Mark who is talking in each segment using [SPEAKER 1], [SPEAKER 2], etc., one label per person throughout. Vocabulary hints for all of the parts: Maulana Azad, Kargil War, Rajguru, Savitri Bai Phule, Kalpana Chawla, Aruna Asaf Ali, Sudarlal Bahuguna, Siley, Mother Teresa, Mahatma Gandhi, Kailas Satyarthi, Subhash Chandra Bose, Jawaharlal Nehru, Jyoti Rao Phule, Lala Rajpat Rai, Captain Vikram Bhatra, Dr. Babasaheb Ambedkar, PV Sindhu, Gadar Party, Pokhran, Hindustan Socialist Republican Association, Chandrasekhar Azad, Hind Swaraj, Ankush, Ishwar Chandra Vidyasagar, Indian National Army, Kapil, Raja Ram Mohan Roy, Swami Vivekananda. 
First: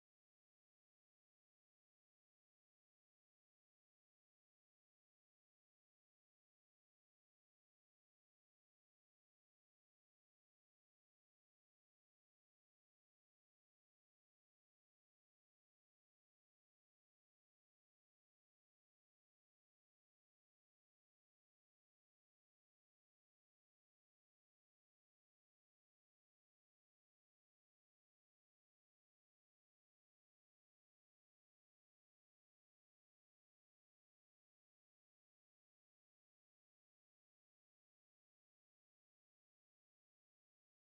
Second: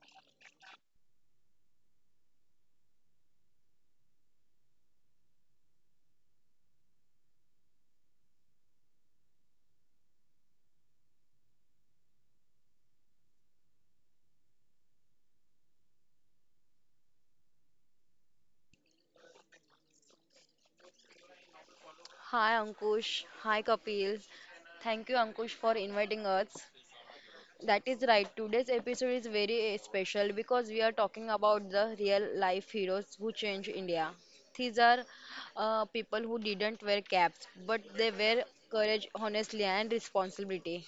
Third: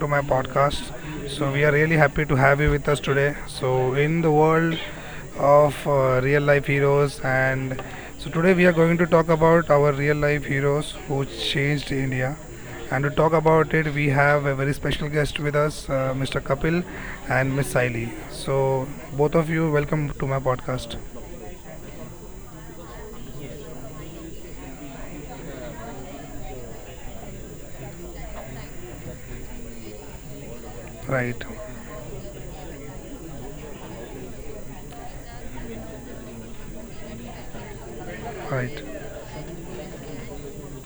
[SPEAKER 1] to my podcast. We are really happy to have you with us today. So, in the world of real life heroes, and so today we are going to talk about our real life heroes who changed India. And to talk about it, we have a very special guest with us, Mr. Kapil and Miss Saili. So, both of you, welcome to my podcast.
[SPEAKER 2] Hi Ankush, hi Kapil. Thank you Ankush for inviting us. That is right. Today's episode is very special because we are talking
[SPEAKER 1] Right,
[SPEAKER 2] about the real life heroes who changed India. These are people who didn't wear caps, but they wear
[SPEAKER 1] right.
[SPEAKER 2] courage, honestly, and responsibility.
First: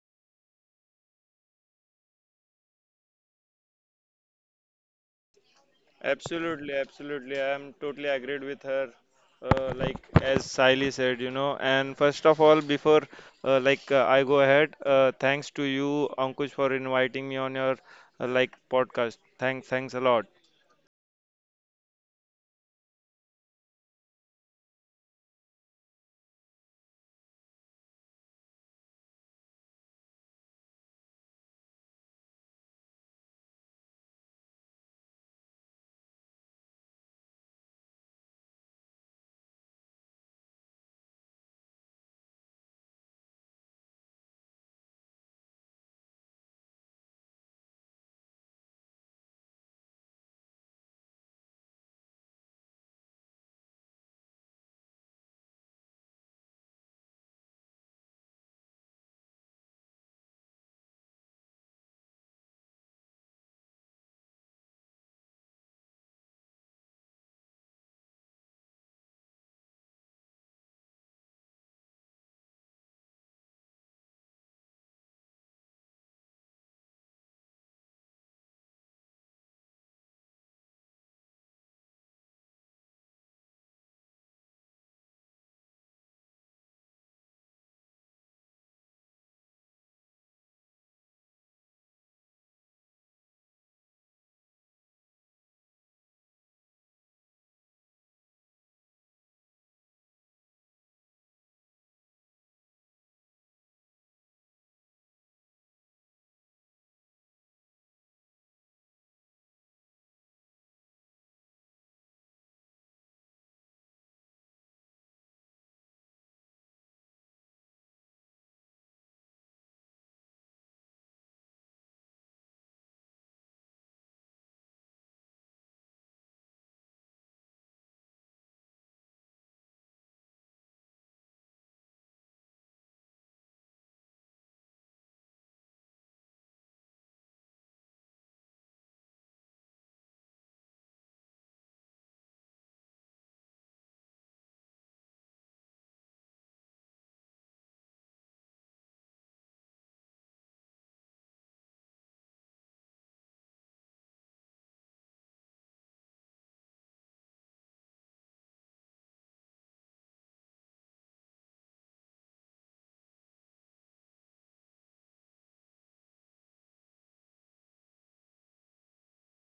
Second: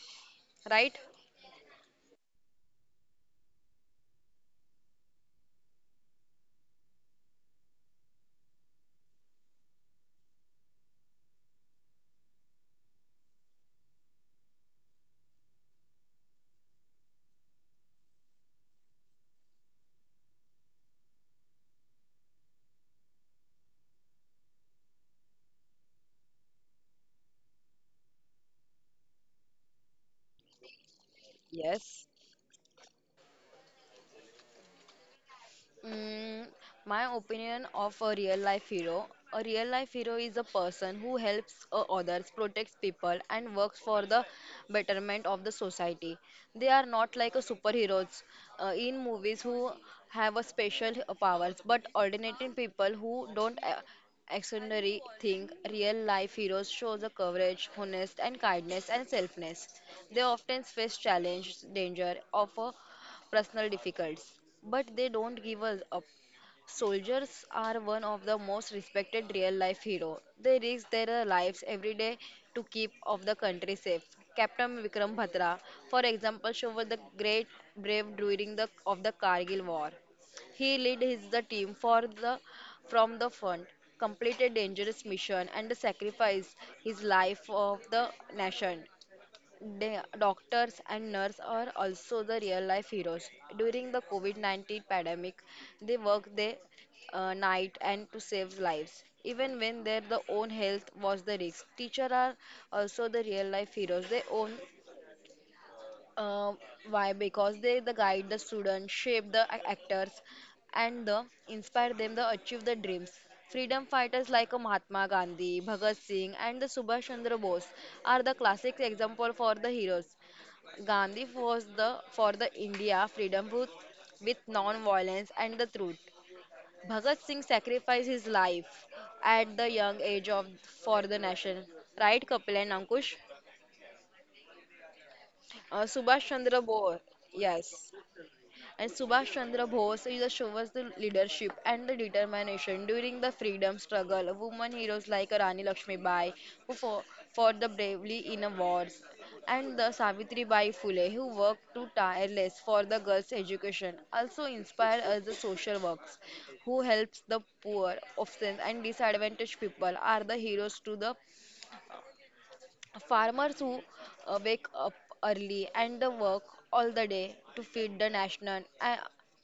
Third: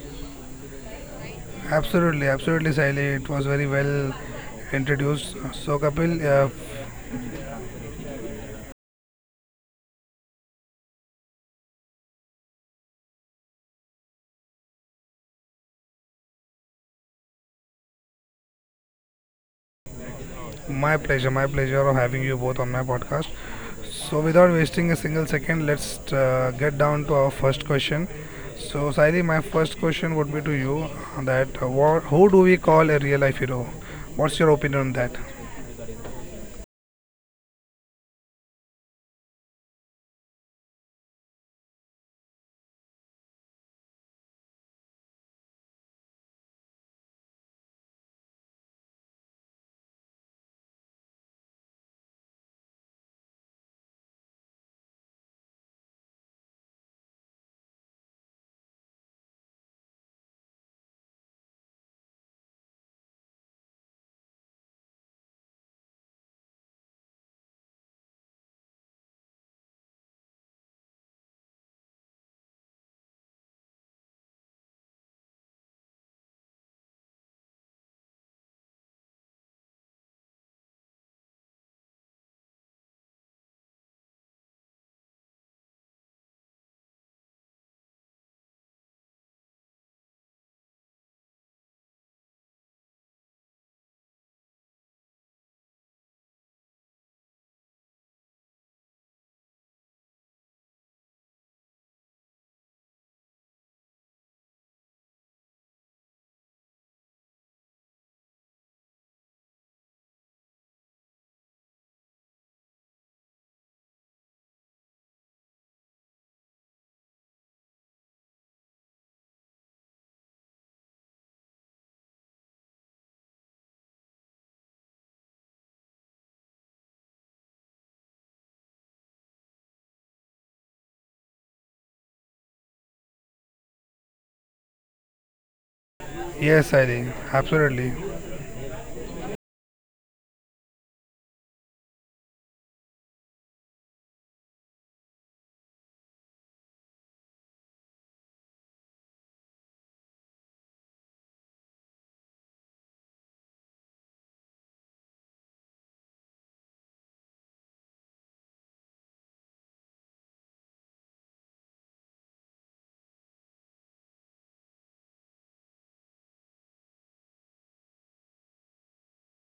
[SPEAKER 2] Right?
[SPEAKER 1] Absolutely, absolutely, Saili. It was very well introduced. So, Kapil,
[SPEAKER 3] Absolutely, absolutely. I am totally agreed with her. Like as Siley said. And first of all, before I go ahead, thanks to you, Ankush, for inviting me on your podcast. Thanks a lot.
[SPEAKER 1] my pleasure, my pleasure of having you both on my podcast. So, without wasting a single second, let's get down to our first question. So, Saili, my first question would be to you that
[SPEAKER 2] Yes.
[SPEAKER 1] who do we call a real life hero? What's your opinion on that?
[SPEAKER 2] Mm, my opinion of a real life hero. A real life hero is a person who helps others, protects people, and works for the betterment of the society. They are not like a superheroes in movies who have a special powers, but ordinary people who don't extraordinary thing. Real life heroes show the courage, honest, and kindness and selfness. They often face challenge, danger of a personal difficulties, but they don't give us up. Soldiers are one of the most respected real-life hero. They risk their lives every day to keep of the country safe. Captain Vikram Bhatra, for example, showed the great brave during the of the Kargil War. He led his the team for the from the front, completed dangerous mission and sacrificed his life of the nation. They, doctors and nurses are also the real life heroes. During the COVID 19 pandemic, they worked day night and to save lives. Even when their the own health was the risk, teachers are also the real life heroes. They own uh, why? Because they the guide the students, shape the actors, and the inspire them to achieve the dreams. Freedom fighters like Mahatma Gandhi, Bhagat Singh, and the Subhash Chandra Bose are the classic example for the heroes. Gandhi was the for the India freedom with non-violence and the truth. Bhagat Singh sacrificed his life at the young age of for the nation. Right, Kapil and Ankush? Subhash Chandra
[SPEAKER 1] Yes,
[SPEAKER 2] Bose.
[SPEAKER 1] Saili,
[SPEAKER 2] Yes.
[SPEAKER 1] absolutely.
[SPEAKER 2] And Subhash Chandra Bose he just shows the leadership and the determination during the freedom struggle. Women heroes like Rani Lakshmibai, who fought for the bravely in a wars, and the Savitri Bai Phule, who worked to tireless for the girls' education, also inspire us the social works, who helps the poor, orphans, and disadvantaged people are the heroes to the Farmers who wake up early and the work all the day to feed the nation uh,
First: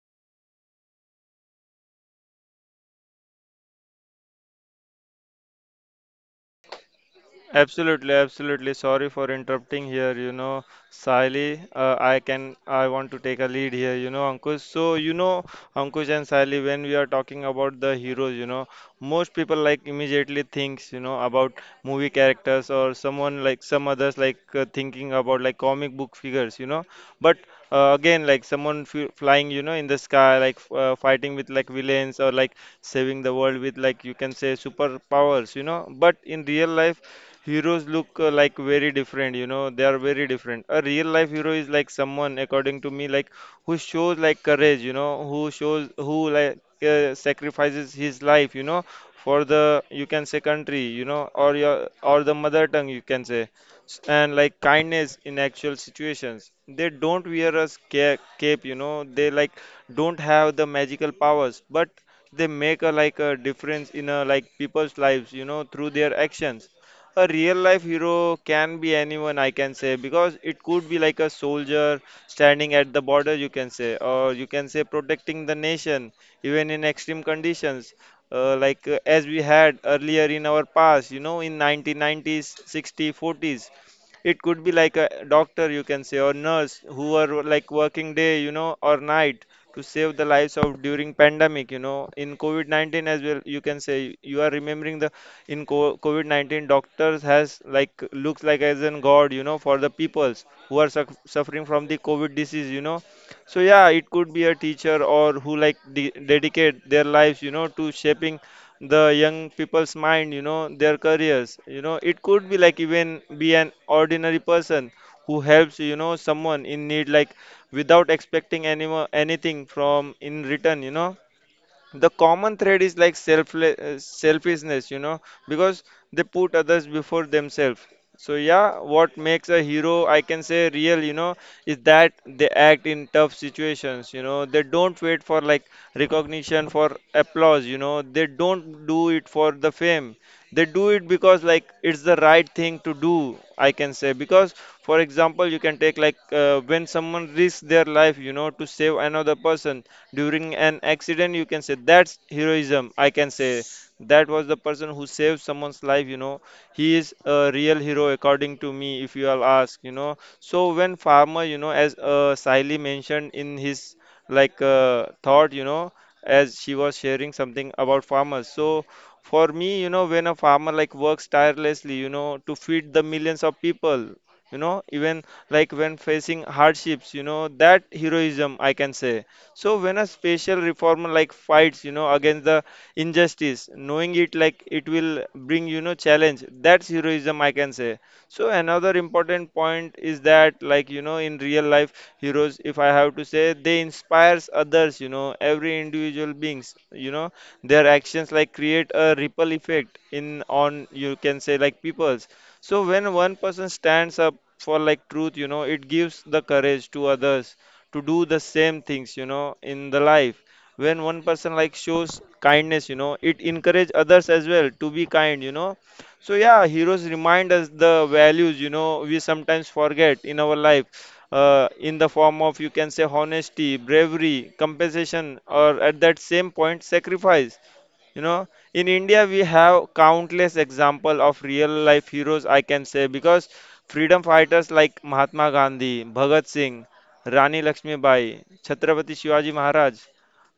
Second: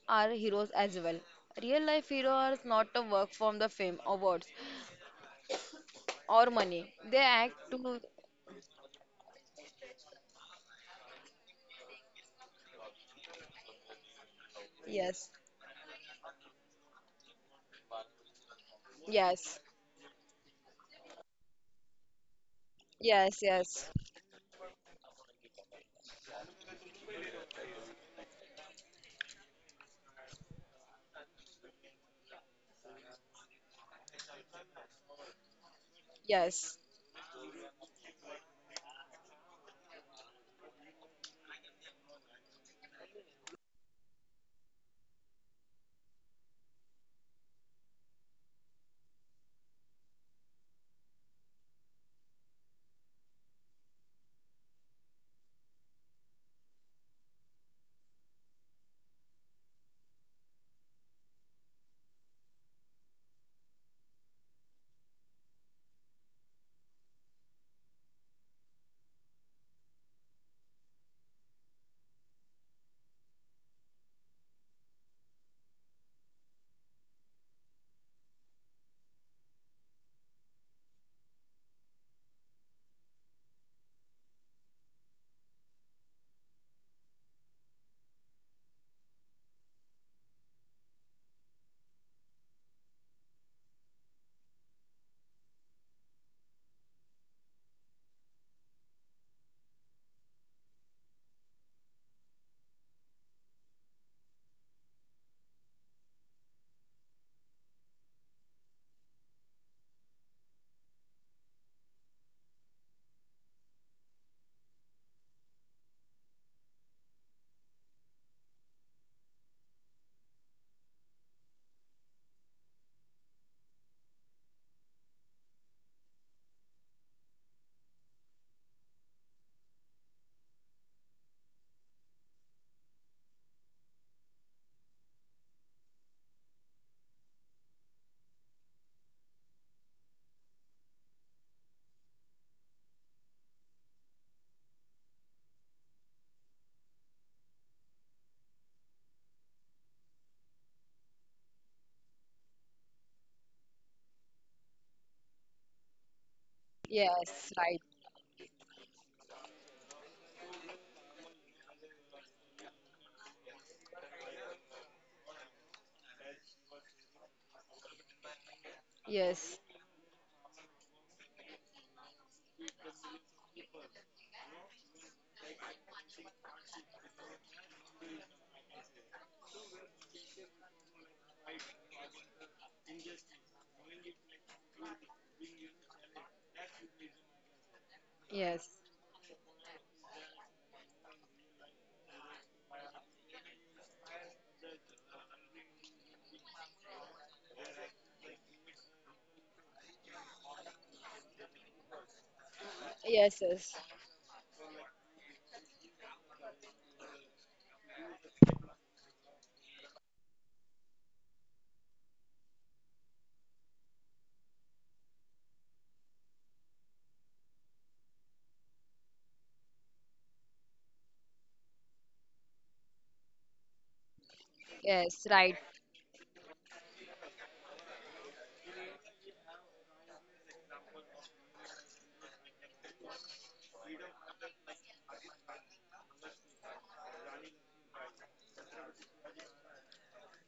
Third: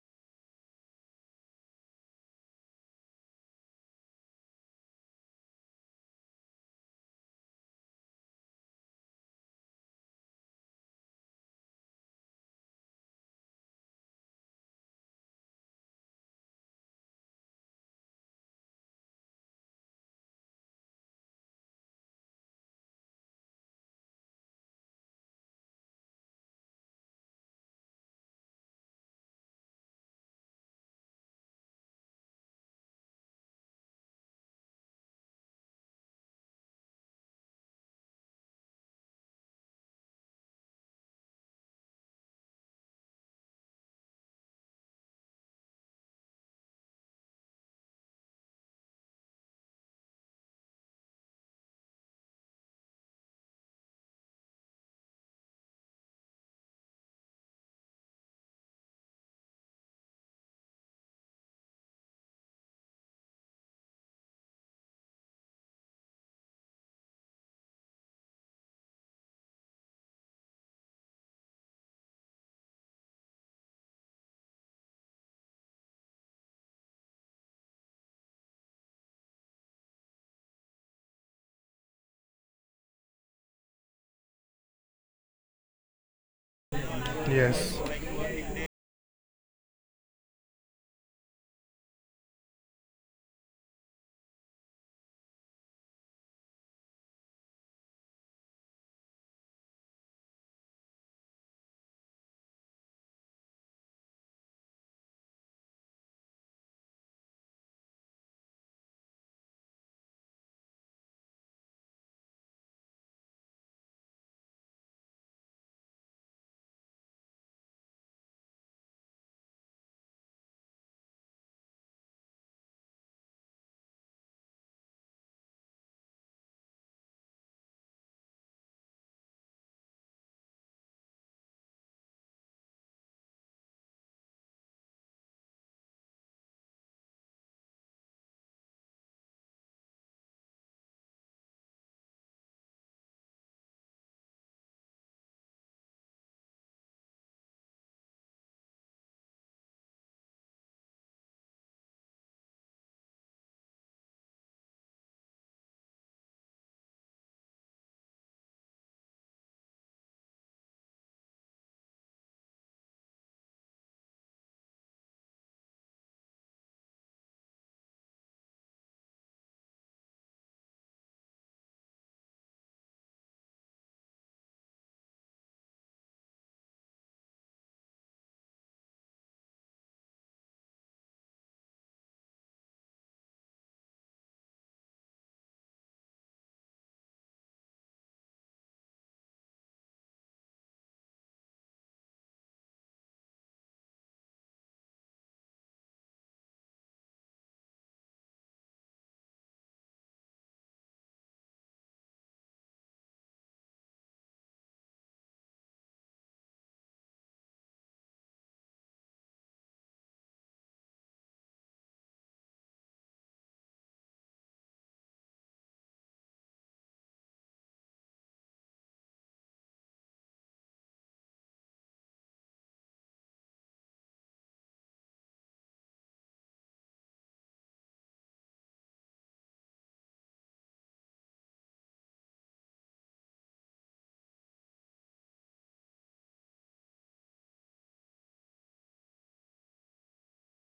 [SPEAKER 2] are heroes as well. Real life heroes not a work from the fame, awards, or money. They act to
[SPEAKER 3] Absolutely, absolutely. Sorry for interrupting here. You know, Sally, I want to take a lead here. You know, Ankush. So, you
[SPEAKER 2] yes,
[SPEAKER 3] know, Ankush and Sally, when we are talking about the heroes, you know, most people
[SPEAKER 2] yes,
[SPEAKER 3] like immediately thinks, you know, about movie characters or
[SPEAKER 2] yes,
[SPEAKER 3] someone like some
[SPEAKER 2] yes,
[SPEAKER 3] others like thinking about like comic book figures, you know. But again, like someone f flying, you know, in the sky, like fighting with like villains or like saving the world with like you can say superpowers, you know. But in real
[SPEAKER 2] yes,
[SPEAKER 3] life heroes look like very different, you know, they are very different. A real life hero is like someone according to me like who shows like courage, you know, who shows who like sacrifices his life, you know, for the you can say country, you know, or your or the mother tongue you can say and like kindness in actual situations. They don't wear a cape, you know, they like don't have the magical powers, but they make a like a difference in a like people's lives, you know, through their actions. A real life hero can be anyone, I can say, because it could be like a soldier standing at the border you can say, or you can say protecting the nation even in extreme conditions, as we had earlier in our past, you know, in 1990s, 60s, 40s. It could be like a doctor you can say, or nurse who are like
[SPEAKER 1] Yes,
[SPEAKER 3] working day, you know, or night to save the lives of during pandemic, you know, in covid-19 as well, you can say you are remembering the COVID-19, doctors has like looks like as in God, you know, for the peoples who are suffering from the COVID disease, you know. So yeah, it could be a teacher or who like de dedicate their lives, you know, to shaping the young people's mind, you know, their careers. You know, it could be like even be an ordinary person who helps, you know, someone in need, like without expecting anything from in return, you know. The common thread is like selfishness, you know, because they put others before themselves. So yeah, what makes a hero I can say real, you know, is that they act in tough situations, you know. They don't wait for like recognition for applause, you know, they don't do it for the fame. They do it because like it's the right thing to do, I can say. Because for example, you can take like when someone risks their life, you know, to save another person during an accident, you can say that's heroism, I can say. That was the person who saved someone's life, you know, he is a
[SPEAKER 2] yes,
[SPEAKER 3] real
[SPEAKER 2] right,
[SPEAKER 3] hero according to me if you all ask, you know. So when farmer, you know, as Siley mentioned in his like thought, you know, as she was sharing something about farmers. So for
[SPEAKER 2] yes,
[SPEAKER 3] me, you know, when a farmer like works tirelessly, you know, to feed the millions of people, you know, even like when facing hardships, you know, that heroism I can say. So when a special reformer like fights, you know, against the injustice, knowing it like it will bring, you know, challenge, that's heroism I can say. So
[SPEAKER 2] yes,
[SPEAKER 3] another important point is that like, you know, in real life heroes, if I have to say, they inspires others, you know, every individual beings, you know, their actions like create a ripple effect in on you can say like peoples. So when one
[SPEAKER 2] yes,
[SPEAKER 3] person
[SPEAKER 2] yes,
[SPEAKER 3] stands up for like truth, you know, it gives the courage to others to do the same things, you know, in the life. When one person like shows kindness, you know, it encourage others as well to be kind, you know. So yeah, heroes remind us the values, you know, we sometimes forget in our life, in the form of you can say honesty, bravery,
[SPEAKER 2] yes,
[SPEAKER 3] compensation,
[SPEAKER 2] right,
[SPEAKER 3] or at that same point sacrifice. You know, in India we have countless example of real life heroes I can say, because freedom fighters like Mahatma Gandhi, Bhagat Singh, Rani Lakshmibai, Chhatrapati Shivaji Maharaj,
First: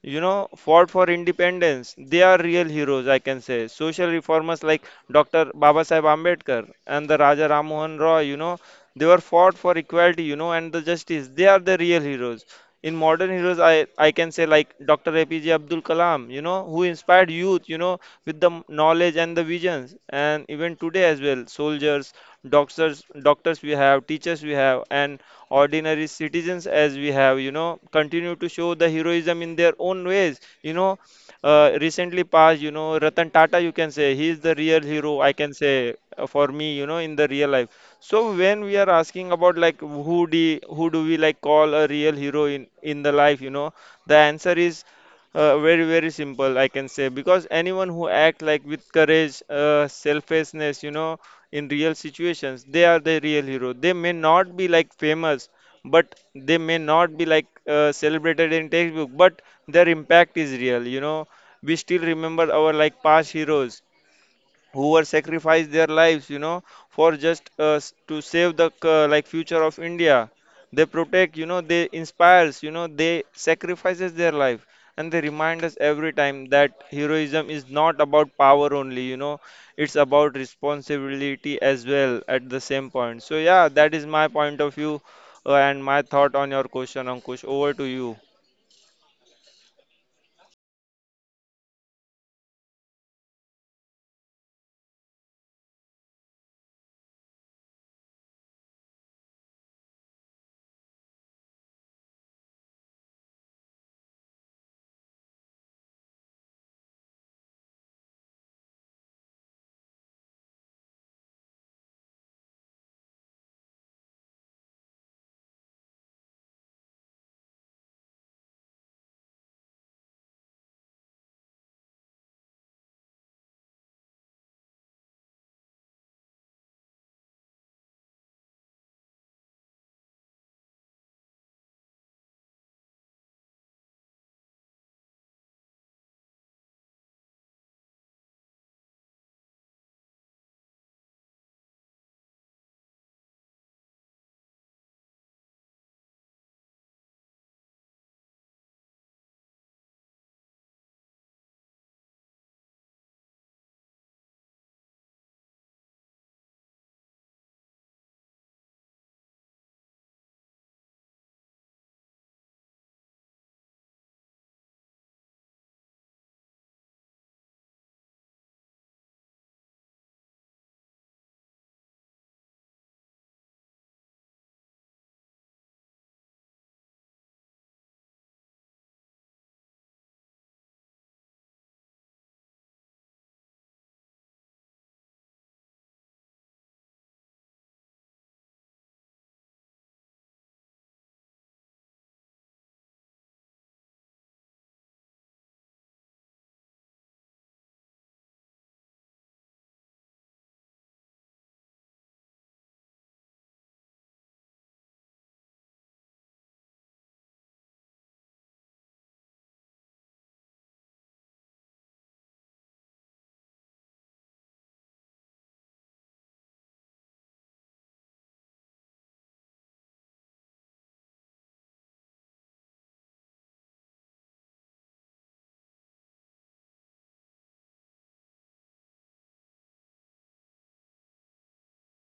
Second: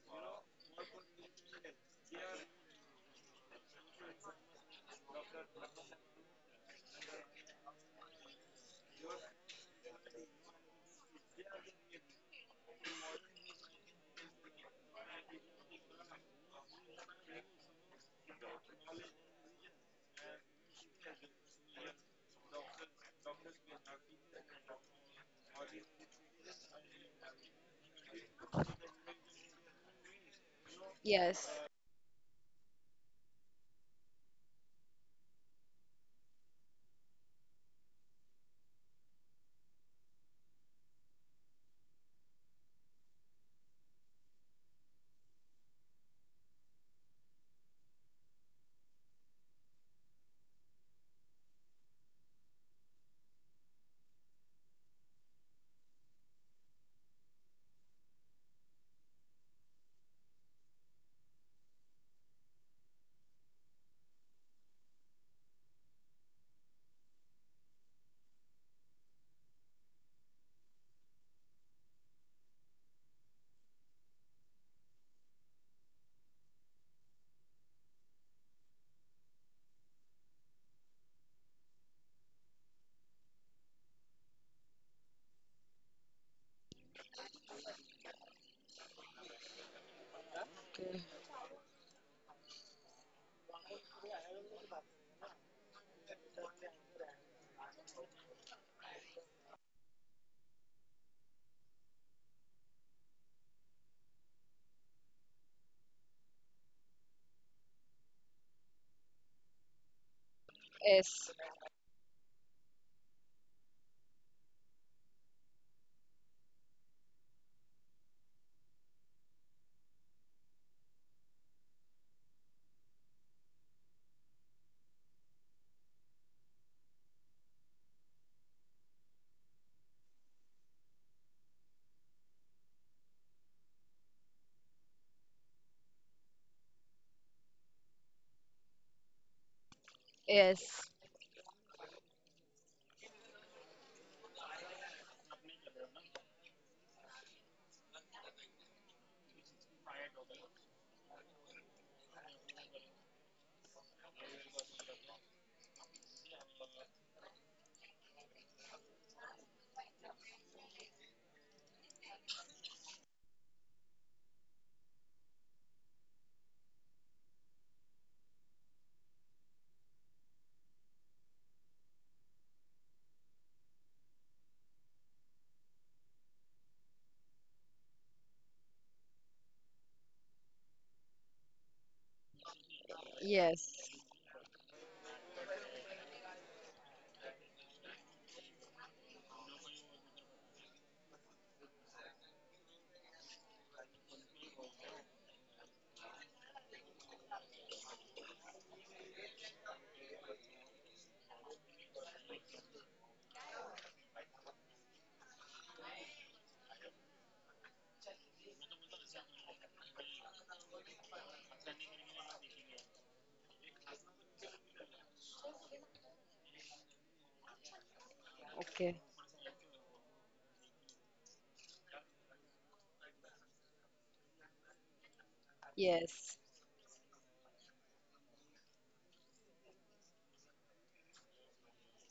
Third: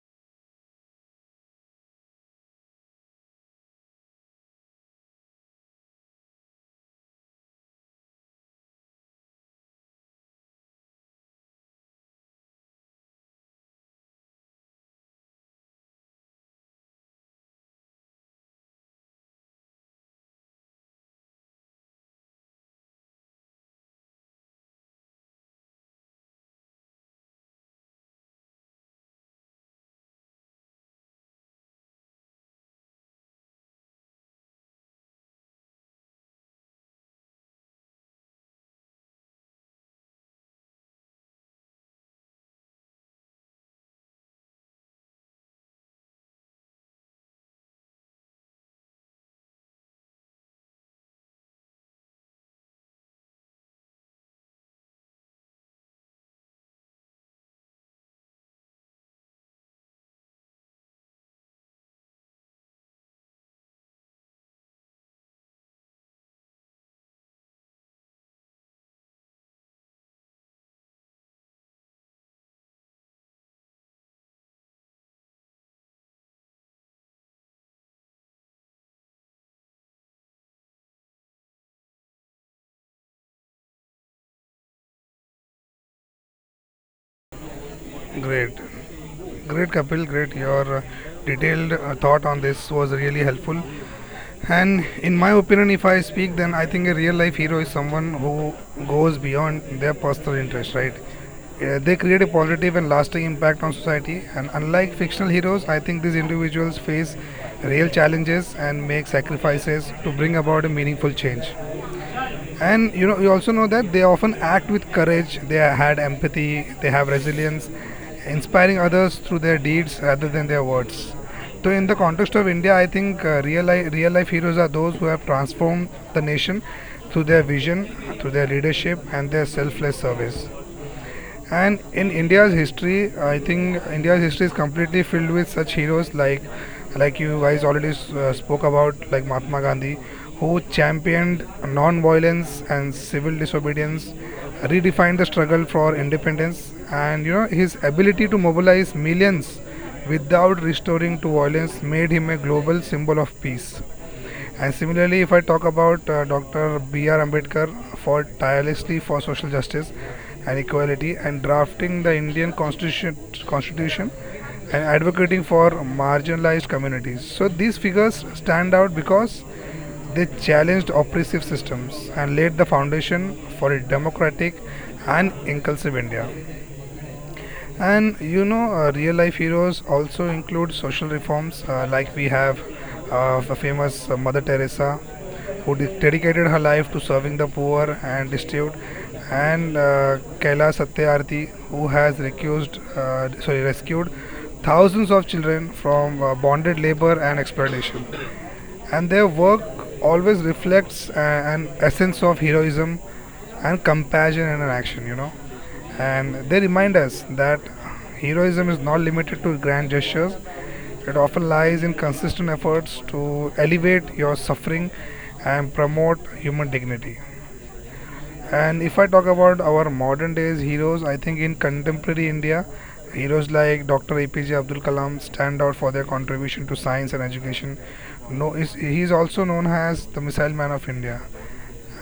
[SPEAKER 3] you know, fought for independence. They are real heroes, I can say. Social reformers like Dr. Babasaheb Ambedkar and the Raja Ram Mohan Roy, you know, they were fought for equality, you know, and the justice. They are the real heroes. In modern heroes I can say like Dr. APJ Abdul Kalam, you know, who inspired youth, you know, with the knowledge and the visions. And even today as well, soldiers, doctors, we have, teachers we have, and ordinary citizens as we have, you know, continue to show the heroism in their own ways, you know.
[SPEAKER 2] yes,
[SPEAKER 3] Recently passed, you know, Ratan Tata you can say, he is the real hero I can say, for me, you know, in the real life. So when we are asking about like who do we like call a real hero in the life, you know, the answer is very simple I can say, because anyone who act like with courage, selflessness, you know, in real situations, they are the real hero. They may not be like famous, but they may not be like celebrated in textbook, but their impact is real. You know, we still remember our like past heroes who were sacrificed their lives, you know, for just to save the like future of India. They protect, you know, they inspires, you know, they sacrifices their life, and they remind us every time that heroism is not about power only, you know, it's about responsibility as well at the same point. So yeah, that is my point of view and my thought on your question, Ankush. Over to you.
[SPEAKER 1] great. Great, Kapil, great. Your detailed thought on this was really helpful. And in my opinion, if I speak, then I think a real life hero is someone who goes beyond their personal interest, right? They create a positive and lasting impact on society. And unlike fictional heroes, I think these individuals face real challenges and make sacrifices to bring about a meaningful
[SPEAKER 2] yes,
[SPEAKER 1] change. And you know, you also know that they often act with courage. They had empathy. They have resilience, inspiring others through their deeds rather than their words. So, in the context of India, I think real life heroes are those who have transformed the nation through their vision, through their leadership, and their selfless service. And in India's history, I think India's history is completely filled with such heroes like you guys already spoke about, like Mahatma Gandhi, who
[SPEAKER 2] yes,
[SPEAKER 1] championed non-violence and civil disobedience, redefined the struggle for independence, and you know his ability to mobilize millions without restoring to violence made him a global symbol of peace. And similarly, if I talk about Dr. B.R. Ambedkar for tirelessly for social justice and equality and drafting the Indian constitution, constitution and advocating for marginalized communities. So these figures stand out because they challenged oppressive systems and laid the foundation for a democratic and inclusive India. And you know, real life heroes also include social reforms, like we have the
[SPEAKER 2] yes,
[SPEAKER 1] famous Mother Teresa, who dedicated her life to serving the poor and destitute, and Kailas Satyarthi, who has recused, sorry, rescued thousands of children from bonded labor and exploitation, and their work always reflects an essence of heroism and compassion in an action, you know. And they remind us that heroism is not limited to grand gestures, it often lies in consistent efforts to elevate your suffering and promote human dignity. And
[SPEAKER 2] okay,
[SPEAKER 1] if I talk about our modern days heroes, I think in contemporary India, heroes like Dr. APJ Abdul Kalam stand out for their
[SPEAKER 2] yes,
[SPEAKER 1] contribution to science and education. No, is he is also known as the Missile Man of India.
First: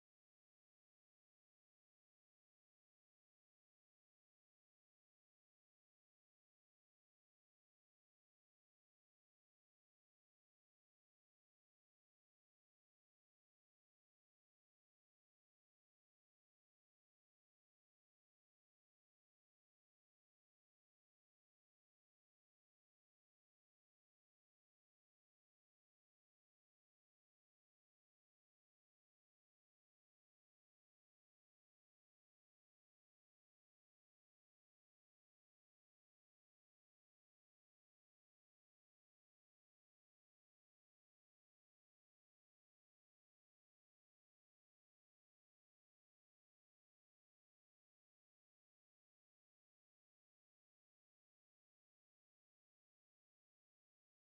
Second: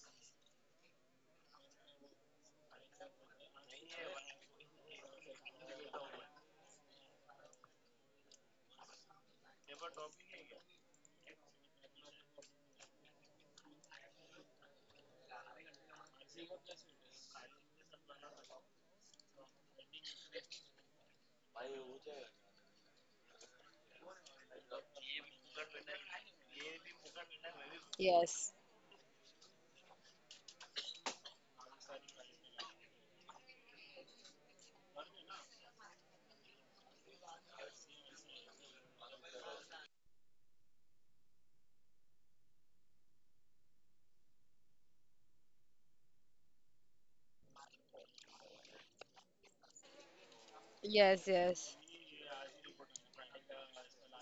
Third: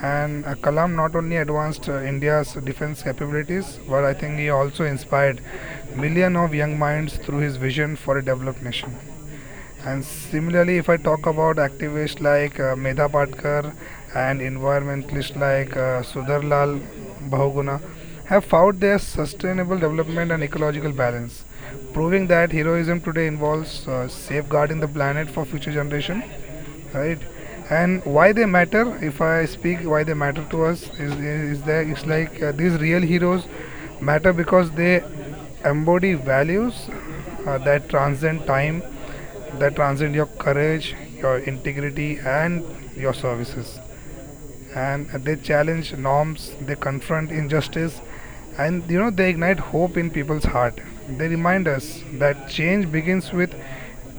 [SPEAKER 1] And Kalam not only advanced India's defense capabilities, but I think he also inspired millions of young minds through his vision for a developed nation. And similarly, if I talk about activists like Medha Patkar and environmentalists like Sudarlal Bahuguna, have fought their sustainable development and ecological balance, proving that heroism today involves safeguarding the planet for future generation, right? And why they
[SPEAKER 2] yes.
[SPEAKER 1] matter, if I speak, why they matter to us is that it's like these real heroes matter because they embody values that transcend time, that transcend your courage, your integrity, and your services. And they challenge norms, they confront injustice, and you know, they ignite hope in people's heart.
[SPEAKER 2] Yes,
[SPEAKER 1] They remind
[SPEAKER 2] yes.
[SPEAKER 1] us that change begins with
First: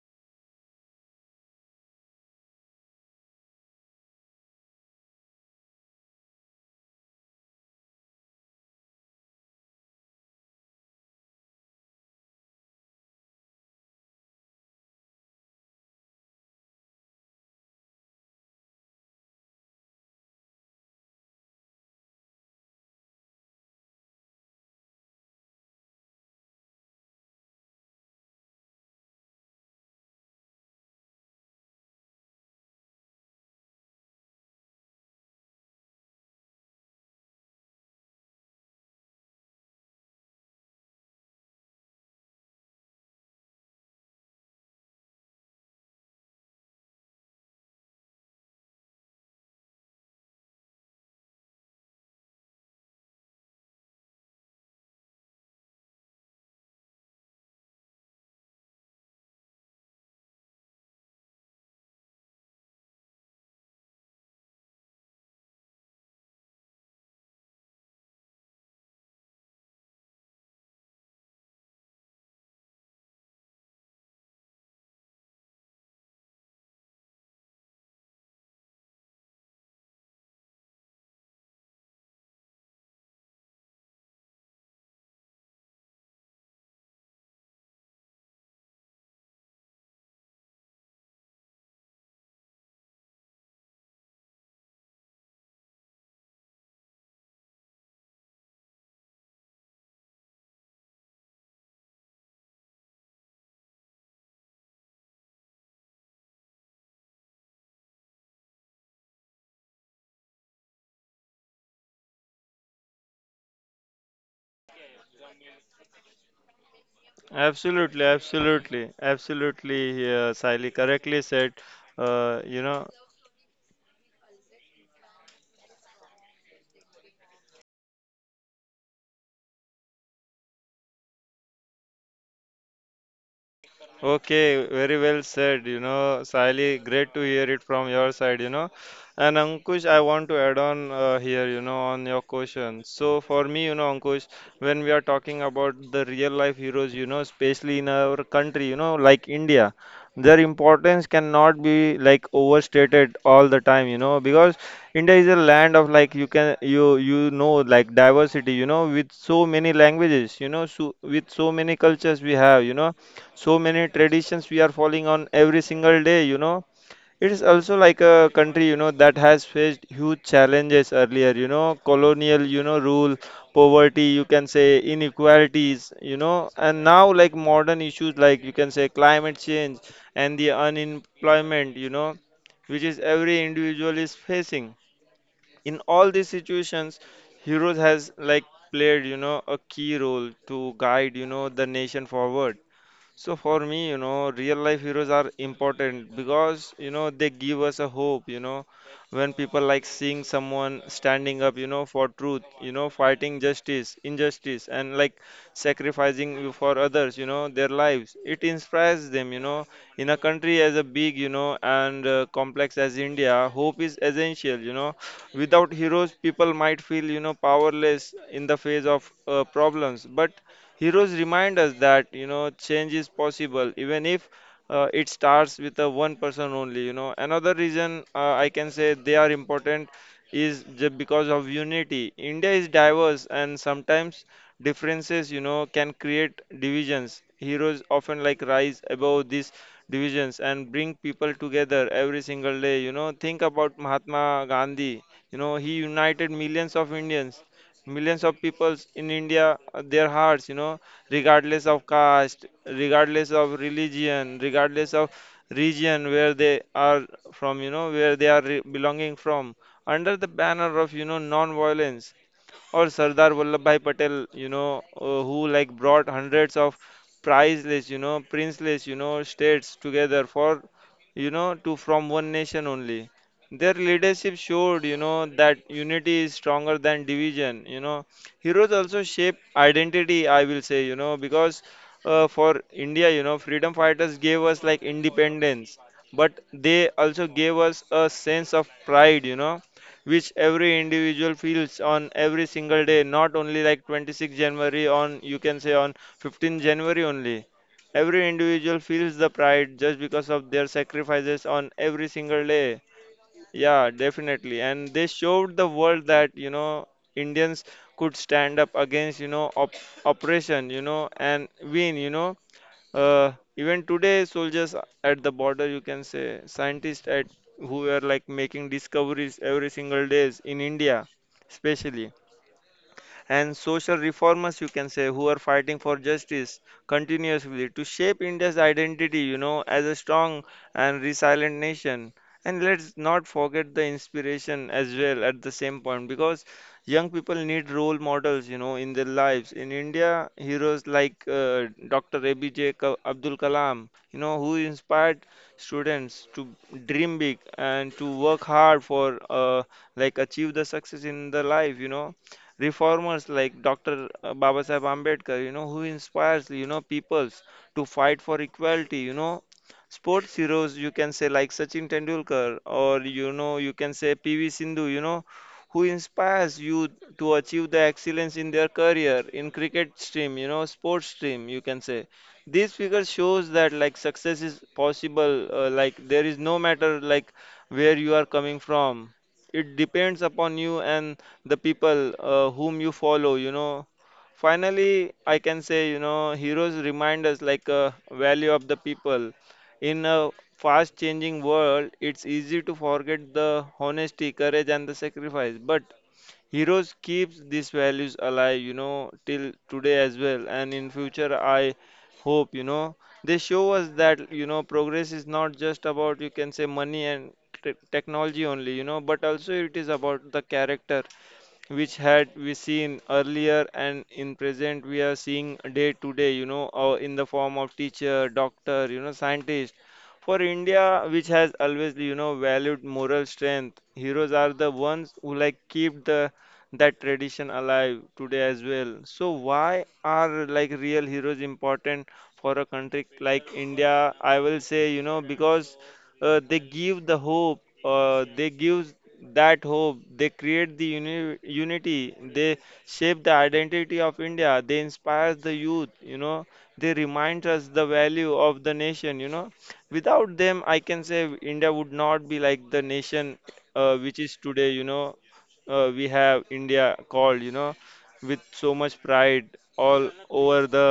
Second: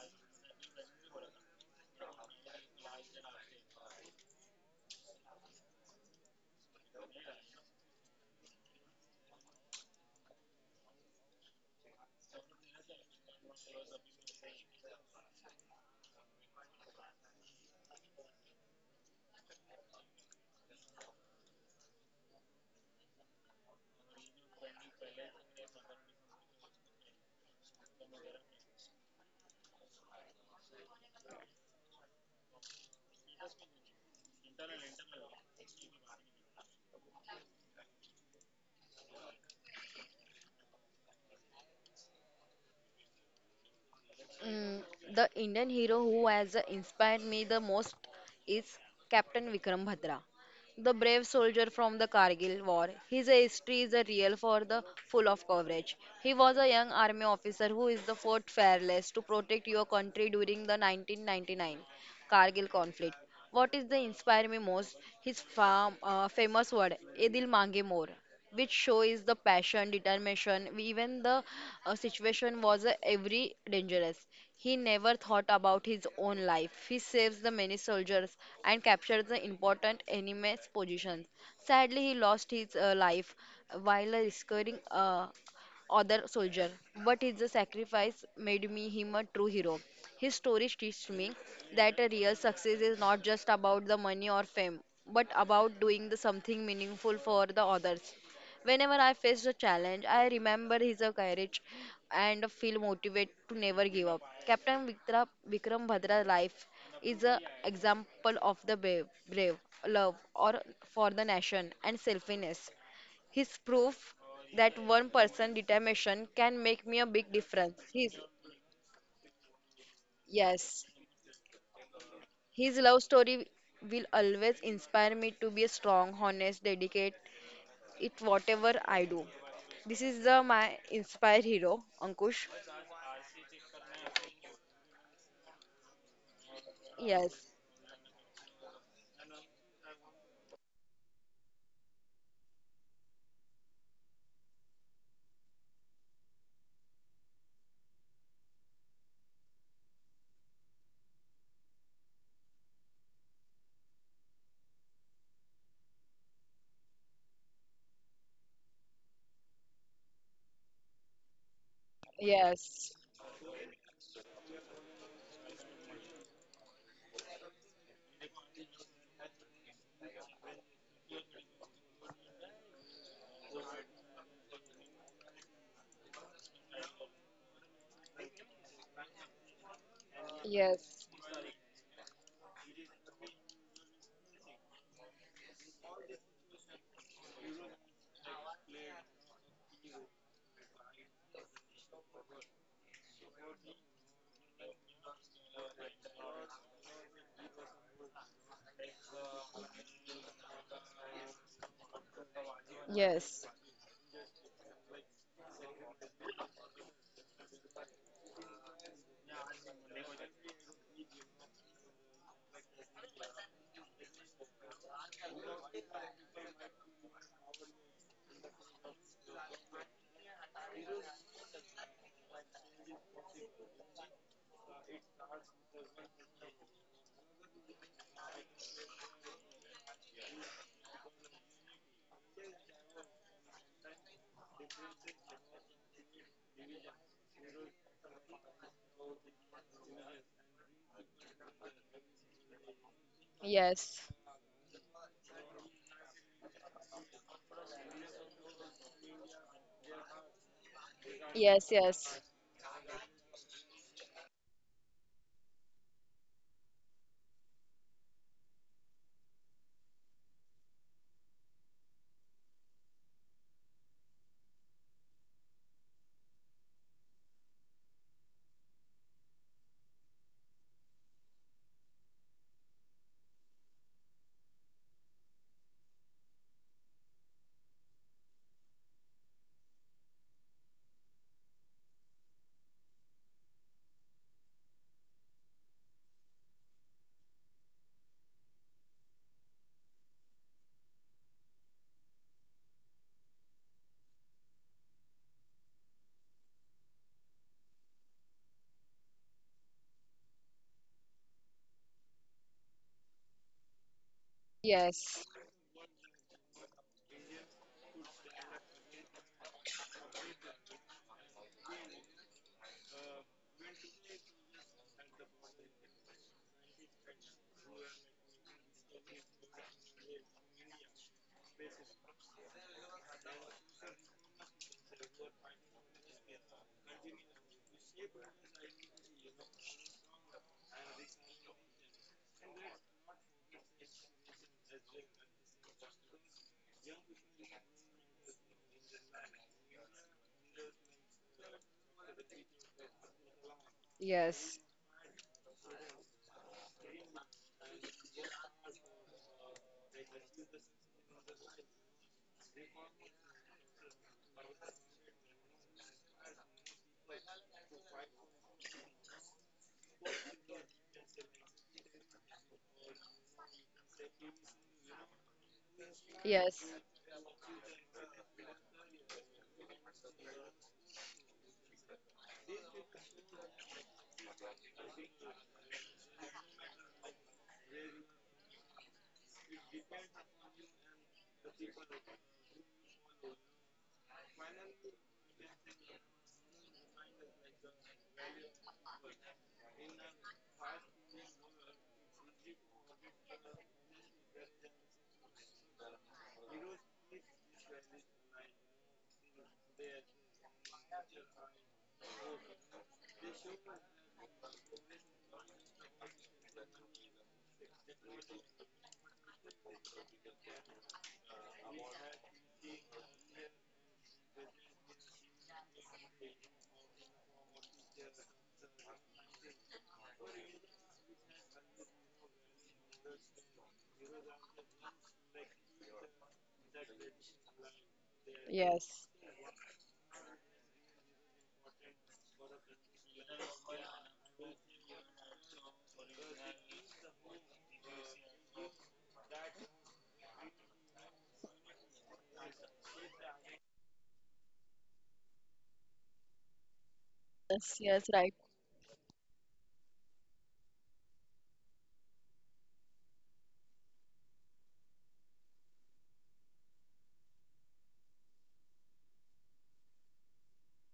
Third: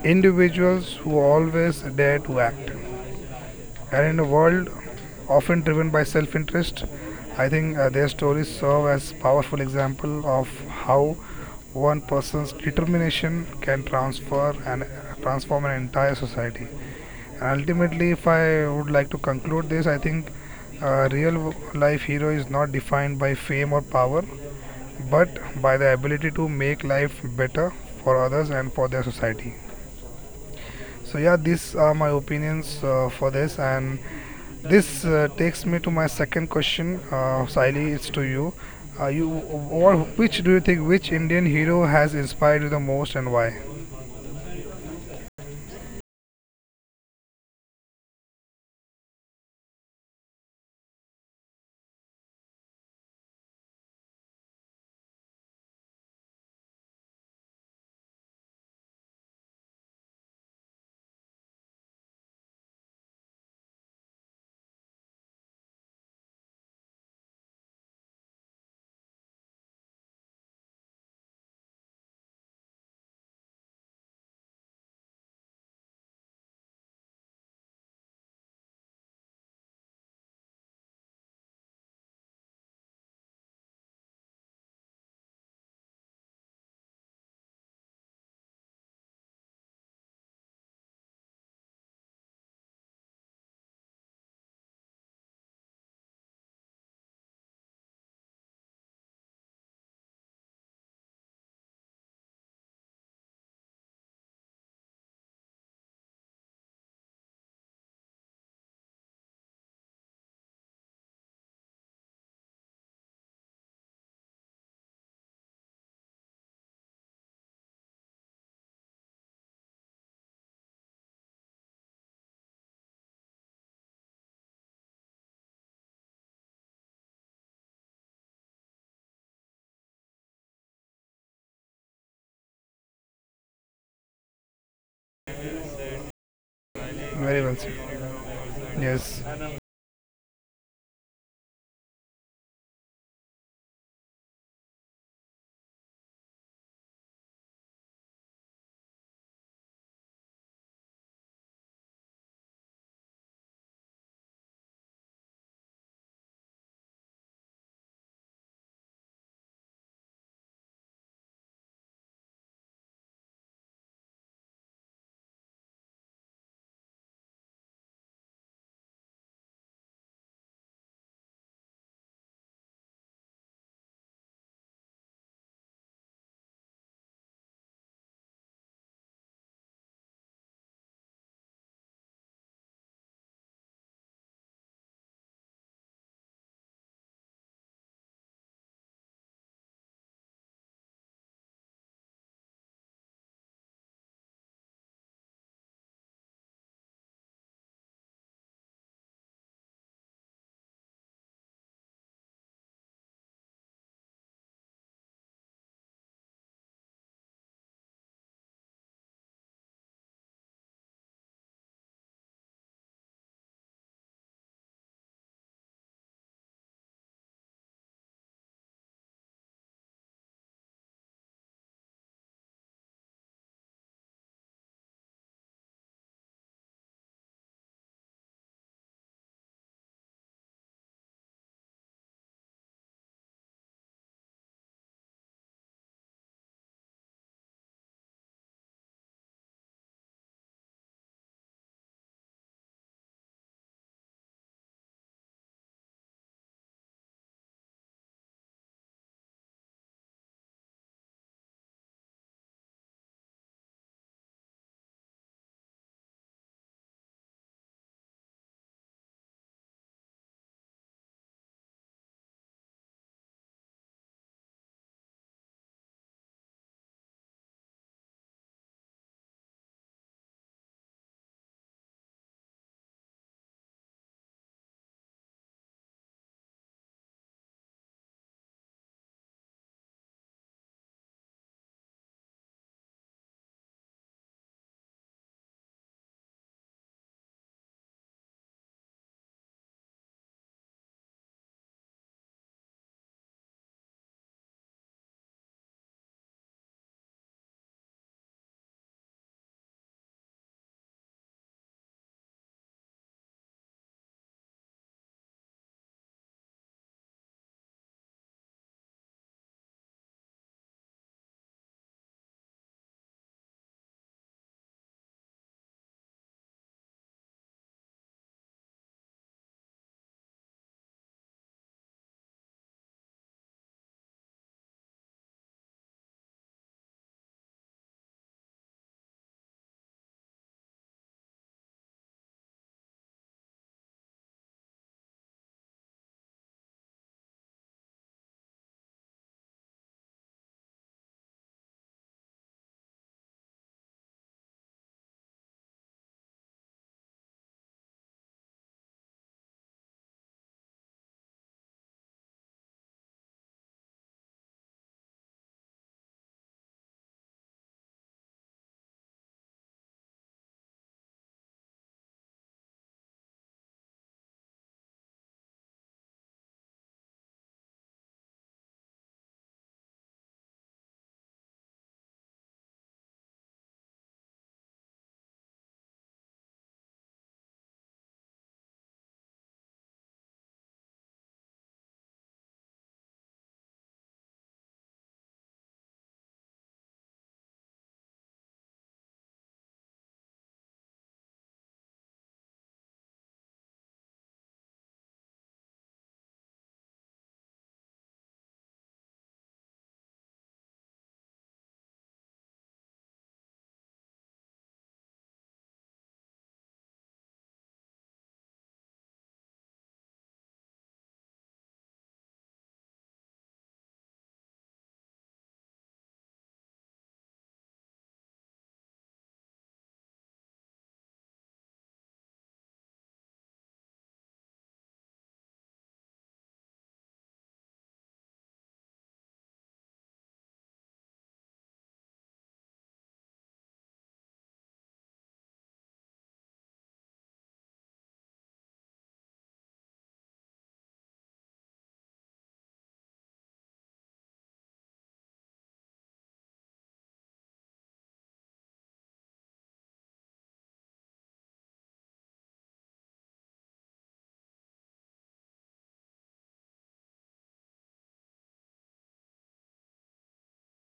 [SPEAKER 1] individuals who always dare to act. And in a world often driven by self-interest, I think their stories serve as powerful example of how one person's determination can transfer and transform an entire society. And ultimately, if I would like to conclude this, I think a real life hero is not defined by fame or power, but by the ability to make life better for others and for their society. So yeah, these are my opinions for this, and this takes me to my second question, Saili. It's to you. You or which do you think, which Indian hero has inspired you the most and why?
[SPEAKER 2] Mm, the Indian hero who has inspired me the most is Captain Vikram Bhadra, the brave soldier from the Kargil War. His history is a real for the full of coverage. He was a young army officer who is the fought fearless to protect your country during the 1999 Kargil conflict. What is the inspire me most? His famous word, "Ye dil mange more," which shows the passion, determination, even the situation was every dangerous. He never thought about his own life. He saves the many soldiers and captures the important enemy's positions. Sadly, he lost his life while rescuing other soldier. But his sacrifice made me him a true hero. His story teaches me that a real success is not just about the money or fame, but about doing the something meaningful for the others. Whenever I face a challenge, I remember his courage and feel motivated to never give up. Vikram Bhadra's life is an example of the brave love or for the nation and selflessness. His proof that one person determination can make me a big difference.
[SPEAKER 3] Absolutely,
[SPEAKER 2] His
[SPEAKER 3] absolutely, absolutely, Sally
[SPEAKER 2] yes,
[SPEAKER 3] correctly said. Uh, you
[SPEAKER 2] his
[SPEAKER 3] know,
[SPEAKER 2] love story will always inspire me to be a strong, honest, dedicated, it whatever I do. This is the my inspire hero, Ankush.
[SPEAKER 3] Okay, very well said, you know, Sally, great to
[SPEAKER 1] Very
[SPEAKER 3] hear
[SPEAKER 2] Yes,
[SPEAKER 1] well
[SPEAKER 3] it from
[SPEAKER 1] said.
[SPEAKER 3] your side, you know.
[SPEAKER 1] Yes,
[SPEAKER 3] And Ankush, I want to add on here, you know, on your question. So for me, you know, Ankush, when we are talking about the real life heroes, you know, especially in our country, you know, like India, their importance cannot be like overstated all the time, you know, because India is a land of like you know like diversity, you know, with so many languages, you know, so with so many cultures we have, you
[SPEAKER 2] yes,
[SPEAKER 3] know, so many traditions we are following on every single day, you know. It is also like a country, you know, that has faced huge challenges earlier, you know, colonial, you know, rule, poverty you can say, inequalities, you know, and now like modern issues like you can say climate change and the
[SPEAKER 2] yes,
[SPEAKER 3] unemployment, you know, which is every individual is facing in all these situations. Heroes has like played, you know, a key role to guide, you know, the nation forward. So for me, you know, real life heroes are important because, you know, they give us a hope, you know, when people like seeing someone standing up, you know, for truth, you know, fighting
[SPEAKER 2] yes,
[SPEAKER 3] justice, injustice, and like sacrificing for others, you know, their lives. It inspires them, you know, in a country as a big, you know, and complex as India, hope is essential, you know. Without heroes, people might feel, you know, powerless in the face of problems, but heroes remind us that you know change is possible, even if it starts with a one person only. You know, another reason I can say they are important is just because of unity. India is diverse, and sometimes differences you know can create divisions. Heroes often like rise above these divisions and bring people together every single day. You know, think about
[SPEAKER 2] yes,
[SPEAKER 3] Mahatma Gandhi. You know, he united millions of Indians millions of peoples in India, their hearts, you know, regardless
[SPEAKER 2] yes,
[SPEAKER 3] of
[SPEAKER 2] yes,
[SPEAKER 3] caste, regardless of religion, regardless of region where they are from, you know, where they are belonging from, under the banner of, you know, non-violence, or Sardar Vallabhbhai Patel, you know, who like brought hundreds of priceless, you know, princeless, you know, states together for, you know, to from one nation only. Their leadership showed, you know, that unity is stronger than division. You know, heroes also shape identity, I will say, you know, because for India, you know, freedom fighters gave us like independence, but they also gave us a sense of pride. Which every individual feels on every single day, not only like 26 January on you can say on 15 January only. Every individual feels the pride just because of their sacrifices on every single day. Yeah, definitely. And they
[SPEAKER 2] yes,
[SPEAKER 3] showed the world that, Indians could stand up against, oppression, and win. Even today, soldiers at the border, you can say, scientists at who are like making discoveries every single days in India, especially and social reformers you can say who are fighting for justice continuously to shape India's identity you know as a strong and resilient nation. And let's not forget the inspiration as well at the same point, because young people need role models you know in their lives. In India, heroes like Dr. ABJ Abdul Kalam you know
[SPEAKER 2] yes,
[SPEAKER 3] who inspired students to dream big and to work hard for like achieve the success in their life you know. Reformers like Dr. Babasaheb Ambedkar, you know, who inspires, you know, peoples to fight for equality, you know, sports heroes, you can say like Sachin Tendulkar, or you know, you can say PV Sindhu, you know, who inspires
[SPEAKER 2] yes,
[SPEAKER 3] you to achieve the excellence in their career in cricket stream, you know, sports stream, you can say. This figure shows that like success is possible, like there is no matter like where you are coming from. It depends upon you and the people whom you follow you know. Finally I can say you know heroes remind us like value of the people in a fast changing world. It's easy to forget the honesty, courage and the sacrifice, but heroes keeps these values alive you know till today as well, and in future I hope you know they show us that you know progress is not just about you can say money and technology only you know, but also it is about the character, which had we seen earlier and in present we are seeing day to day you know in the form of teacher, doctor, you know, scientist for India, which has always you know valued moral strength. Heroes are the ones who like keep the that tradition alive today as well.
[SPEAKER 2] yes,
[SPEAKER 3] So why are like real heroes important for a country like India? I will say you know because they give the hope, they give that hope, they create the unity, they shape the identity of India, they inspire the youth you know, they remind us
[SPEAKER 2] yes,
[SPEAKER 3] the
[SPEAKER 2] yes, right.
[SPEAKER 3] value of the nation you know. Without them I can say India would not be like the nation which is today you know. We have India called you know with so much pride all over the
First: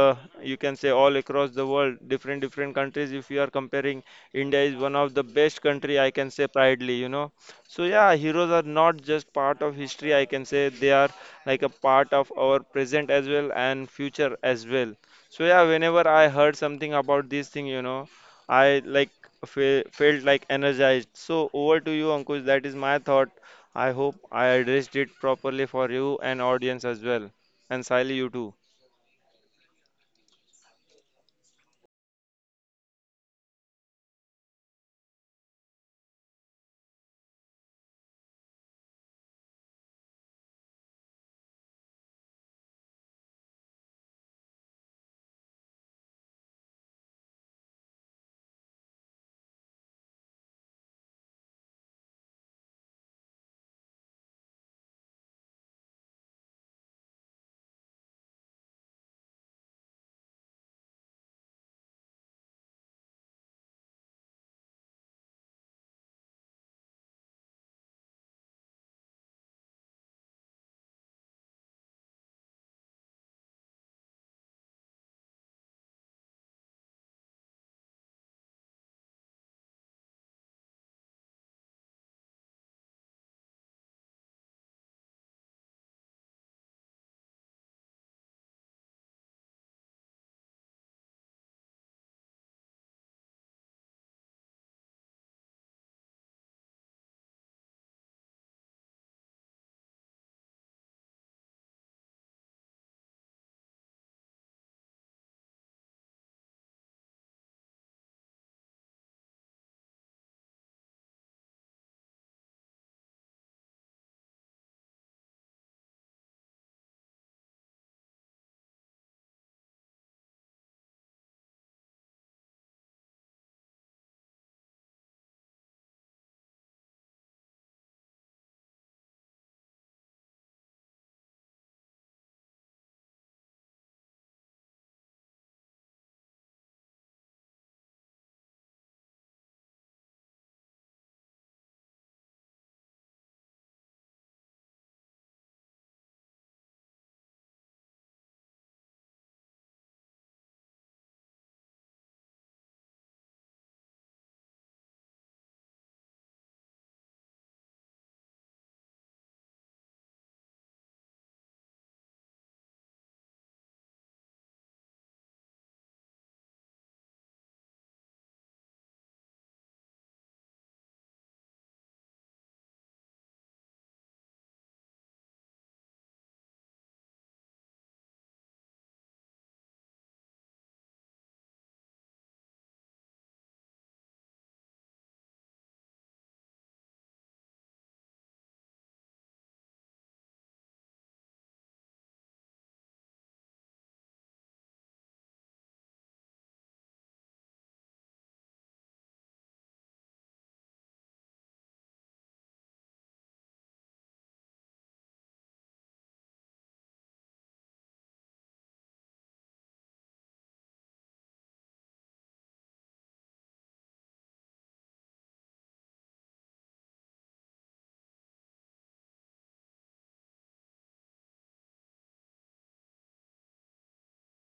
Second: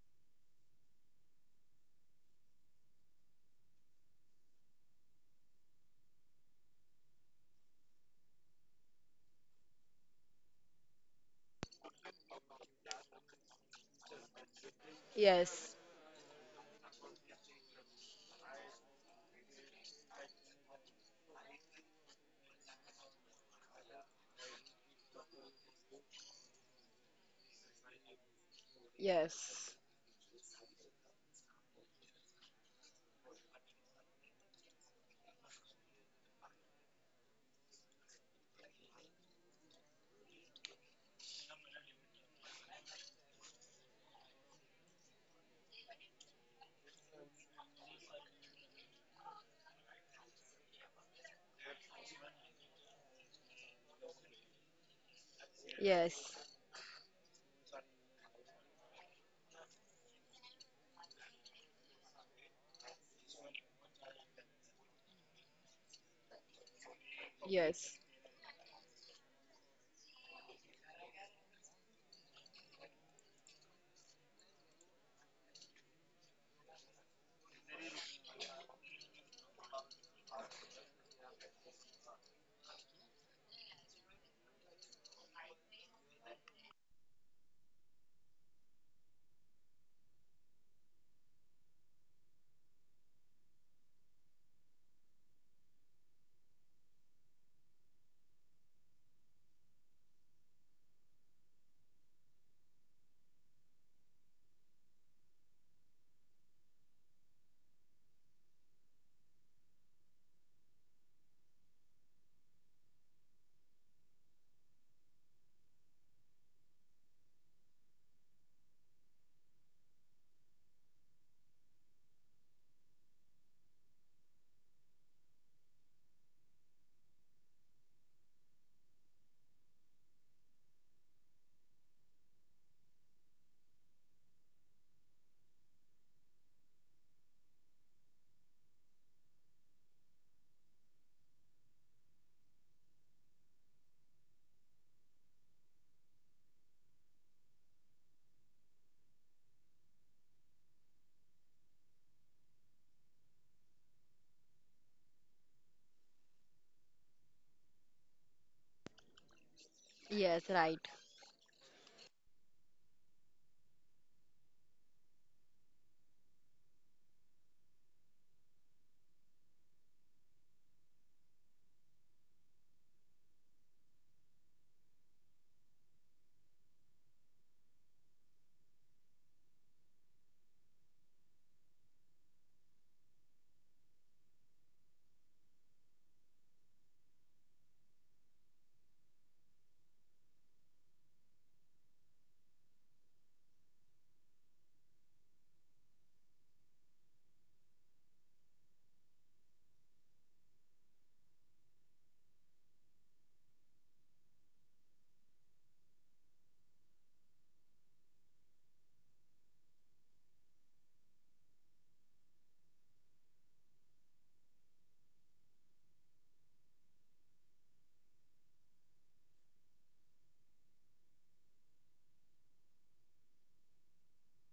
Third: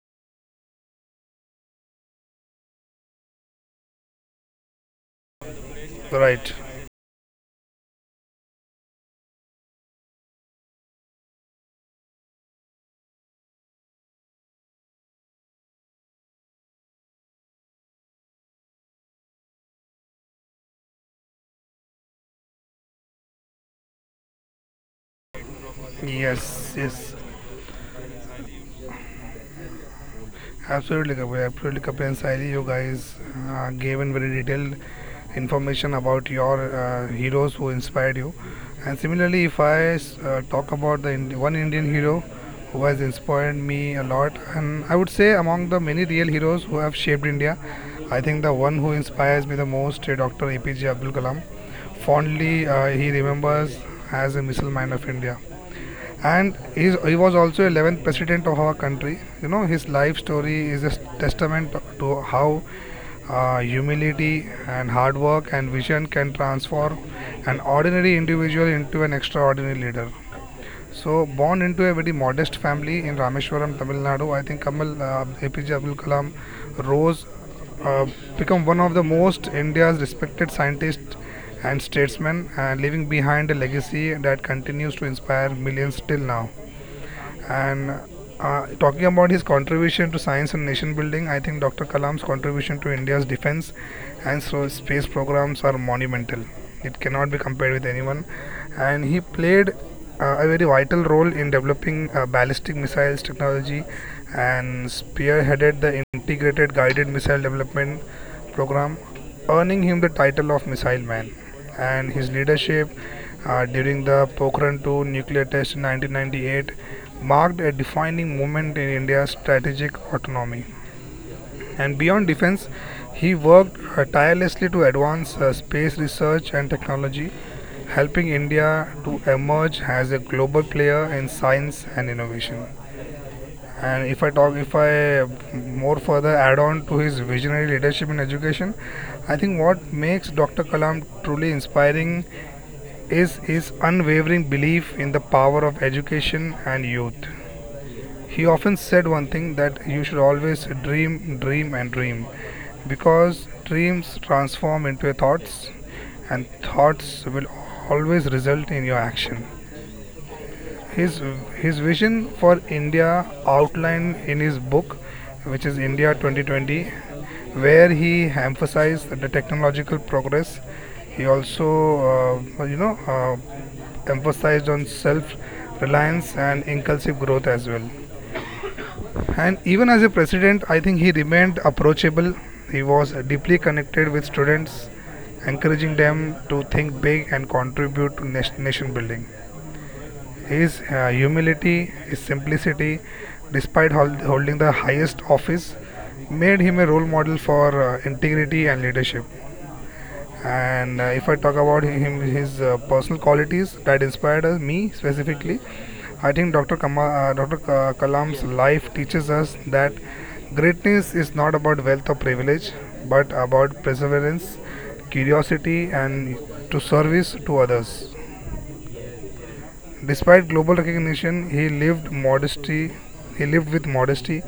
[SPEAKER 3] you can say all across the world. Different different countries if you are comparing, India is one of the best country I can say
[SPEAKER 1] right.
[SPEAKER 3] proudly, you know. So yeah, heroes are not just part of history, I can say they are like a part of our present as well and future as well. So yeah,
[SPEAKER 2] Yes,
[SPEAKER 3] whenever I heard something about this thing, you know, I like fe felt like energized. So over to you, Ankush. That is my thought. I hope I addressed it properly for you and
[SPEAKER 1] Yes,
[SPEAKER 3] audience as
[SPEAKER 1] yes.
[SPEAKER 3] well. And Sally, you too.
[SPEAKER 2] yes,
[SPEAKER 1] Absolutely, Kapil. Absolutely, Kapil and Sairi, you guys gave in very detailed information about your heroes who inspired you. And similarly, if I talk about the one Indian hero who has inspired me a lot, and I would say among the many real heroes who have shaped India, I think the one who inspires me the most is Dr. APJ Abdul Kalam. Fondly, he remembers as a missile man of India,
[SPEAKER 2] yes,
[SPEAKER 1] and he was also 11th president of our country. You know, his life story is a testament to how humility and hard work and vision can transform an
[SPEAKER 2] yes,
[SPEAKER 1] ordinary individual into an extraordinary leader. So, born into a very modest family in Rameshwaram, Tamil Nadu, I think Kamal APJ Abdul Kalam rose, uh, become one of the most India's respected scientists and statesmen, and leaving behind a legacy that continues to inspire millions till now. And talking about his contribution to science and nation building, I think Dr. Kalam's contribution to India's defense and so space programs are monumental. It cannot be compared with anyone. And he played a very vital role in developing ballistic missiles technology and spearheaded the integrated guided missile development program, earning him the title of Missile Man. And his leadership during the Pokhran 2 nuclear test in 1998 marked a defining moment in India's strategic autonomy. And beyond defense, he worked tirelessly to advance space research and technology, helping India to emerge as a global player in science and innovation. And if I more further add on to his visionary leadership in education, I think what makes Dr. Kalam truly inspiring is his unwavering belief in the power of education and youth. He often said one thing that you should always dream, dream, and dream because dreams transform into thoughts, and thoughts will always result in your action.
[SPEAKER 2] yes, right.
[SPEAKER 1] His his vision for India outlined in his book, which is India 2020, where he emphasized the technological progress. He also, you know, emphasized on self reliance and inclusive growth as well. And even as a president, I think he remained approachable. He was deeply connected with students, encouraging them to think big and contribute to nation building. His humility, his simplicity, despite holding the highest office, made him a role model for integrity and leadership. And if I talk about him, his personal qualities that inspired us, me specifically, I think Dr. Kama, uh, Dr. Ka- Kalam's life teaches us that greatness is not about wealth or privilege, but about perseverance, curiosity, and to service to others. Despite global recognition, he lived modesty. He lived with modesty,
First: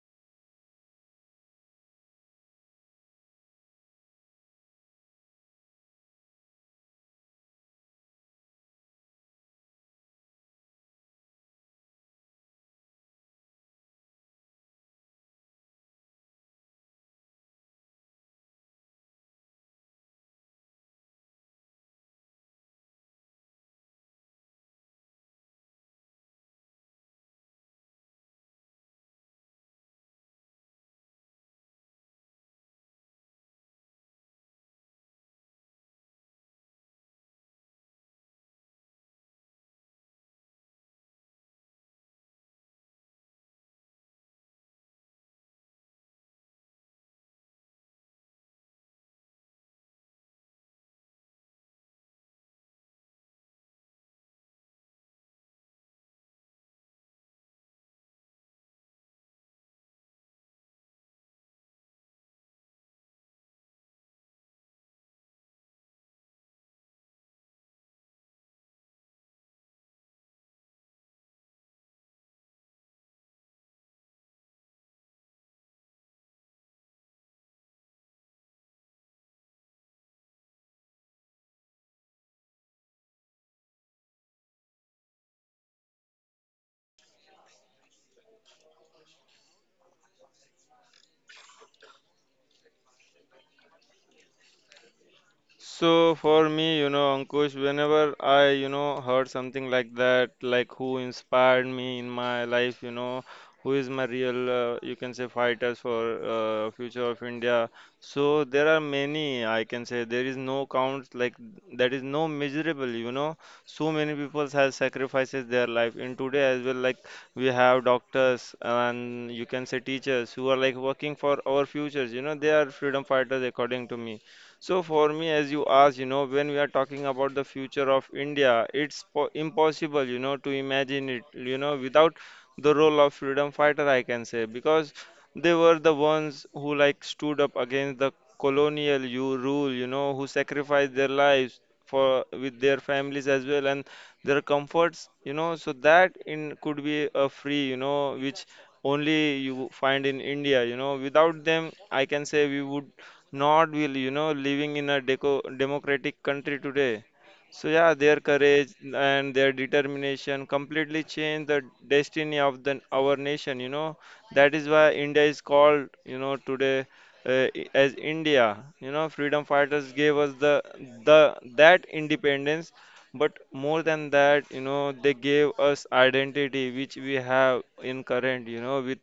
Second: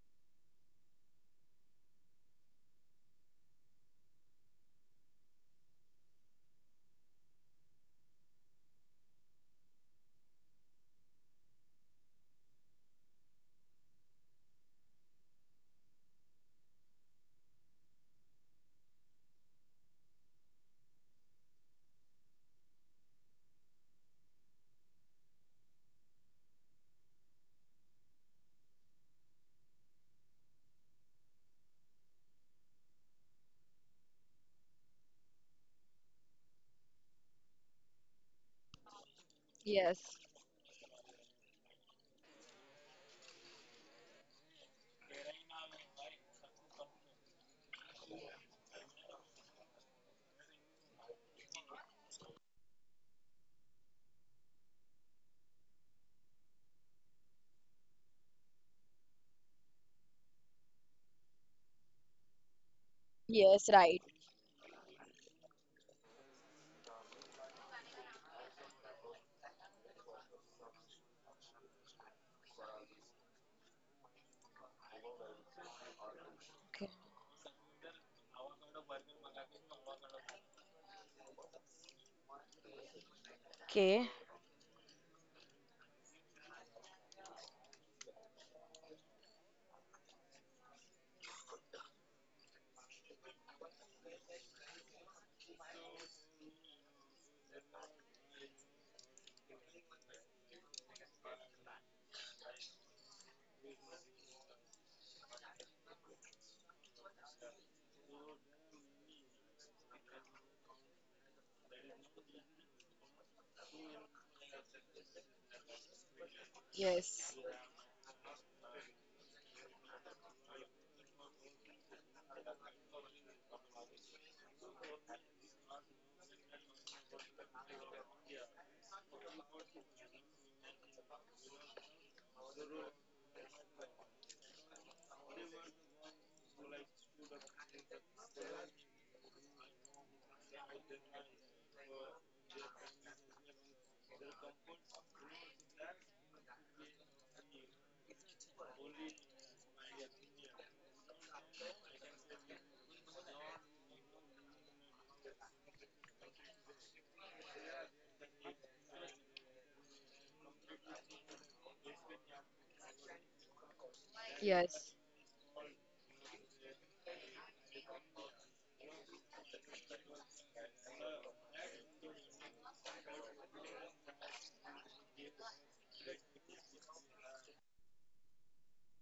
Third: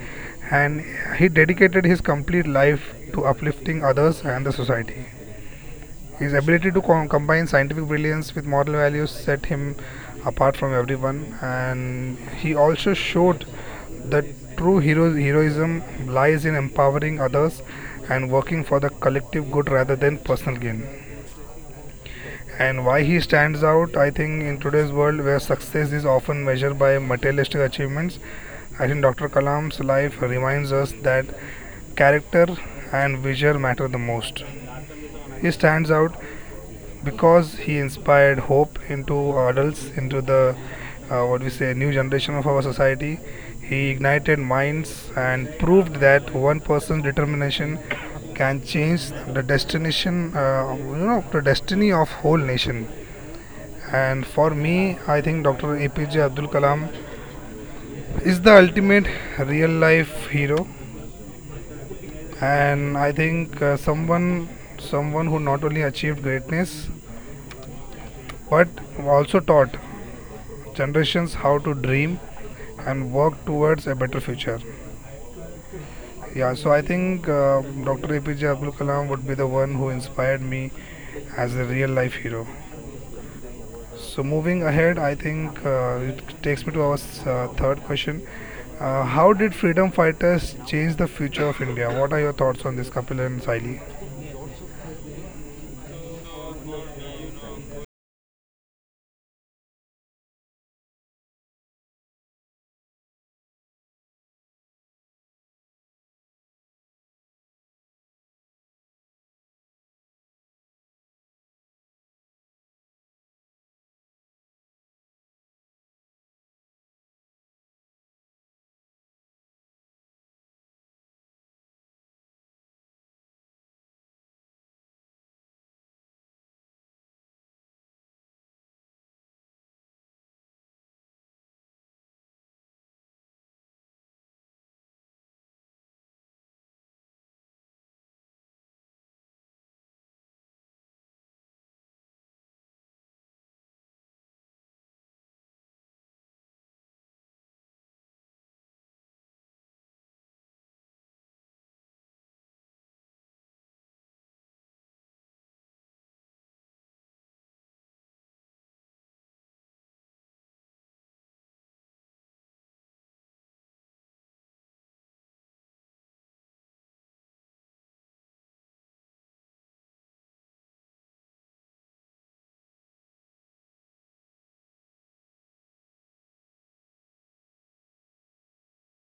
[SPEAKER 1] and he dedicated his complete life to uplifting others and the society. His ability to combine scientific brilliance with moral values set him apart from everyone, and he also showed that true heroism lies in empowering others and working for the collective good rather than personal gain. And why he stands out, I think, in today's world where success is often measured by materialistic achievements, I think Dr. Kalam's life reminds us that character and vision matter the most. He stands out because he inspired hope into adults, into
[SPEAKER 2] Yes,
[SPEAKER 1] the new generation of our society. He ignited minds and proved that one person's determination can change the destination, the destiny of whole nation. And for me, I think Dr. APJ Abdul Kalam is the ultimate real life hero. And I think
[SPEAKER 2] yes, right.
[SPEAKER 1] someone who not only achieved greatness but also taught generations how to dream and work towards a better future. Yeah, so I
[SPEAKER 2] Okay.
[SPEAKER 1] think Dr. APJ Abdul Kalam would be the one who inspired me as a real life hero.
[SPEAKER 2] Okay.
[SPEAKER 1] So moving ahead, I think it takes me to our third question. How did freedom fighters change the future of India? What are your thoughts on this, Kapil and Saili?
[SPEAKER 3] So for me, you know, Ankush, whenever I, you know, heard something like that, like who inspired me in my life, you know, who is my real, you can say, fighters for future of India. So there are many, I can say, there is no count, like that is no measurable, you know. So many people have sacrifices their life. In today as well, like
[SPEAKER 2] Yes,
[SPEAKER 3] we have doctors and you can say teachers who are like working for our futures, you know, they are freedom fighters according to me. So for me, as you asked, you know, when we are talking about the future of India, it's po impossible, you know, to imagine it, you know, without the role of freedom fighter, I can say, because they were the ones who like stood up against the colonial you rule, you know, who sacrificed their lives for with their families as well and their comforts, you know, so that in could be a free, you know, which only you find in India, you know. Without them, I can say we would not will you know living in a deco democratic country today. So yeah, their courage and their determination completely changed the destiny of the our nation you know. That is why
[SPEAKER 2] yes,
[SPEAKER 3] India is called you know today as India you know. Freedom fighters gave us the that independence, but more than that you know they gave us identity which we have in current you know with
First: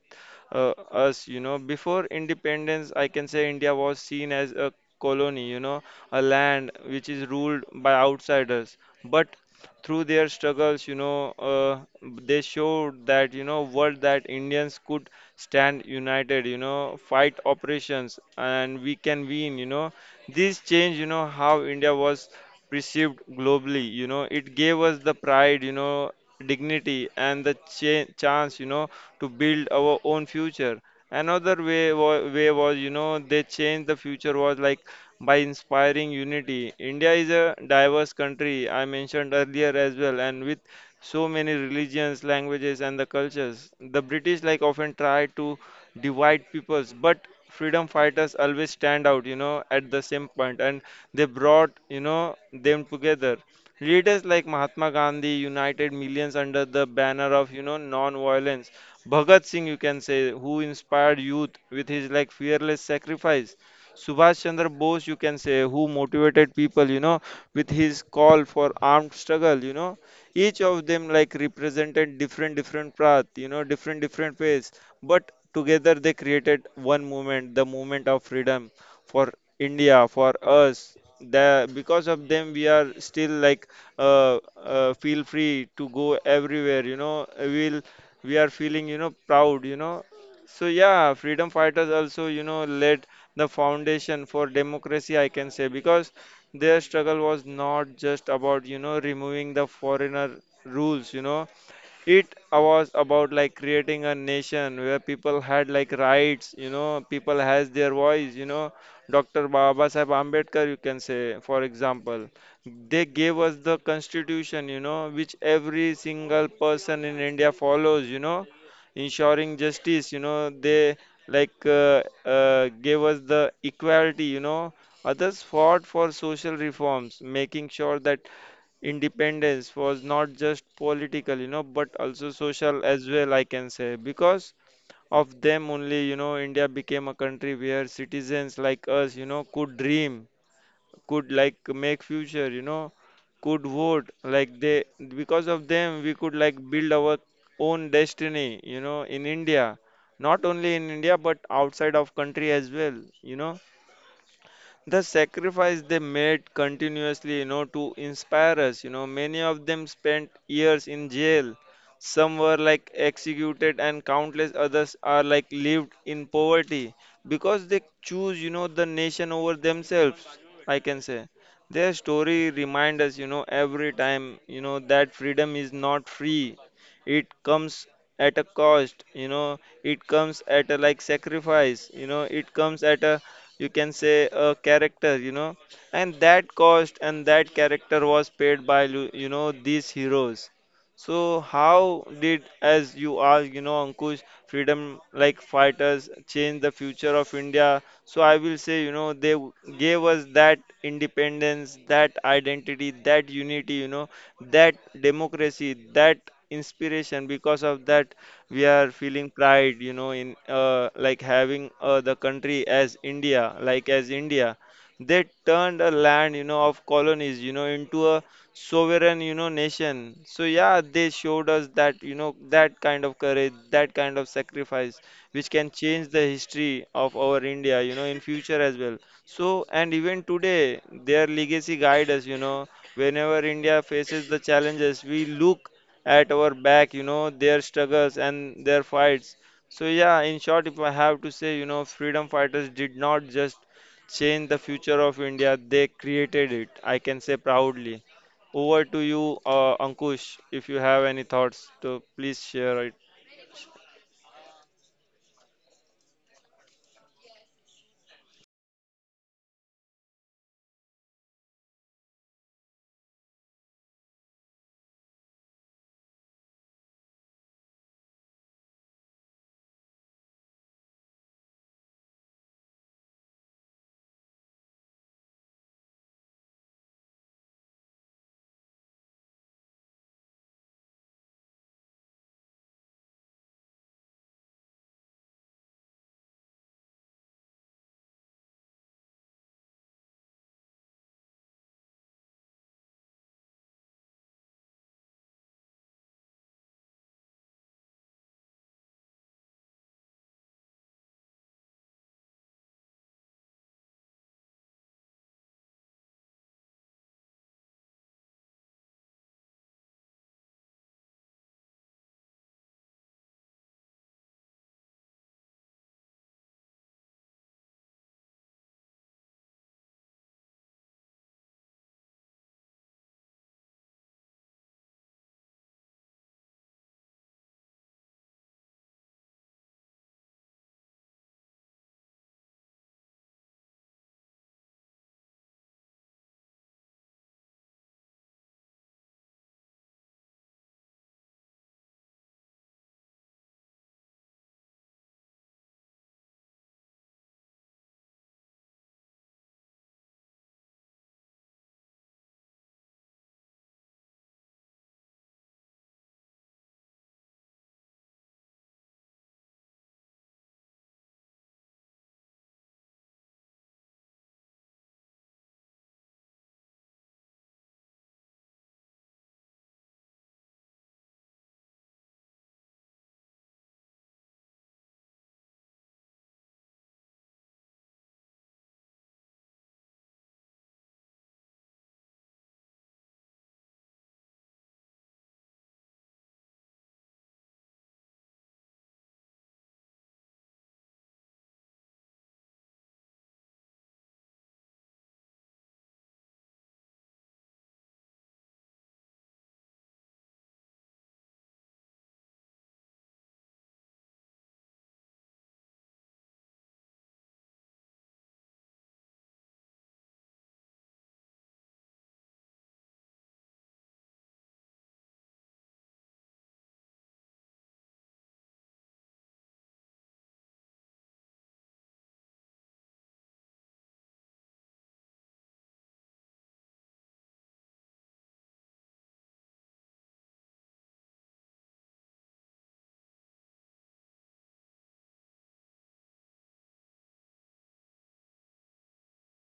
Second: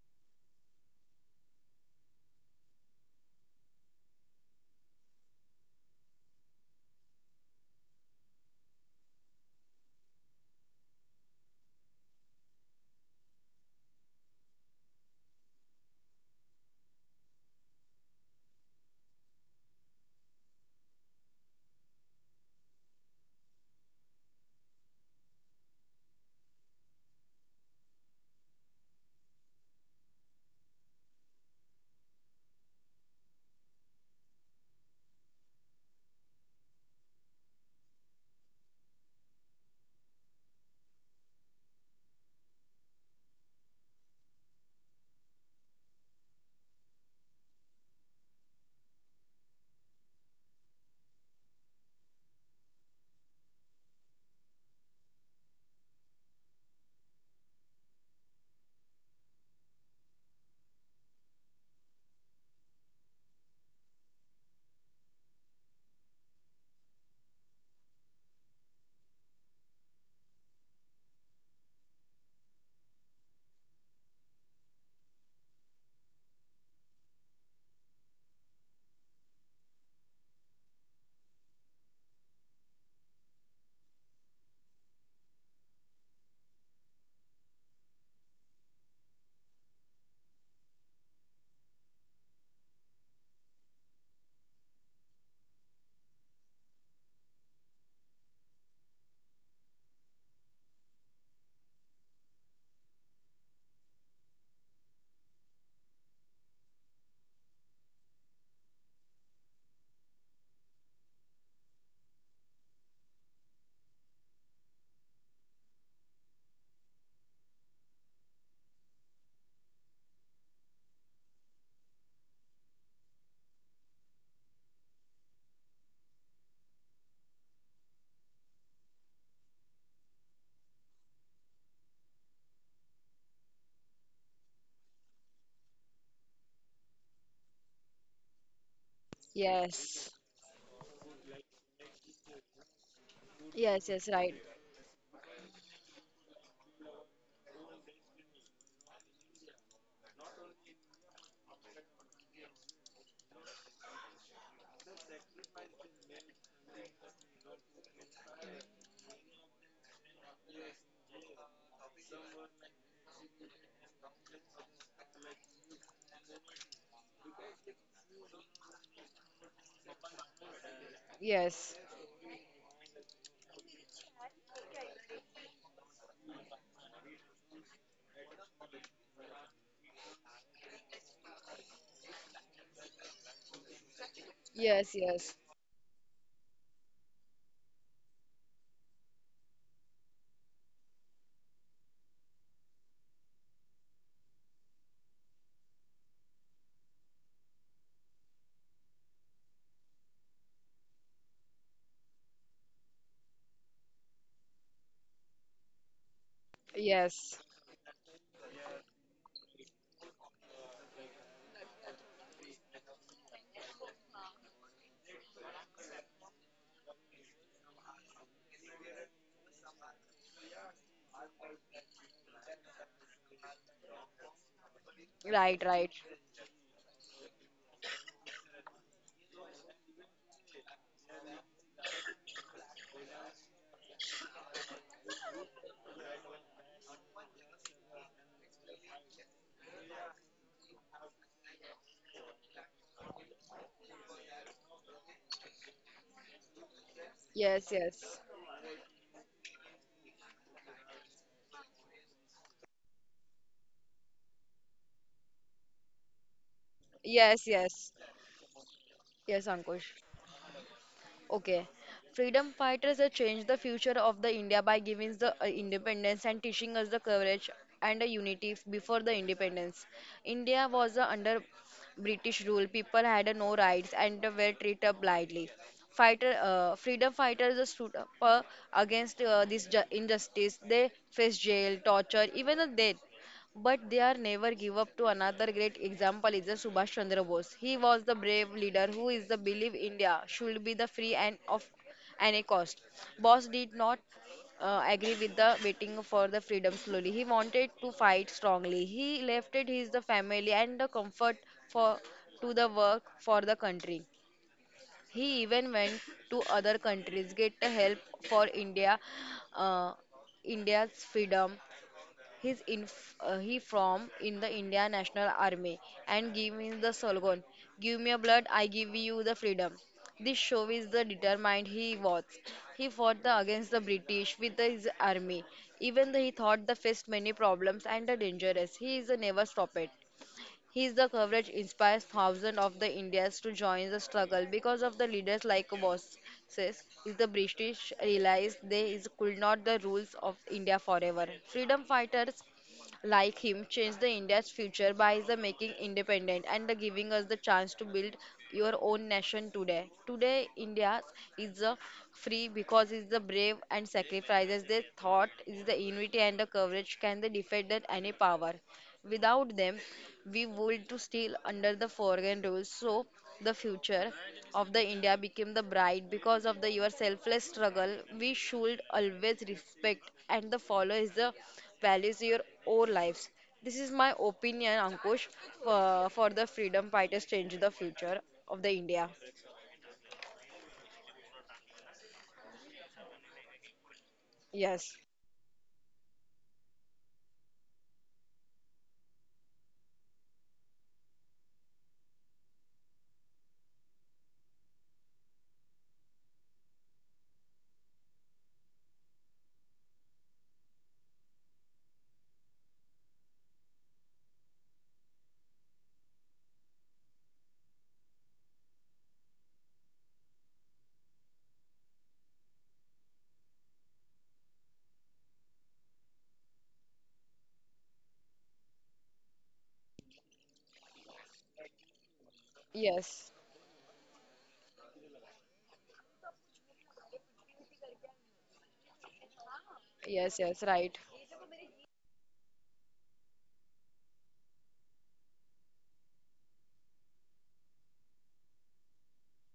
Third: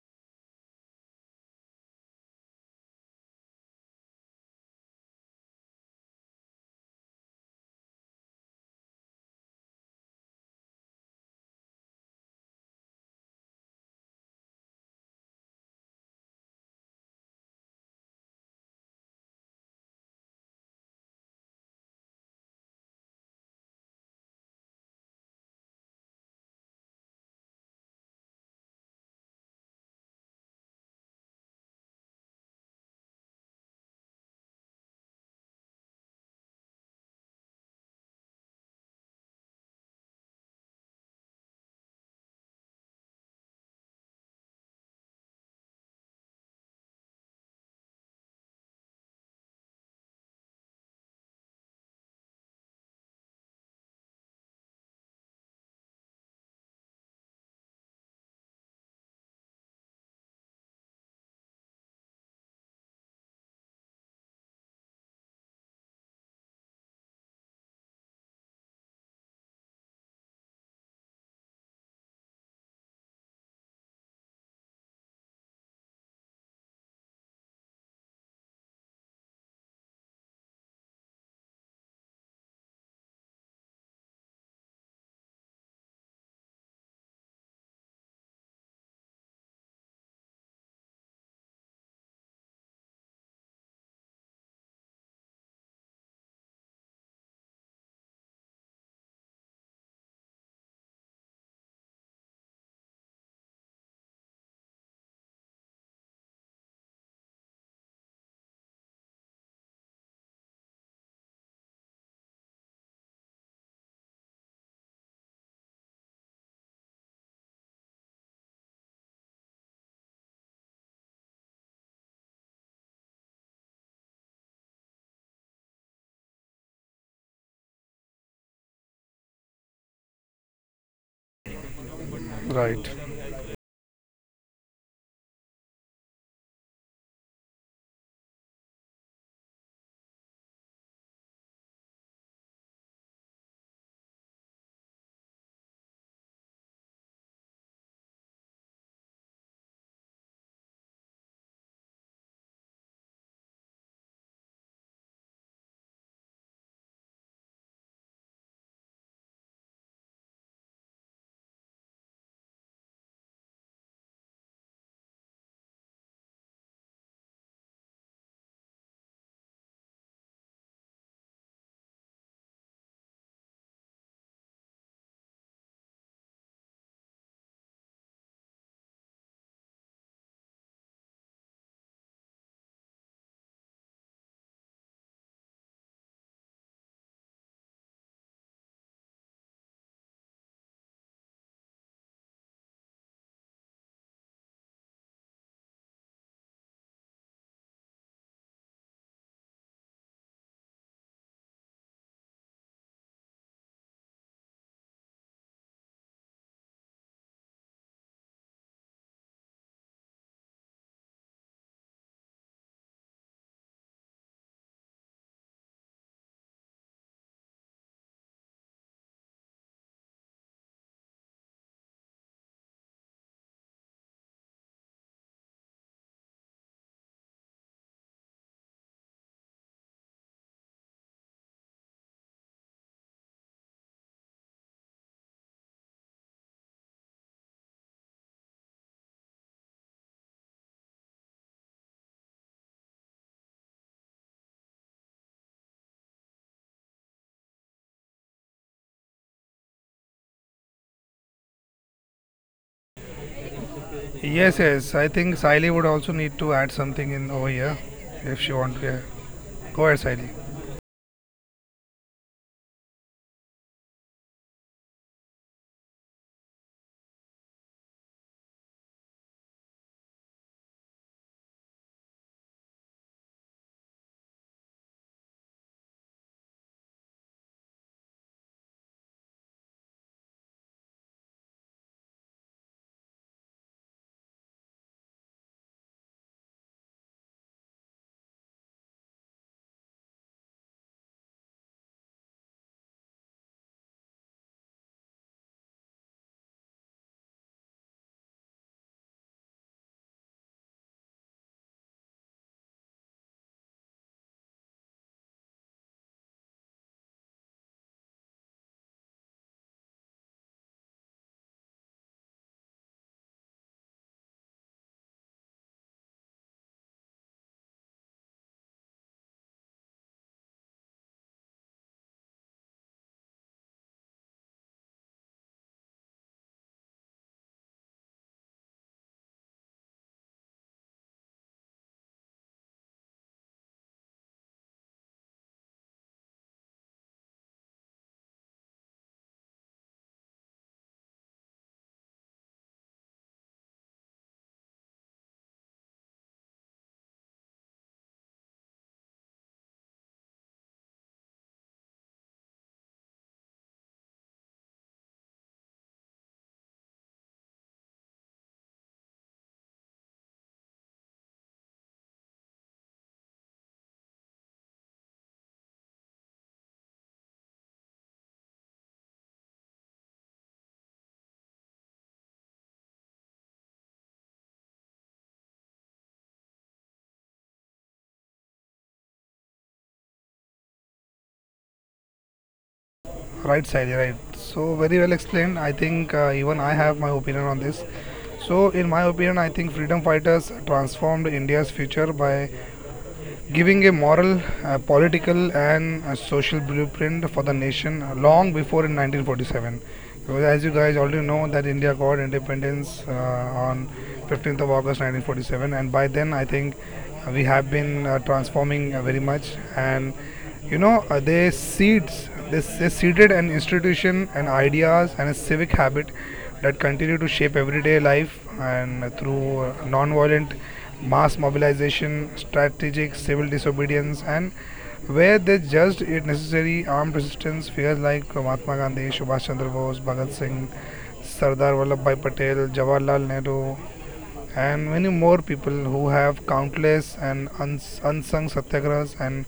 [SPEAKER 3] us, you know. Before independence, I can say India was seen as a colony, you know, a land which is ruled by outsiders. But through their struggles, you know, they showed that, you know, world that Indians could stand united, you know, fight oppressions, and we can win, you know. This change, you know, how India was perceived globally, you know, it gave us the pride, you know, dignity and the chance, you know, to build our own future. Another way way was you know they changed the future was like by inspiring unity. India is a diverse country I mentioned earlier as well, and with so many religions, languages, and the cultures. The British like often try to divide peoples, but freedom fighters always stand out, you know, at the same point, and they brought you know them together. Leaders like Mahatma Gandhi united millions under the banner of you know non-violence, Bhagat Singh, you can say, who inspired youth with his like fearless sacrifice. Subhash Chandra Bose, you can say, who motivated people, you know, with his call for armed struggle, you know. Each of them like represented different, different path, you know, different, different ways. But together they created one movement, the movement of freedom for India, for us. The, because of them, we are still like feel free to go everywhere. You know, we are feeling you know proud you know. So yeah, freedom fighters also you know laid the foundation for democracy I can say, because their struggle was not just about you know removing the foreigner rules you know. It was about like creating a nation where people had like rights you know, people has their voice you know. Dr. Baba Sahib Ambedkar you can say, for example, they gave us the constitution, you know, which every single person in India follows, you know, ensuring justice, you know, they like gave us the equality, you know. Others fought for social reforms, making sure that independence was not just political, you know, but also social
[SPEAKER 1] Right.
[SPEAKER 3] as well, I can say. Because of them only, you know, India became a country where citizens like us, you know, could
[SPEAKER 2] yes,
[SPEAKER 3] dream, could like make future you know, could
[SPEAKER 2] yes, yes,
[SPEAKER 3] vote
[SPEAKER 2] right.
[SPEAKER 3] like they, because of them we could like build our own destiny you know in India, not only in India but outside of country as well you know. The sacrifice they made continuously you know to inspire us you know, many of them spent years in jail, some were like executed and countless others are like lived in poverty because they choose you know the nation over themselves I can say.
[SPEAKER 2] Yes,
[SPEAKER 3] Their story remind us you know every time you know that freedom is not free. It comes at a cost you know, it comes at a like sacrifice you know, it comes at a you can say a
[SPEAKER 2] yes,
[SPEAKER 3] character you
[SPEAKER 2] yes,
[SPEAKER 3] know. And that cost and that character was paid by you know these heroes. So how did as you ask you know Ankush freedom like fighters change the future of India? So I will say you know gave us that independence, that identity, that unity you know, that democracy, that inspiration.
[SPEAKER 2] Yes.
[SPEAKER 3] Because of that we are feeling pride you know in like having the country as India, like as India. They turned a land you know of colonies you know into a sovereign you know nation. So yeah, they showed us that you know that kind of courage, that kind of sacrifice which
[SPEAKER 2] Right,
[SPEAKER 3] can
[SPEAKER 2] right.
[SPEAKER 3] change the history of our India you know in future as well. So and even today their legacy guide us you know whenever India faces the challenges, we look at our back, you know, their struggles and their fights. So, yeah, in short, if I have to say, you know, freedom fighters did not just change the future of India, they created it, I can say
[SPEAKER 2] Yes,
[SPEAKER 3] proudly.
[SPEAKER 2] yes.
[SPEAKER 3] Over to you, Ankush, if you have any thoughts, so please share it.
[SPEAKER 1] Yes, yes. I think Saili would also need to add something in over
[SPEAKER 2] Yes,
[SPEAKER 1] here
[SPEAKER 2] yes.
[SPEAKER 1] if she wants to. Yeah.
[SPEAKER 2] Yes,
[SPEAKER 1] Go
[SPEAKER 2] Ankush.
[SPEAKER 1] ahead, Saili.
[SPEAKER 2] Okay. Freedom fighters have changed the future of the India by giving us the independence and teaching us the courage and the unity before the independence. India was under British rule. People had no rights and were treated blindly. Freedom fighters stood up against this injustice. They faced jail, torture, even a death. But they are never give up to another great example is the Subhash Chandra Bose. He was the brave leader who is the believe India should be the free and of any cost. Bose did not agree with the waiting for the freedom slowly. He wanted to fight strongly. He left it his the family and the comfort for to the work for the country. He even went to other countries get the help for India. Uh, India's freedom He's in he from in the India National Army and give me the slogan, "Give me your blood, I give you the freedom." This show is the determined he was. He fought the, against the British with his army, even though he thought the faced many problems and the dangerous. He is a never stopped. His the coverage inspires thousands of the Indians to join the struggle because of the leaders like Wasis. Is the British realized they is, could not the rules of India forever. Freedom fighters like him changed the India's future by the making independent and the giving us the chance to build your own nation today. Today India is the free because it's the brave and sacrifices they thought is the unity and the courage can they defeat that any power. Without them, we would to still under the foreign rules. So the future of the India became the bright because of the your selfless struggle. We should always respect and the follow is the values your own lives. This is my opinion, Ankush, for the freedom fighters change the future of the India.
[SPEAKER 1] Right, Saili. Right. So
[SPEAKER 2] Yes,
[SPEAKER 1] very well explained. I think even I have my opinion on this. So, in my opinion, I think freedom fighters transformed India's future by giving a moral, political, and social blueprint for the nation long before in 1947. Because as you guys already know, that India got independence on 15th of August 1947, and by then I think we have been transforming very much and they seeded an institution and ideas and a civic habit that continue to shape everyday life and through non-violent mass mobilization, strategic
[SPEAKER 2] yes,
[SPEAKER 1] civil disobedience, and where they judged it necessary, armed resistance figures like Mahatma Gandhi, Subhash Chandra Bose, Bhagat
[SPEAKER 2] yes, yes,
[SPEAKER 1] Singh,
[SPEAKER 2] right.
[SPEAKER 1] Sardar Vallabhbhai Patel, Jawaharlal Nehru, and many more people who have countless and unsung satyagrahas and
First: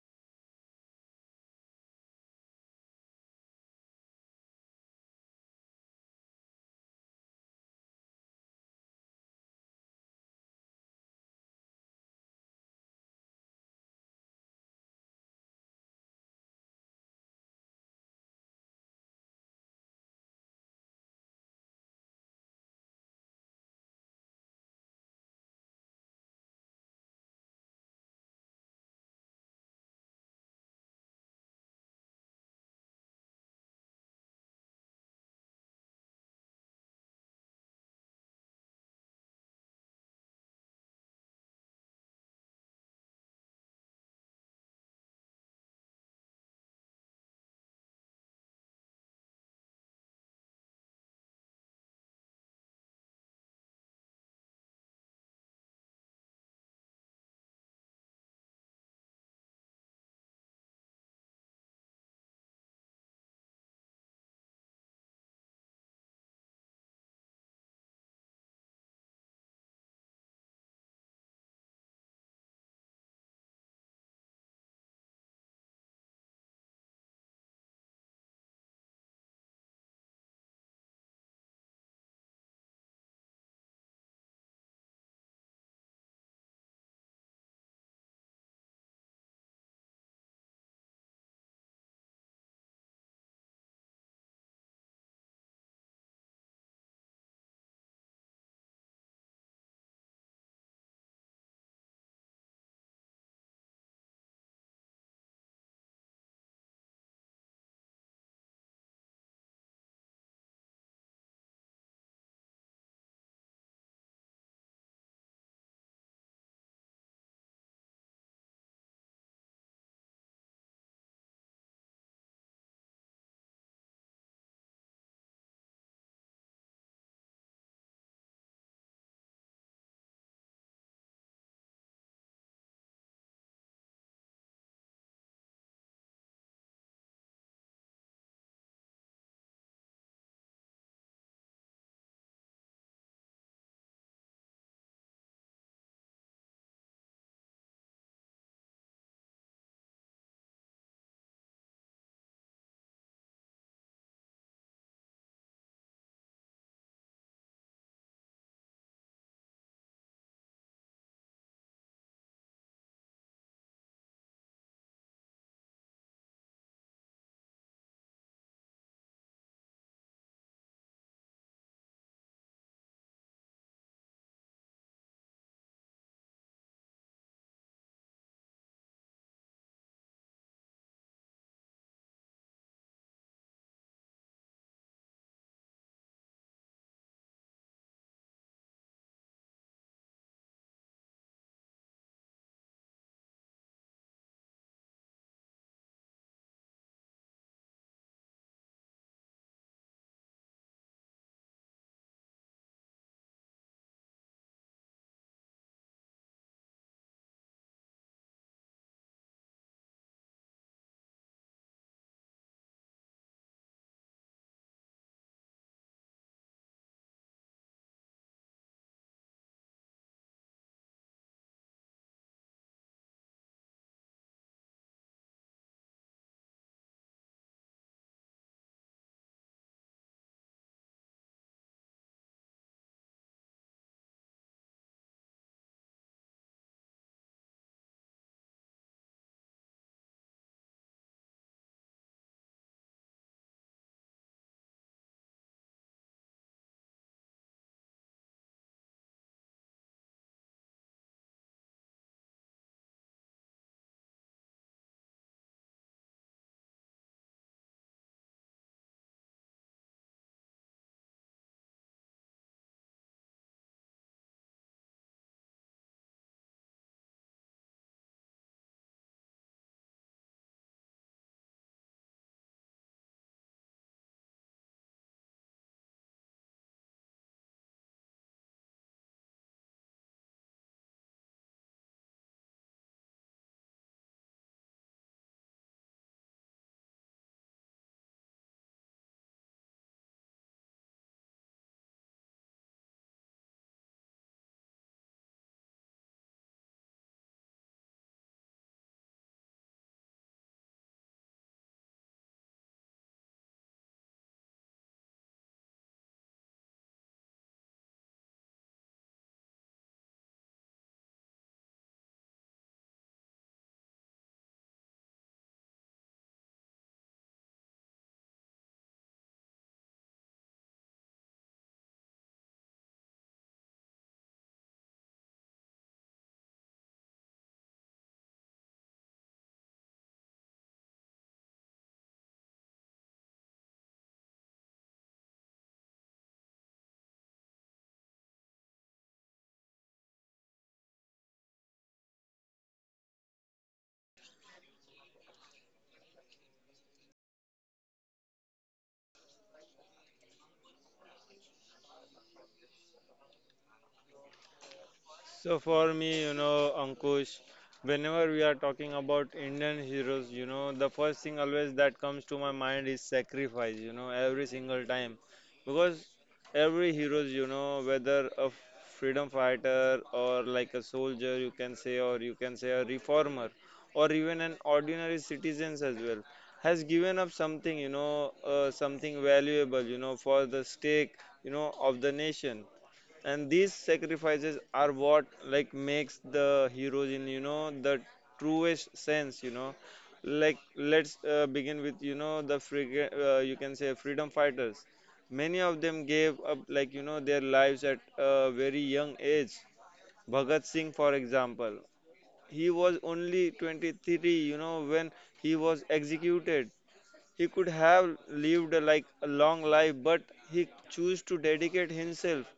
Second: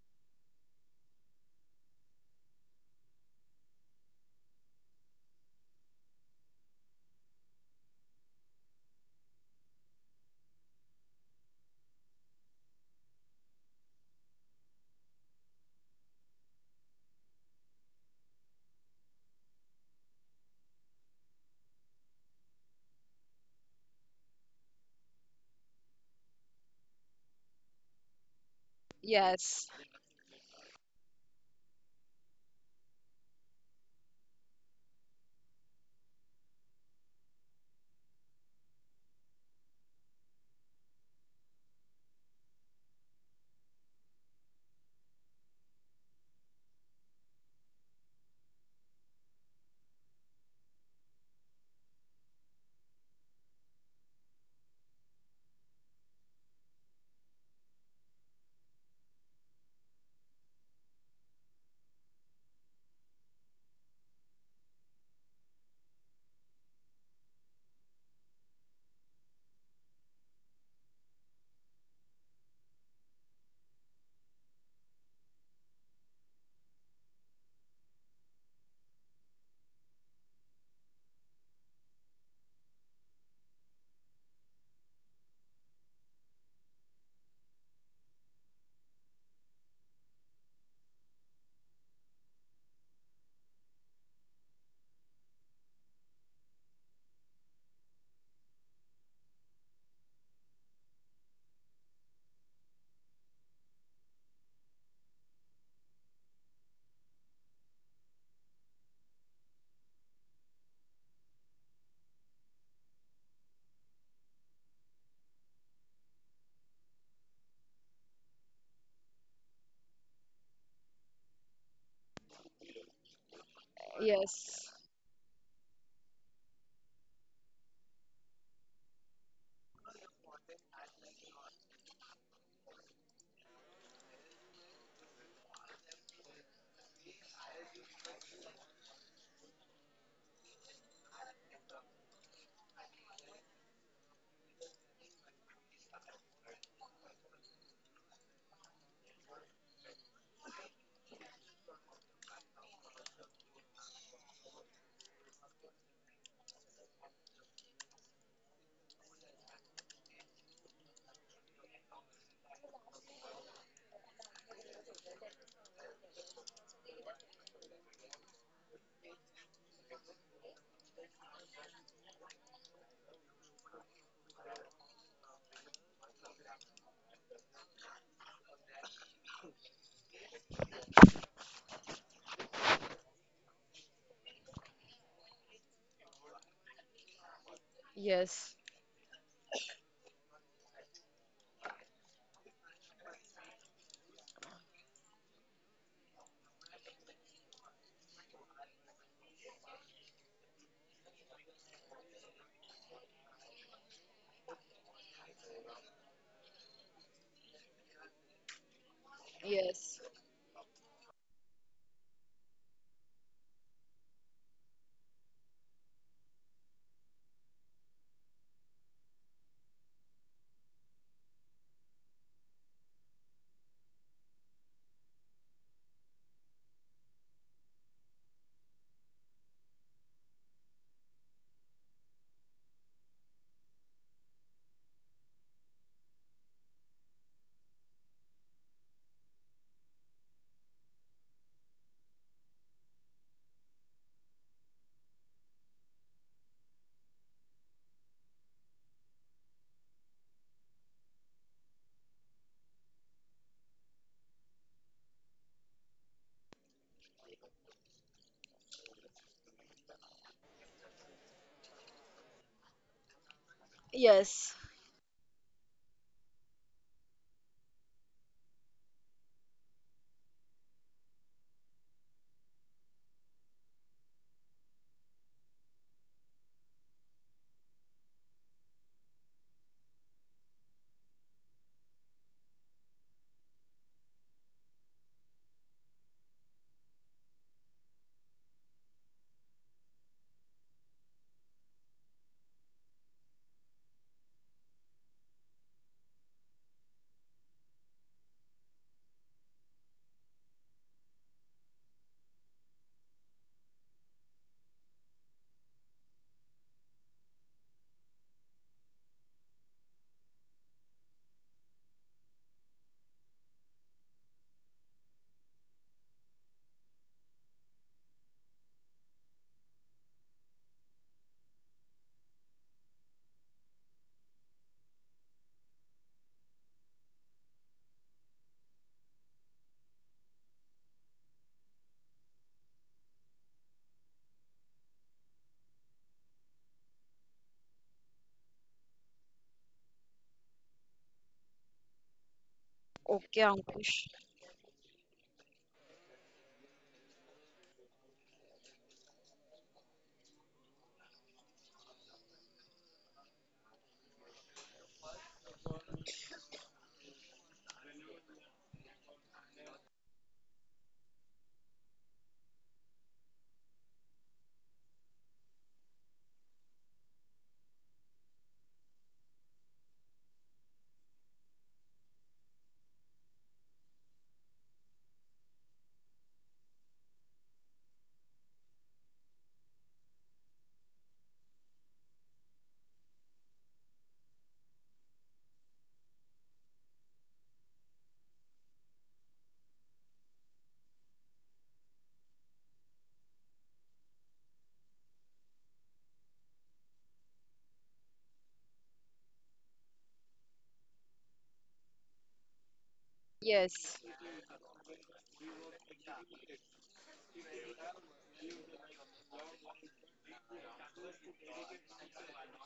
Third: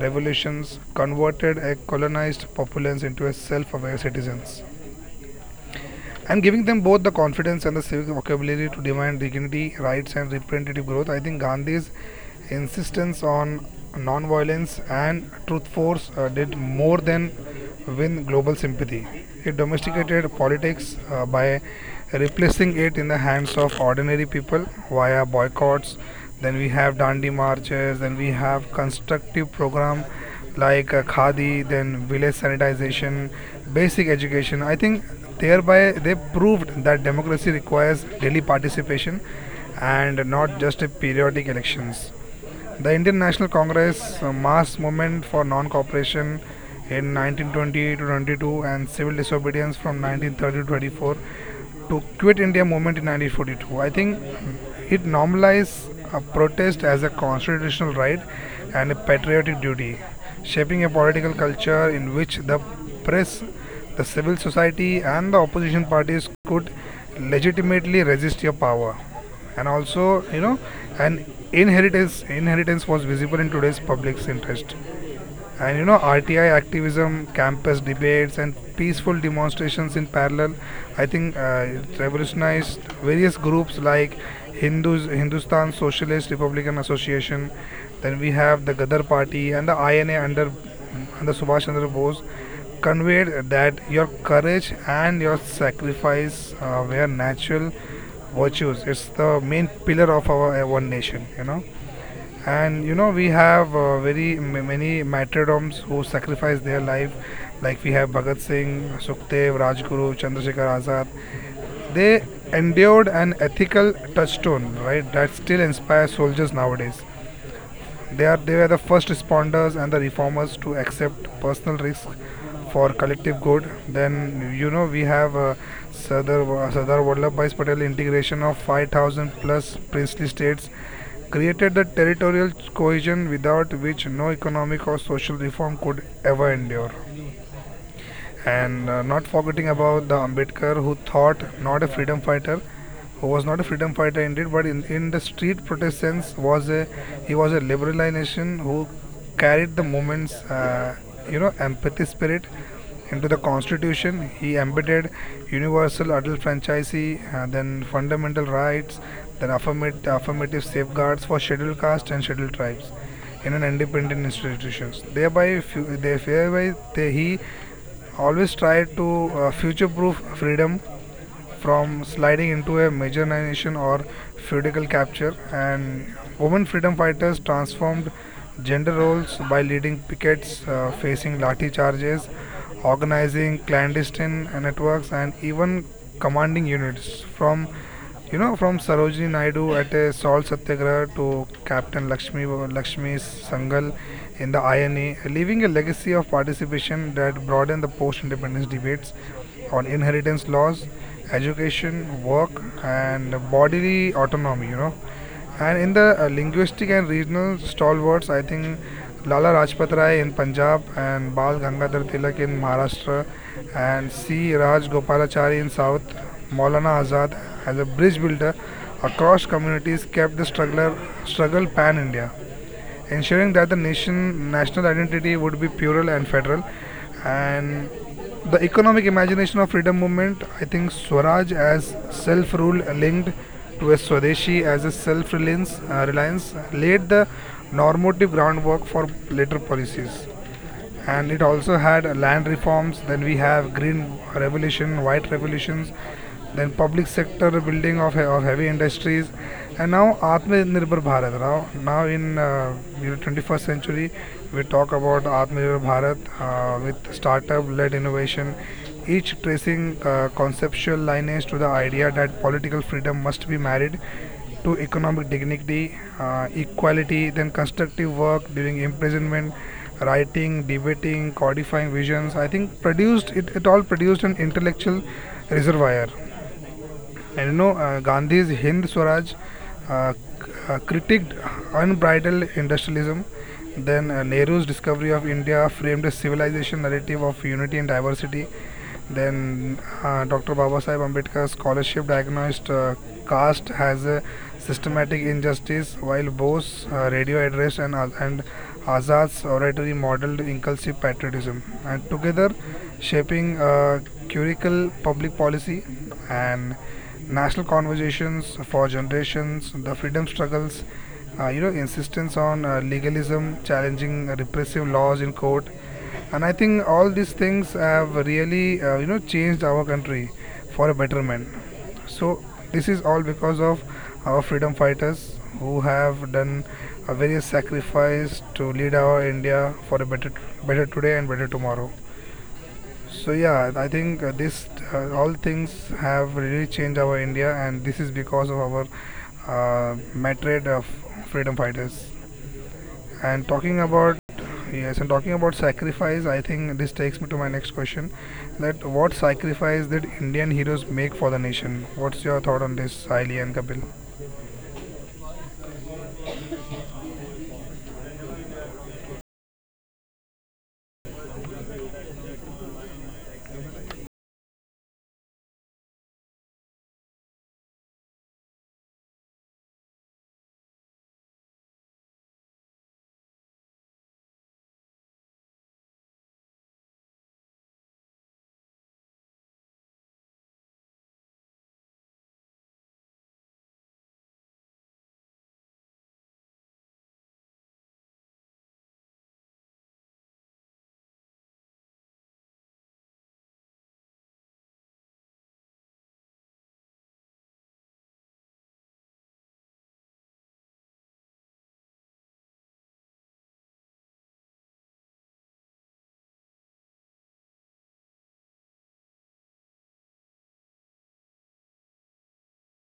[SPEAKER 1] revolutions converted a colonized populace into a self-aware citizens and giving them both the confidence and the civic vocabulary to demand dignity, rights, and representative growth. I think Gandhi's insistence on non-violence and truth force did more than win global sympathy. It domesticated politics by replacing it in the hands of ordinary people via boycotts. Then we have Dandi marches. Then we have constructive
[SPEAKER 2] Yes,
[SPEAKER 1] program like khadi, then village sanitization, basic education. I think thereby they proved that democracy requires daily participation and not just a periodic elections. The Indian National Congress mass movement for non-cooperation in 1920 to 22 and civil disobedience from 1930 to 24 to quit India movement in 1942. I think it normalized a protest as a constitutional right and a patriotic duty, shaping a political culture in which the press, the civil society, and the opposition parties could legitimately resist your power, and also, you know an inheritance inheritance was visible in today's public's interest and, you know, RTI activism, campus debates, and peaceful demonstrations in parallel. I think it revolutionized various groups like Hindus, Hindustan Socialist Republican Association. Then we have the Gadar Party and the INA under Subhash Chandra Bose conveyed that your courage and your sacrifice were natural virtues. It's the main pillar of our one nation. And you know, we have many martyrdoms who sacrificed their life, like we have Bhagat Singh, Sukhdev, Rajguru, Chandrasekhar Azad. They endured an ethical touchstone, right, that still inspires soldiers nowadays. They were the first responders and the reformers to accept personal risk for collective good. Then, you
[SPEAKER 2] yes,
[SPEAKER 1] know, we have Sardar Vallabhbhai Patel integration of 5,000 plus princely states created the territorial cohesion without which no economic or social reform could ever endure, and not forgetting about the Ambedkar who thought not a freedom fighter who was not a freedom fighter indeed but in the street protest sense was a he was a liberalization who carried the movement's you know, empathy spirit into the constitution. He embedded universal adult franchisee, then fundamental rights, then affirmative safeguards for scheduled caste and scheduled tribes in an independent institutions, thereby he always try to future proof freedom from sliding into a marginalization or feudal capture. And women freedom fighters transformed gender roles by leading pickets, facing lathi charges, organizing clandestine networks, and even commanding units from, you know,
[SPEAKER 2] yes,
[SPEAKER 1] from Sarojini Naidu at a salt satyagraha to Captain Lakshmi Sangal in the INA, leaving a legacy of participation that broadened the post-independence debates on inheritance laws, education, work, and bodily autonomy. You know, and in the linguistic and regional stalwarts, I think Lala Rajpat
[SPEAKER 2] yes,
[SPEAKER 1] Rai in Punjab and Bal Gangadhar Tilak in Maharashtra and C. Raj Gopalachari in South, Maulana Azad as a bridge builder across communities kept the struggler struggle pan India, ensuring that the nation national identity would be plural and federal. And the economic imagination of freedom movement, I think, swaraj as self-rule linked to a swadeshi as a self-reliance reliance laid the normative groundwork for later policies, and it also had land reforms. Then we have green revolution, white revolutions, then public sector building of heavy industries, and now atmanirbhar bharat. Now in, you know, 21st century we talk about atmanirbhar bharat with startup led innovation, each tracing conceptual lineage to the idea that political freedom must be married
[SPEAKER 2] yes.
[SPEAKER 1] to economic dignity, equality, then constructive work during imprisonment, writing, debating, codifying visions. I think it all produced an intellectual reservoir. And, you know, Gandhi's Hind Swaraj uh, critiqued unbridled industrialism. Then Nehru's discovery of India framed a civilization narrative of unity and diversity. Then Dr. Babasaheb Ambedkar's scholarship diagnosed caste as a systematic injustice, while Bose's radio address and and Azad's oratory modeled inclusive patriotism. And together, shaping curricle, public policy, and national conversations for generations, the freedom struggles, you know, insistence on legalism, challenging repressive laws in court, and I think all these things have really, you know, changed our country for a betterment. So this is all because of our freedom fighters who have done a various sacrifice to lead our India for a better, better today and better tomorrow. So yeah, I think this all things have really changed our India, and this is because of our matred of freedom fighters.
[SPEAKER 2] Okay,
[SPEAKER 1] And talking
[SPEAKER 2] Ankush.
[SPEAKER 1] about, yes, and talking about sacrifice, I think this takes me to my next question: that what sacrifice did Indian heroes make for the nation? What's your thought on this, Saili and Kapil?
[SPEAKER 3] So for me, Ankush, whenever we are talking about Indian heroes, the first thing always that comes to my mind is sacrifice, every single time. Because every heroes, whether a freedom fighter or like a soldier, you can say, or you can say a reformer, or even an ordinary citizens as well, has given up something, something valuable, for the stake, of the nation, and these sacrifices are what like makes the heroes in the truest sense. Like, let's begin with the you can say freedom fighters. Many of them gave up like their lives at a very young age. Bhagat Singh, for example, he was only
[SPEAKER 2] Yes.
[SPEAKER 3] 23, you know, when he was executed. He could have lived like a long life, but he chose to dedicate himself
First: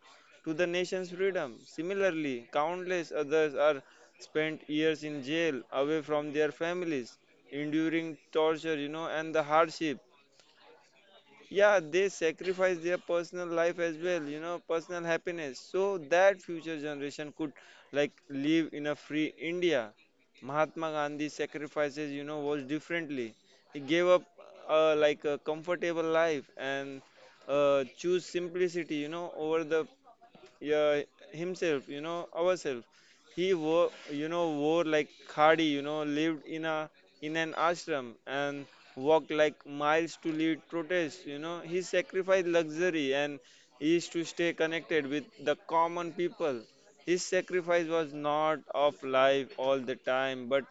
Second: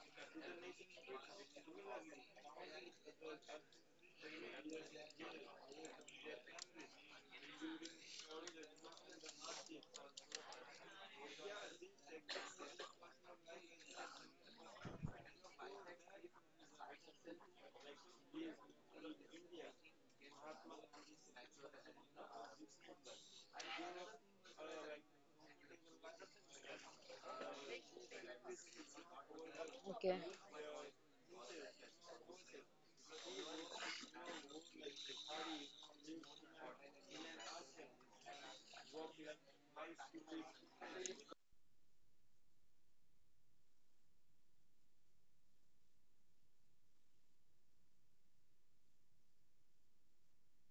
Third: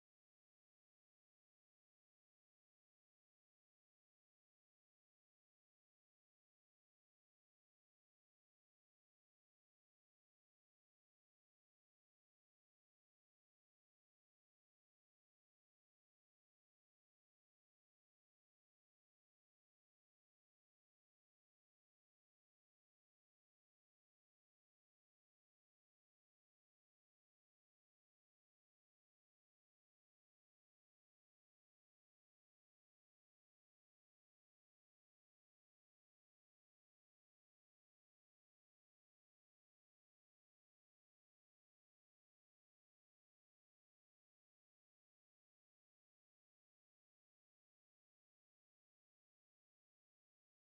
[SPEAKER 3] to the nation's freedom. Similarly, countless others are spent years in jail, away from their families, enduring torture, you know, and the hardship. Yeah, they sacrifice their personal life as well, you know, personal happiness, so that future generation could like live in a free India. Mahatma Gandhi sacrifices, you know, was differently. He gave up like a comfortable life, and choose simplicity, you know, over the
[SPEAKER 2] Okay.
[SPEAKER 3] yeah, himself, you know, ourselves. He wore, you know, wore like khadi, you know, lived in a in an ashram, and walked like miles to lead protests. You know, he sacrificed luxury and is to stay connected with the common people. His sacrifice was not of life all the time, but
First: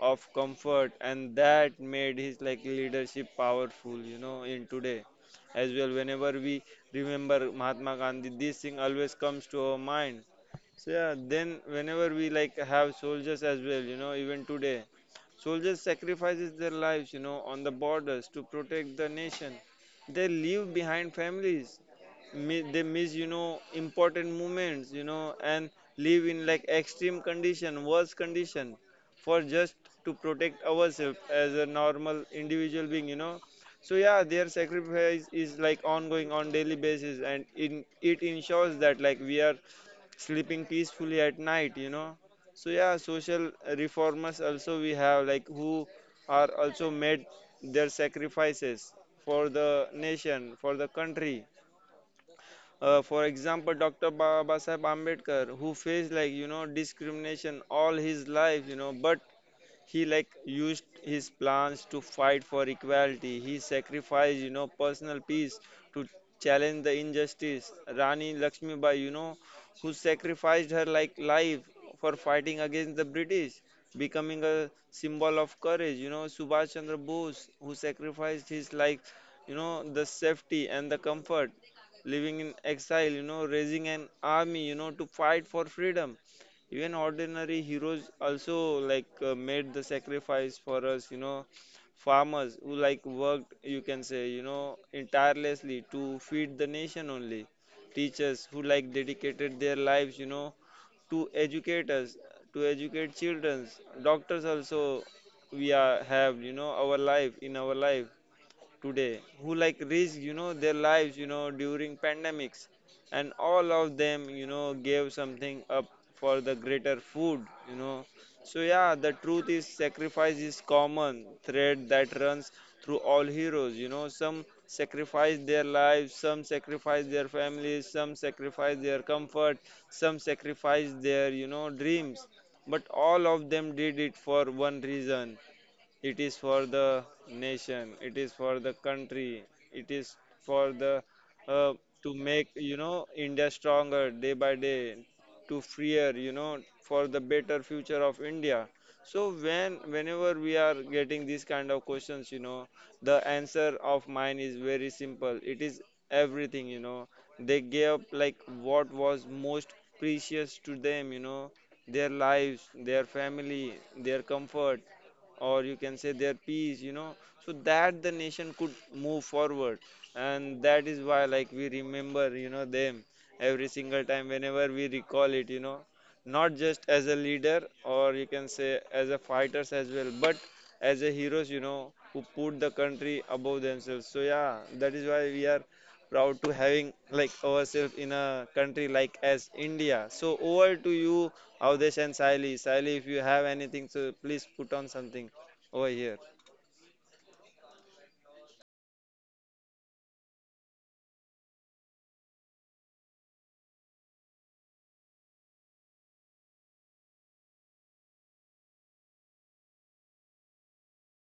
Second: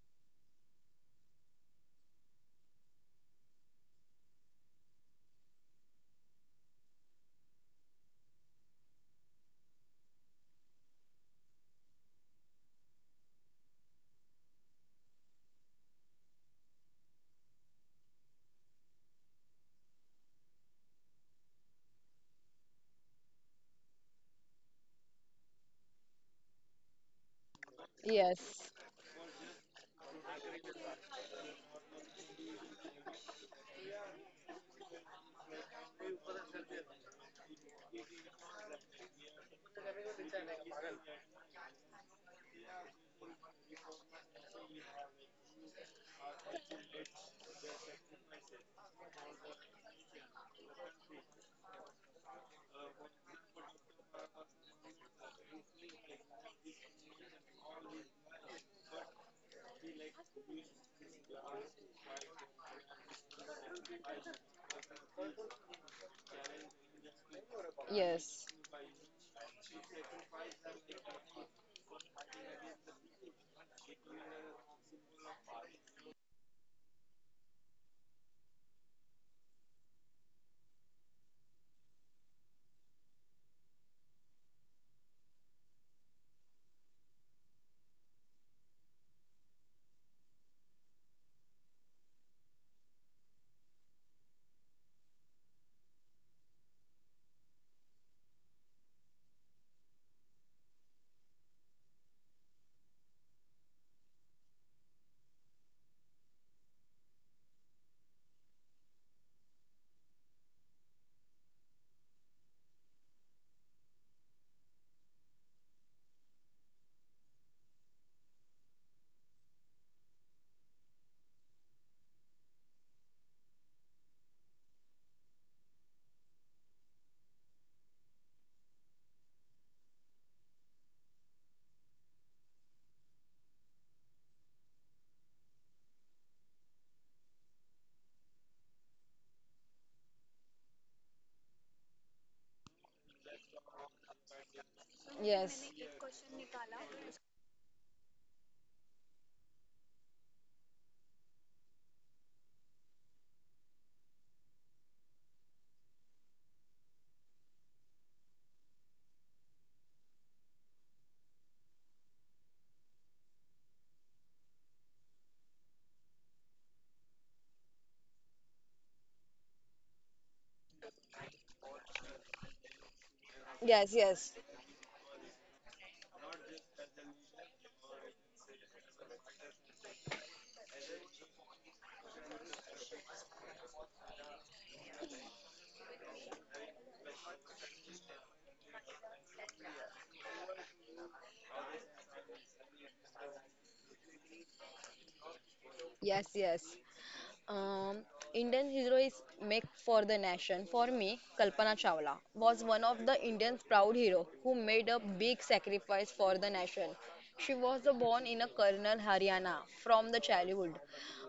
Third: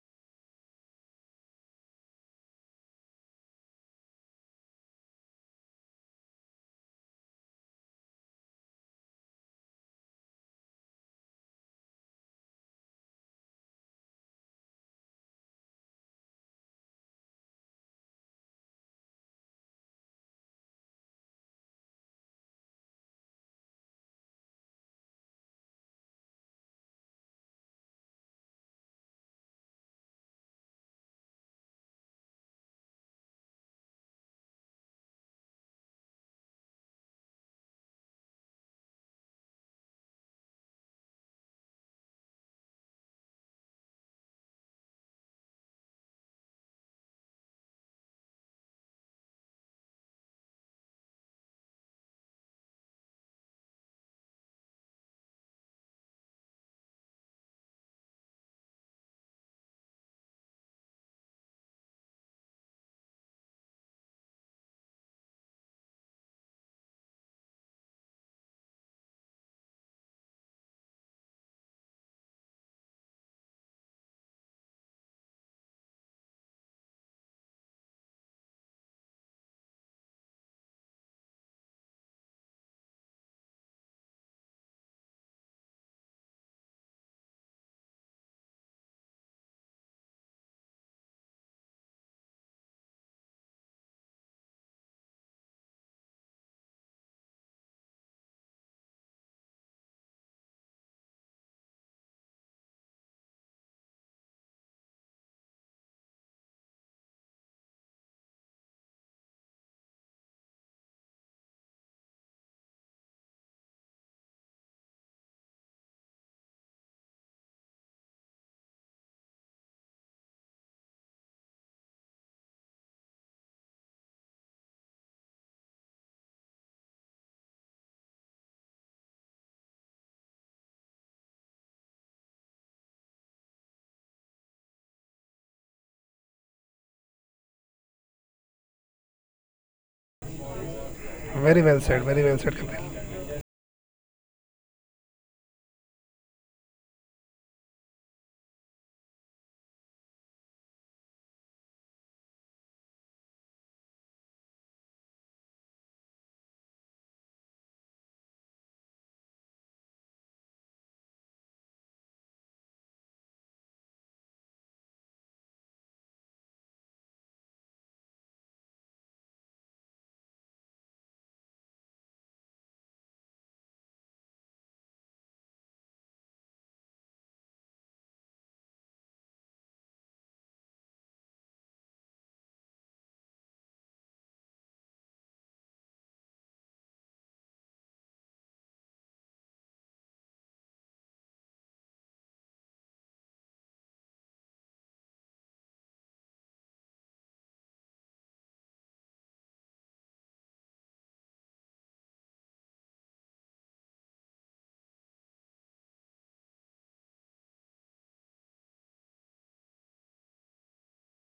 [SPEAKER 3] of comfort, and that made his like leadership powerful. You know, in today as well, whenever we remember Mahatma Gandhi, this thing always comes to our mind. So yeah, then whenever we like have soldiers as well, you know, even today, soldiers sacrifices their lives, you know, on the borders to protect the nation. They leave behind families. They miss, you know, important moments, you know, and live in like extreme condition, worse
[SPEAKER 2] Yes.
[SPEAKER 3] condition, for just to protect ourselves as a normal individual being, you know. So yeah, their sacrifice is like ongoing on daily basis, and in, it ensures that like we are sleeping peacefully at night, you know. So yeah, social reformers also we have like who are also made their sacrifices for the nation, for the country. For example, Dr. Baba Sahib Ambedkar, who faced like, you know, discrimination all his life, you know, but he like used his plans to fight for equality. He sacrificed, you know, personal peace to challenge the injustice. Rani
[SPEAKER 2] Yes.
[SPEAKER 3] Lakshmibai, you know, who sacrificed her like life for fighting against the British, becoming a symbol of courage. You know, Subhash Chandra Bose, who sacrificed his life, you know, the safety and the comfort, living in exile, you know, raising an army, you know, to fight for freedom. Even ordinary heroes also like made the sacrifice for us, you know, farmers who like worked, you can say, you know, tirelessly to feed the nation only. Teachers who like dedicated their lives, you know, to educate us, to educate children. Doctors also we are have, you know, our life in our life today, who like risk, you know, their lives, you know, during pandemics. And all of them, you know, gave something up for the greater food, you know. So yeah, the truth is sacrifice is common thread that runs through all heroes, you know. Some sacrifice their lives, some sacrifice their families, some sacrifice their comfort, some sacrifice their, you know, dreams, but all of them did it for one reason. It is for the nation, it is for the country, it is for the
[SPEAKER 1] Very
[SPEAKER 3] uh,
[SPEAKER 1] well said.
[SPEAKER 3] to
[SPEAKER 1] Very well
[SPEAKER 3] make,
[SPEAKER 1] said,
[SPEAKER 3] you
[SPEAKER 1] Kapil.
[SPEAKER 3] know, India stronger day by day,
[SPEAKER 2] Yes.
[SPEAKER 3] to freer, you know, for the better future of India. So when whenever we are getting these kind of questions, you know, the answer of mine is very simple. It is everything, you know. They gave up like what was most precious to them, you know, their lives, their family, their comfort, or you can say their peace, you know, so that the nation could move forward. And that is why like we remember, you know, them every
[SPEAKER 2] Yes.
[SPEAKER 3] single time
[SPEAKER 2] Yes.
[SPEAKER 3] whenever we recall it, you know, not just as a leader or you can say as a fighters as well, but as a heroes, you know, who put the country above themselves. So yeah, that is why we are proud to having like ourselves in a country like as India. So over to you, Avdesh and Sally. Sally, if you have anything, so please put on something over here.
[SPEAKER 2] Yes. Yes. Um, Indian hero is make for the nation. For me, Kalpana Chawla was one of the Indian's proud hero who made a big sacrifice for the nation. She was the born in a Karnal, Haryana from the childhood.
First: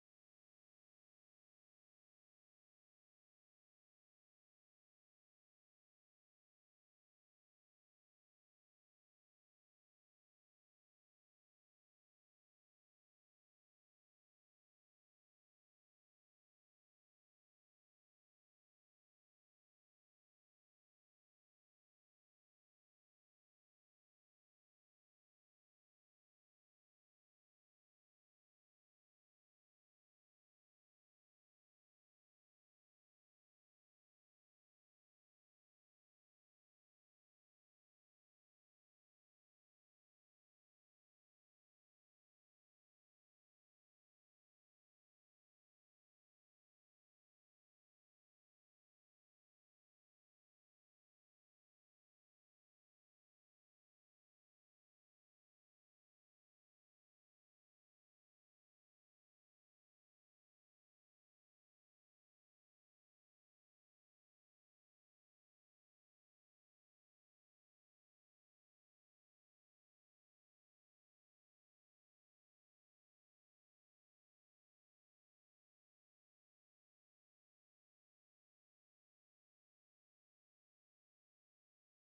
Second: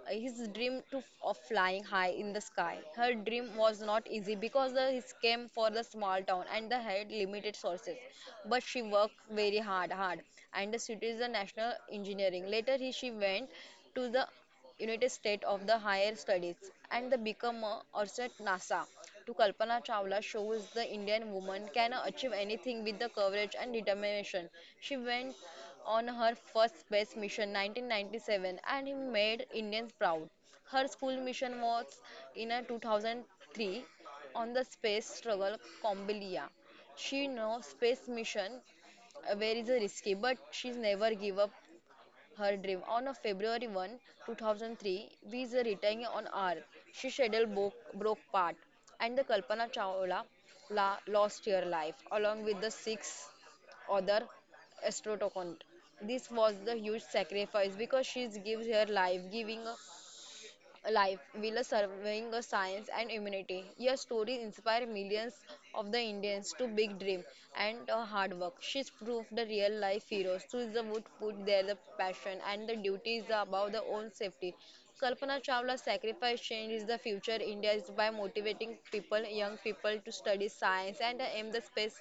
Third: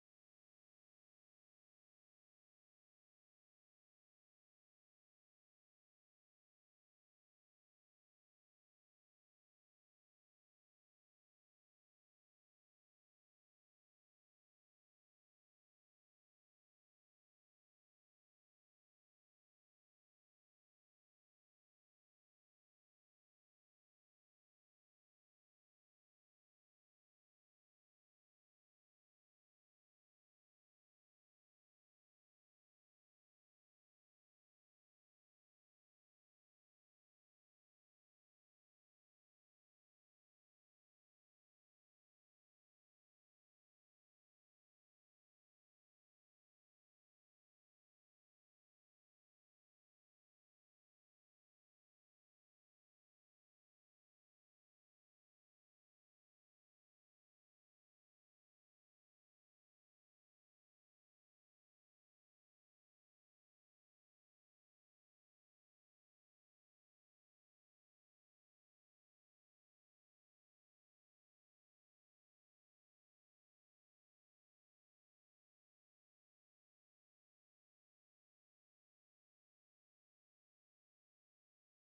[SPEAKER 2] His dream of flying high in the sky. Her dream was not easy because the, his came for the small town and the had limited sources. But she worked very hard, and the city the national engineering. Later, she went to the United States of the Higher Studies and the become a asset NASA to Kalpana Chawla shows the Indian woman can achieve anything with the courage and determination. She went on her first space mission 1997 and it made Indians proud. Her school mission was in a 2003 on the space struggle Combelia. She knows space mission where is a risky but she's never give up her dream. On a February 1, 2003, with the returning on Earth, she scheduled broke part, and the Kalpana Chawla lost her life along with the six other astronauts. This was the huge sacrifice because she gives her life, giving life while serving a science and humanity. Your story inspired millions of the Indians to big dream and hard work. She's proved the real life heroes who is the would put their the passion and the duties above their own safety. Kalpana Chawla's sacrifice changes the future India is by motivating people, young people to study science and aim the space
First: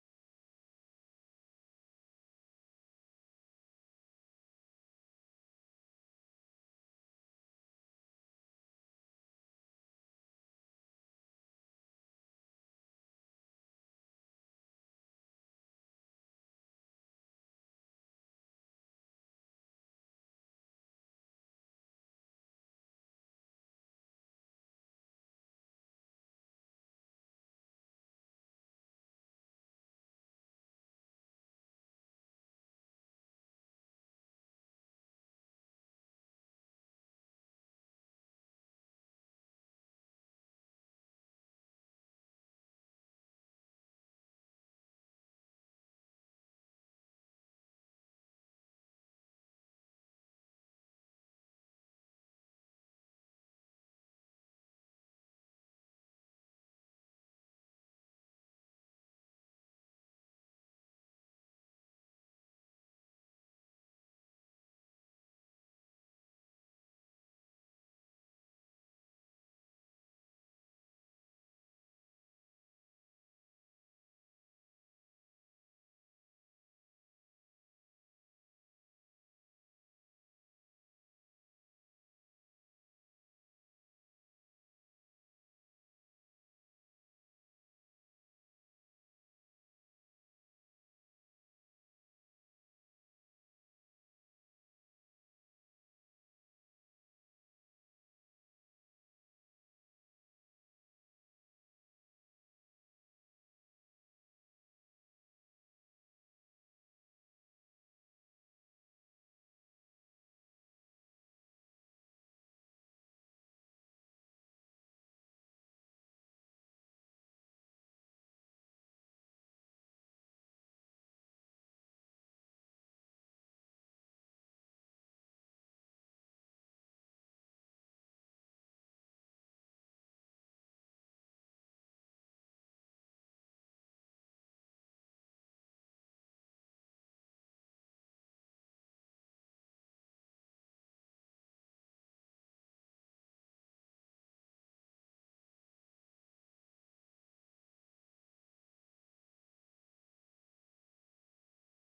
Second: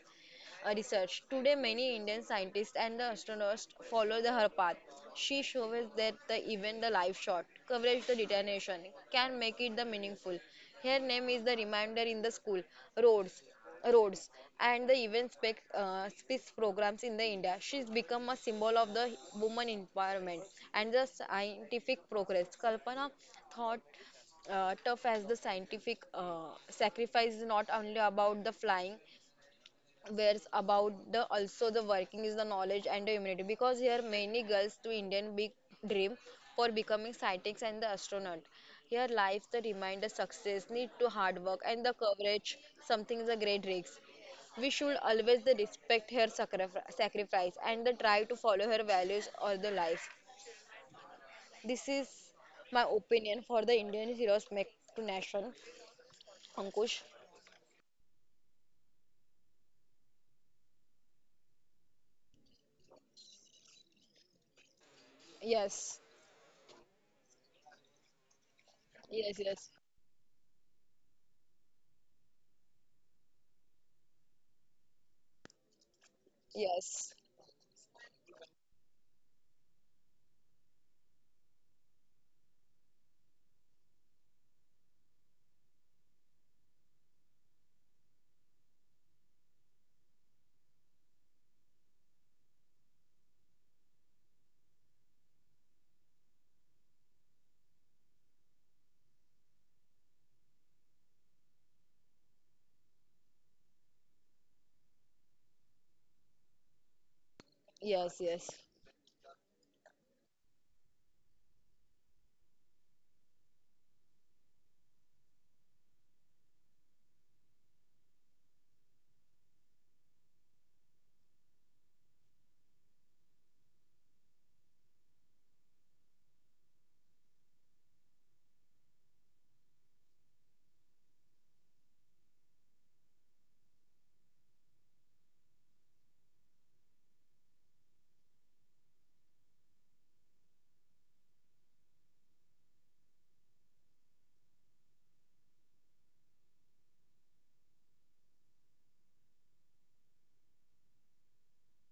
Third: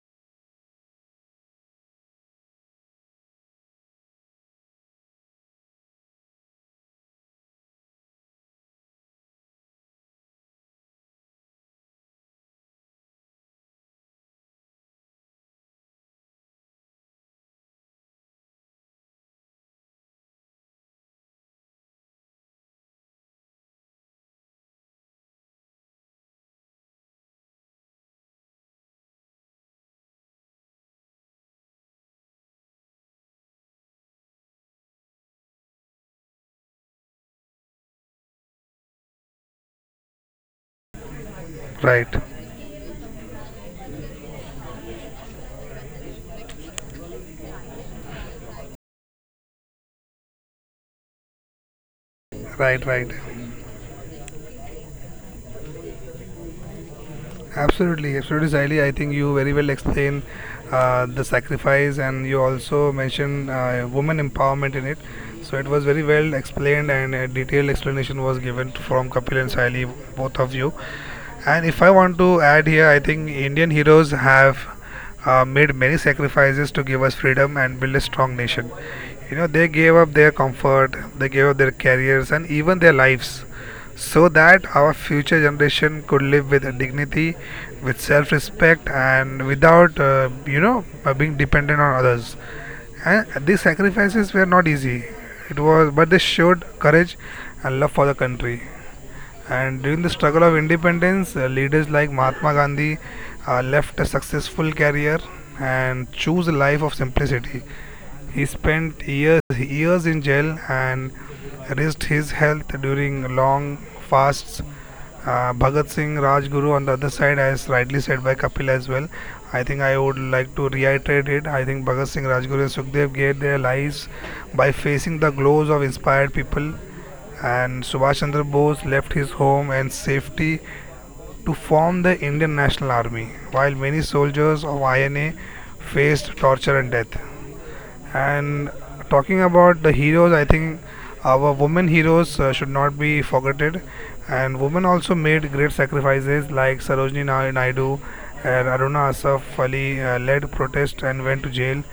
[SPEAKER 2] research. Today, many Indian scientists and the astronauts follow her path. She shows that the, even the live shot coverage the detonation can make it the meaningful. Her name is the reminder in the school, roads, roads, and the event space programs in the India. She's become a symbol of the woman empowerment and the scientific progress. Kalpana thought tough as the scientific sacrifice is not only about the flying where's about the also the working is the knowledge and the immunity because here many girls to indian big dream for becoming scientists and the astronaut here life the reminder success need to hard work and the
[SPEAKER 1] Right,
[SPEAKER 2] coverage something is a great risk we should always the respect her sacrifice and the try to follow her values all the life this is my
[SPEAKER 1] right, right.
[SPEAKER 2] opinion for the indian heroes make to nation ankush
[SPEAKER 1] Absolutely, absolutely, Saili. I think you very well explain the sacrifice, and you also mention woman empowerment in it. So it was
[SPEAKER 2] yes
[SPEAKER 1] very well explained, and a detailed explanation was given from
[SPEAKER 2] yes
[SPEAKER 1] Kapil and
[SPEAKER 2] yes
[SPEAKER 1] Saili, both of you. And if I want to add here, I think Indian heroes have made many sacrifices to give
[SPEAKER 2] yes
[SPEAKER 1] us freedom and build a strong nation. You know, they gave up their comfort, they gave up their careers, and even their lives so that our future generation could live with dignity, with self respect, and without, being dependent on others. And these sacrifices were not easy. It was, but they showed courage and love for the country. And during the struggle of independence, leaders like Mahatma Gandhi left a successful career and chose a life of simplicity.
[SPEAKER 2] yes yes
[SPEAKER 1] He spent years in jail and risked his health during long fasts. Bhagat Singh, Rajguru on the other side, as rightly said by Kapil as well. I think I would like to reiterate it. I think Bhagat Singh, Rajguru, and Sukhdev gave their lives by facing the glows of inspired people, and Subhash Chandra Bose left his home and safety to form the Indian National Army, while many soldiers of INA faced torture and death. And talking about the heroes, I think our women heroes should not be forgotten, and women also made great sacrifices like Sarojini Naidu and Aruna Asaf Ali led protest and went to jail.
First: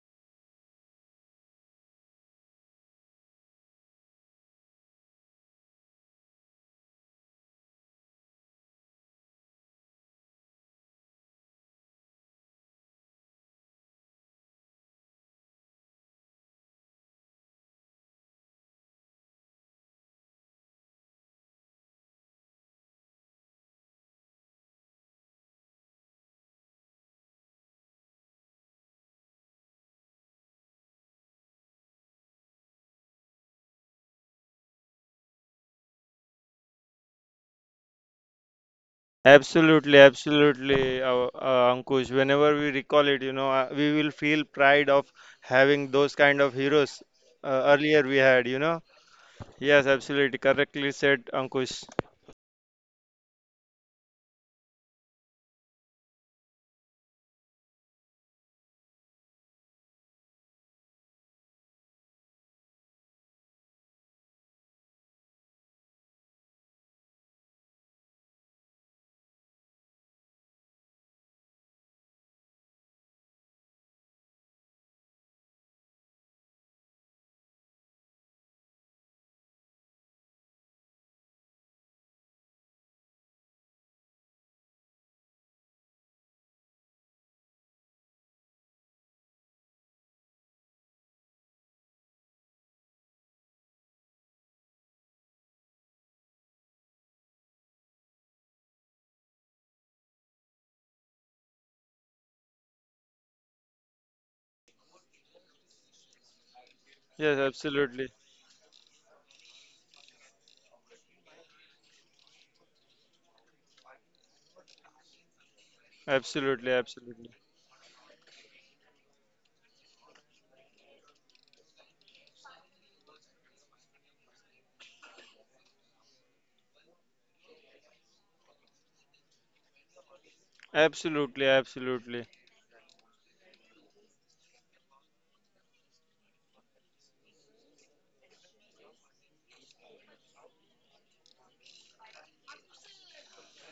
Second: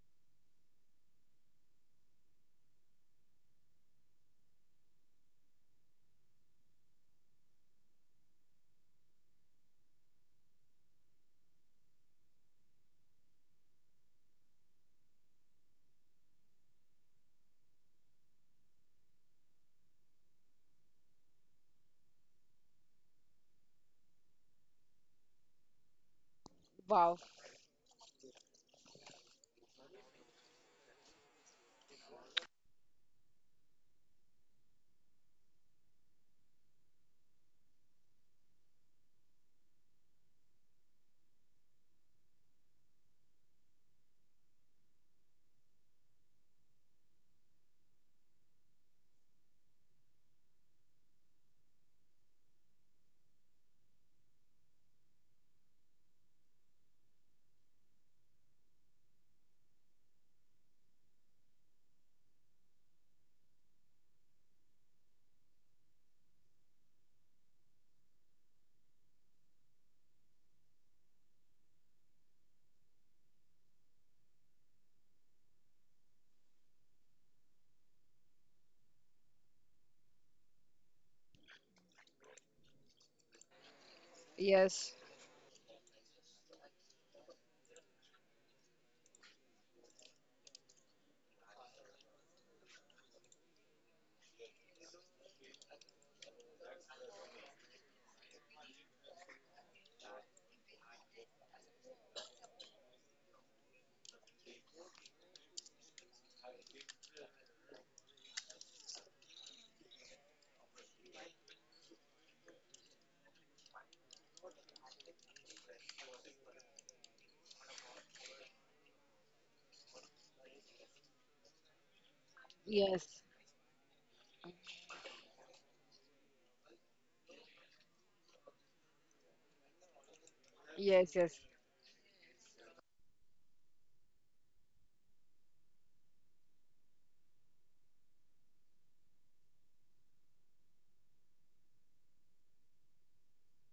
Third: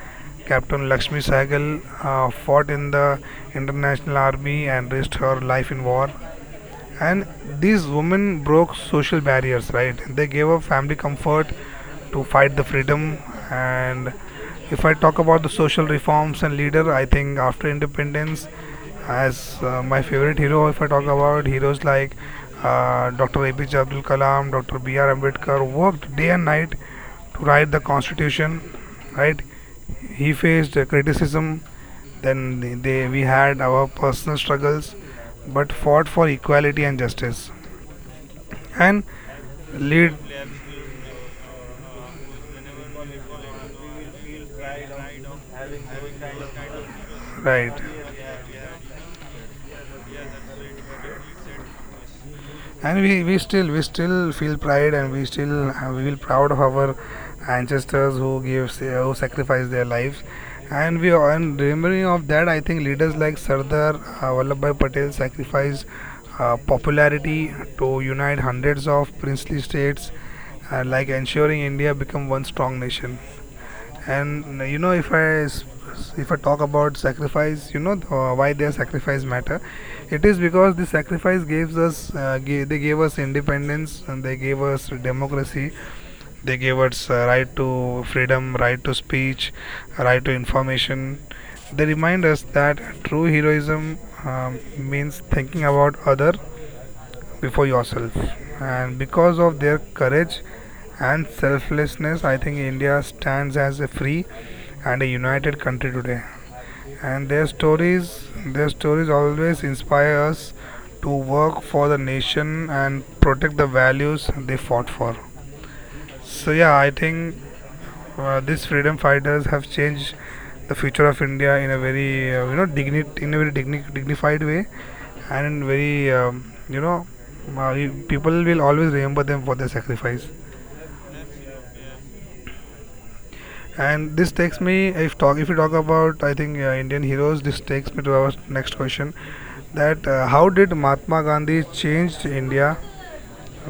[SPEAKER 1] Captain Lakshmi Sehgal fought in the International Army and risked her life in war, and these women broke social barriers, right? They gave up family comfort to fight the freedom. And if I talk about the social reforms and leader, I think after independence, as my favorite hero, if I talk about heroes like Dr. APJ Abdul Kalam, Dr. BR Ambedkar worked day and night
[SPEAKER 2] Wow.
[SPEAKER 1] to write the constitution, right? He faced criticism. We had our personal struggles, but fought for equality and justice and
[SPEAKER 3] Absolutely,
[SPEAKER 1] lead,
[SPEAKER 3] absolutely, Ankush. Whenever we recall it, you know, we will feel pride of having those kind of heroes
[SPEAKER 1] right.
[SPEAKER 3] earlier we had, you know. Yes, absolutely. Correctly said, Ankush.
[SPEAKER 1] And we still feel pride, and we still we feel proud of our ancestors who gave who sacrificed their lives. And we are- and remembering of that, I think leaders like Sardar Vallabhbhai Patel sacrificed popularity to unite hundreds of princely states, like ensuring India become one strong nation. And you know, if I talk about sacrifice, you know, why their sacrifice matter, it is because the sacrifice gives us they gave us independence, and they gave us
[SPEAKER 2] Yes.
[SPEAKER 1] democracy, they gave us right to freedom, right to speech, right to information. They remind us that true heroism means thinking about other before yourself. And because of their courage and selflessness, I think India stands as a free and a united country today, and
[SPEAKER 3] Yes,
[SPEAKER 1] their
[SPEAKER 3] absolutely.
[SPEAKER 1] stories, their stories always inspire us to work for the nation and protect the values they fought for. So
[SPEAKER 3] Absolutely,
[SPEAKER 1] yeah, I
[SPEAKER 3] absolutely.
[SPEAKER 1] think these freedom fighters have changed the future of India in a very, you know,
[SPEAKER 2] Yes.
[SPEAKER 1] dignit in a very digni- dignified way, and very you know, people will always remember them for their sacrifice.
[SPEAKER 2] Yes. Yes.
[SPEAKER 3] Absolutely, absolutely.
[SPEAKER 1] And this takes me, if you talk about, I think, Indian heroes, this takes me to our next question, that how did Mahatma Gandhi change India